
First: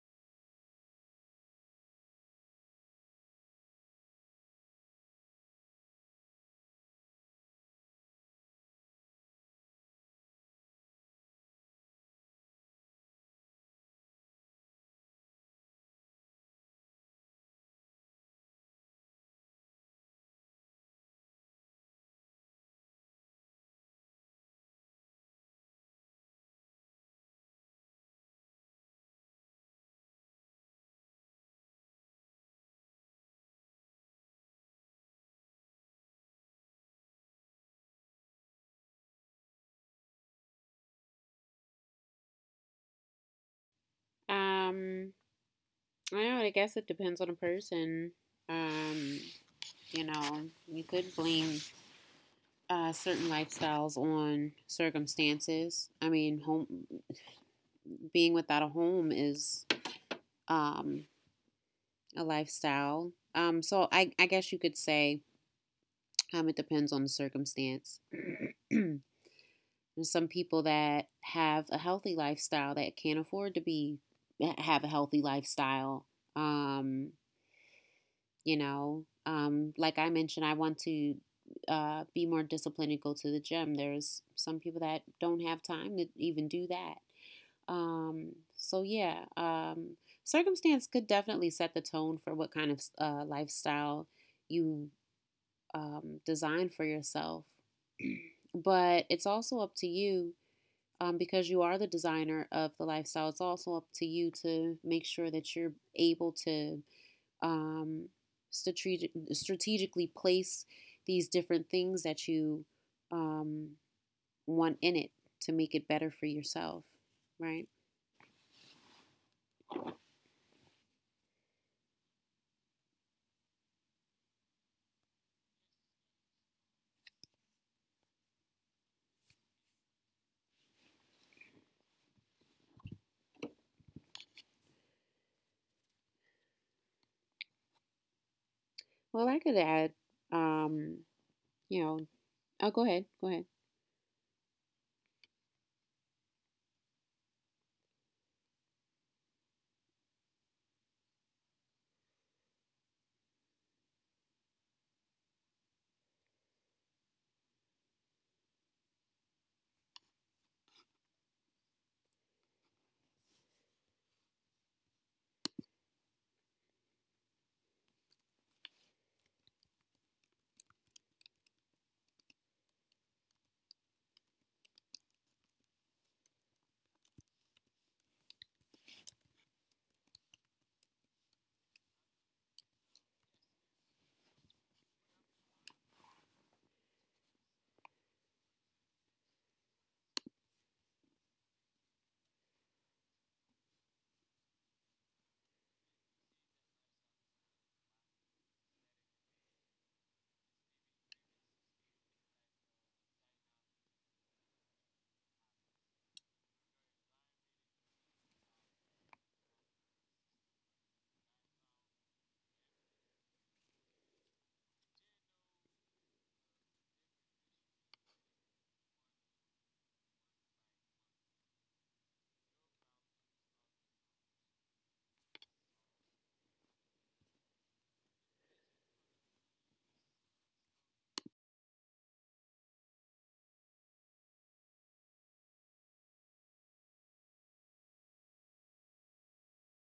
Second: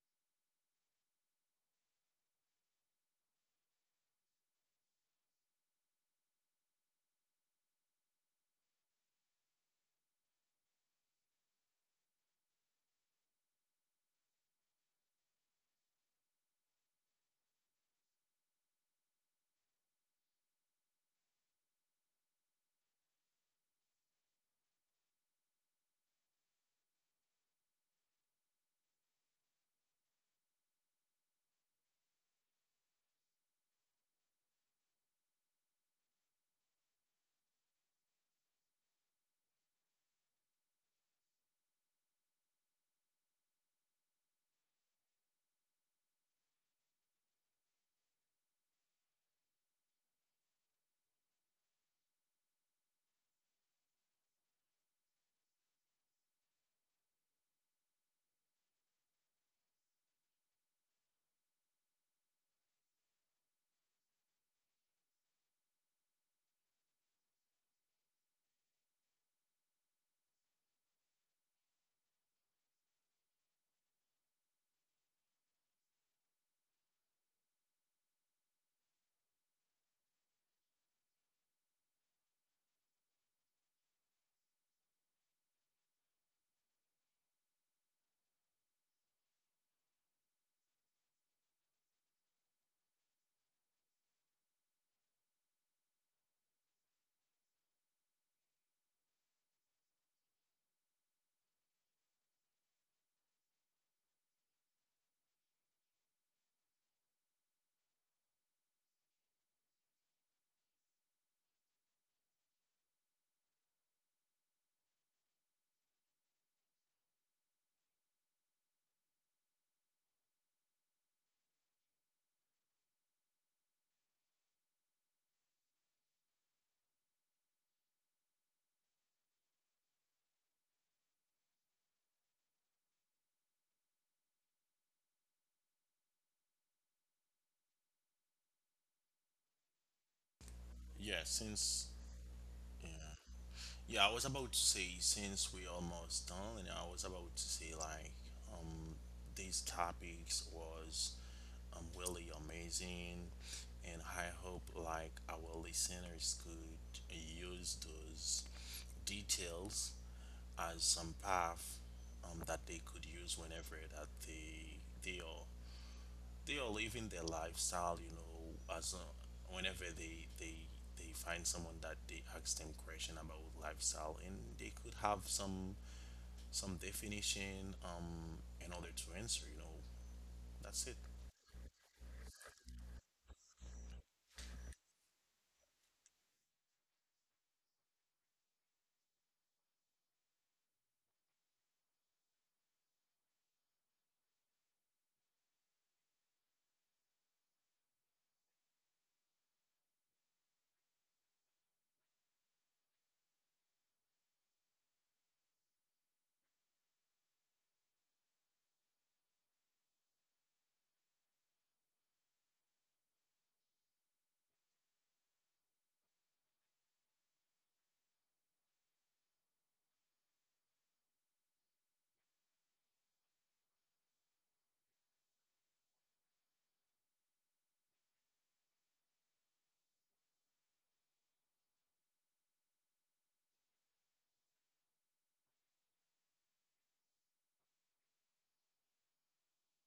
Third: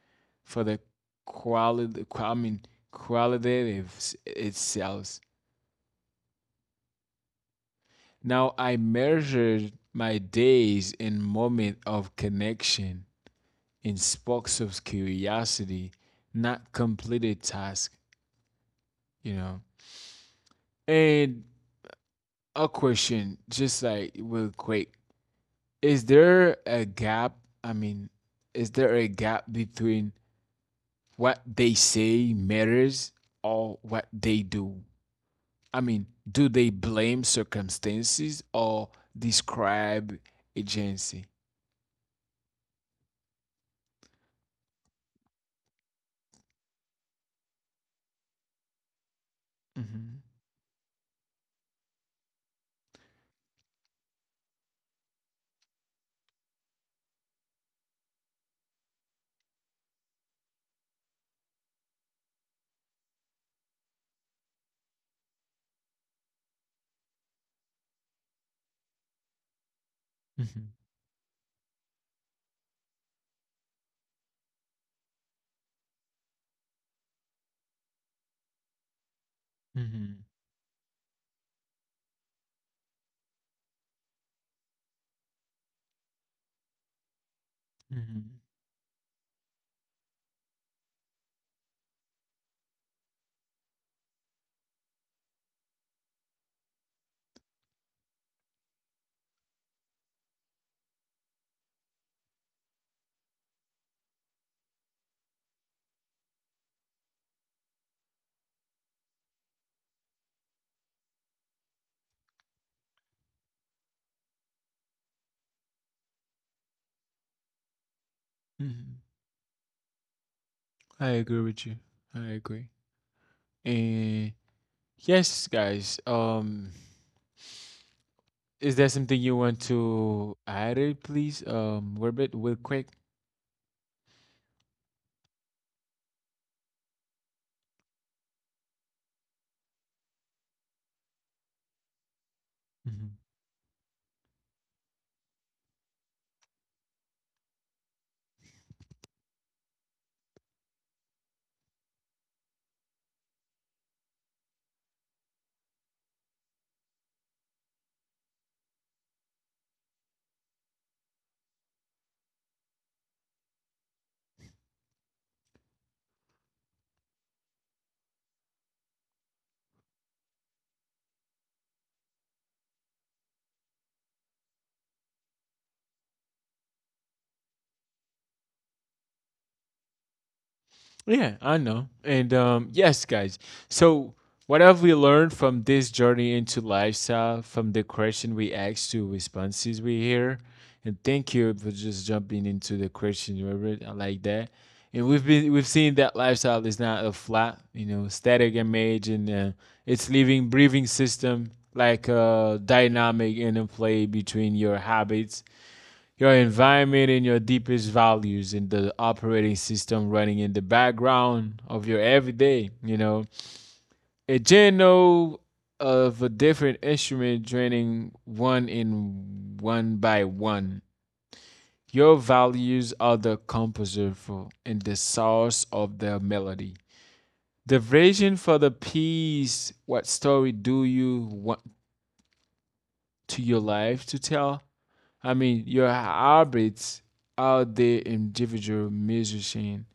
Speaker 1: for the quality I mean qualitative itself. Now I measured my days in moment of connection, in sparks of curiosity, not completed task, you know. And a question, just like real quick. Is there a gap? I mean, is there a gap between what they say matters or what they do? I mean, do they blame circumstances or describe agency?
Speaker 3: Um, I don't know, I guess it depends on the person. Um, you
Speaker 1: hmm
Speaker 3: know, you could blame certain lifestyles on circumstances. I mean, home being without a home is um a lifestyle. So I guess you could say it depends on the circumstance. There's some people that have a healthy lifestyle that can't afford to be have a healthy lifestyle. Um, you know, like I
Speaker 1: Mhm,
Speaker 3: mentioned, I want to be more disciplined and go to the gym. There's some people that don't have time to even do that.
Speaker 1: mhm,
Speaker 3: So yeah, circumstance could definitely set the tone for what kind of lifestyle you design for yourself. But it's also up to you because you are the designer of the lifestyle, it's also up to you to make sure that you're able to um, strategically place these different things that you um, want in it to make it better for yourself, right?
Speaker 1: mhm. I agree with you. I agree. And yes, guys. Is there something you want to add it, please? Werbit, real quick.
Speaker 3: Well, I could add, um,
Speaker 2: yeah,
Speaker 3: you
Speaker 2: since
Speaker 3: know, oh, go
Speaker 2: yeah.
Speaker 3: ahead, go ahead.
Speaker 2: Yeah, I was about to say since we're almost done, and I was about to say like um these topics was really amazing, and I hope like our listeners could use those details as some path that they could use whenever that they are they are living their lifestyle, you know, as whenever they find someone that they ask them question about lifestyle, and they could have some definition in order to answer, you know. That's it.
Speaker 1: Yeah, I know. And yes, guys. So, what have we learned from this journey into lifestyle, from the question we asked to responses we hear? And thank you for just jumping into the question, Robert. I like that. And we've seen that lifestyle is not a flat, you know, static image, and it's living, breathing system like a dynamic interplay between your habits, your environment and your deepest values and the operating system running in the background of your everyday, you know. A general of a different instrument draining one in one by one. Your values are the composer for and the source of the melody. The vision for the piece, what story do you want to your life to tell? I mean, your habits are the individual musician,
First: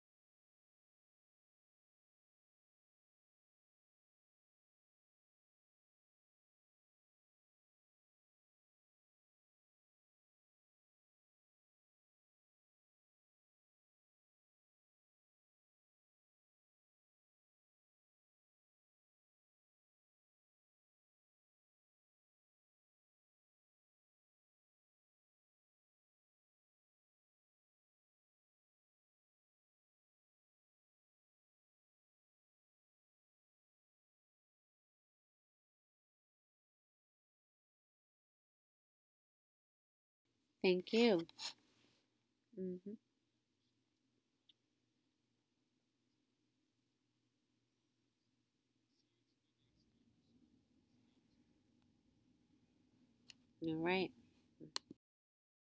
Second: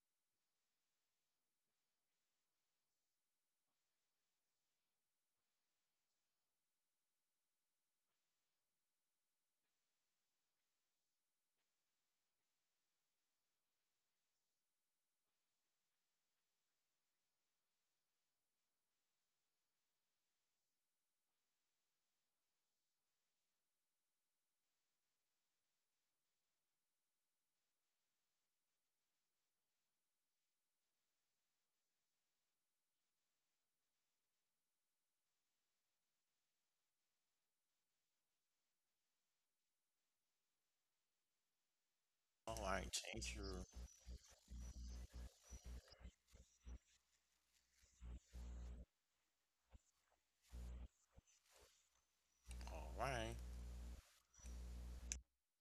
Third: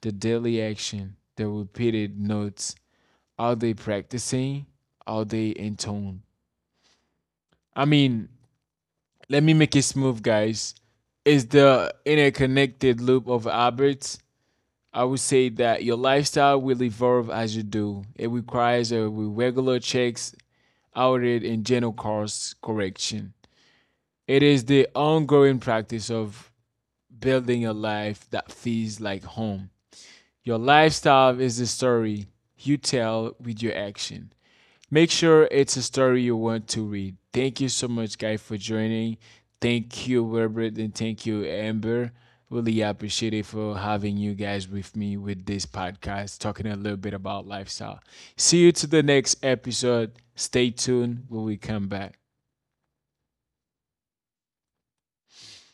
Speaker 1: the daily action, the repeated notes. Are they practicing? Are they in tone? I mean, let me make it smooth, guys. It's the interconnected loop of habits. I would say that your lifestyle will evolve as you do. It requires a regular checks, audit, and general course correction. It is the ongoing practice of building a life that feels like home. Your lifestyle is the story you tell with your action. Make sure it's a story you want to read. Thank you so much, guys, for joining. Thank you, Wilbert,
Speaker 3: Thank
Speaker 1: and thank
Speaker 3: you.
Speaker 1: you, Amber.
Speaker 2: All
Speaker 1: Really
Speaker 3: Mm-hmm.
Speaker 2: right,
Speaker 1: appreciate
Speaker 2: thank you.
Speaker 1: it for having you guys with me with this podcast, talking a little bit about lifestyle. See you to the next episode. Stay tuned when we come back.
Speaker 2: All right.
Speaker 3: All right.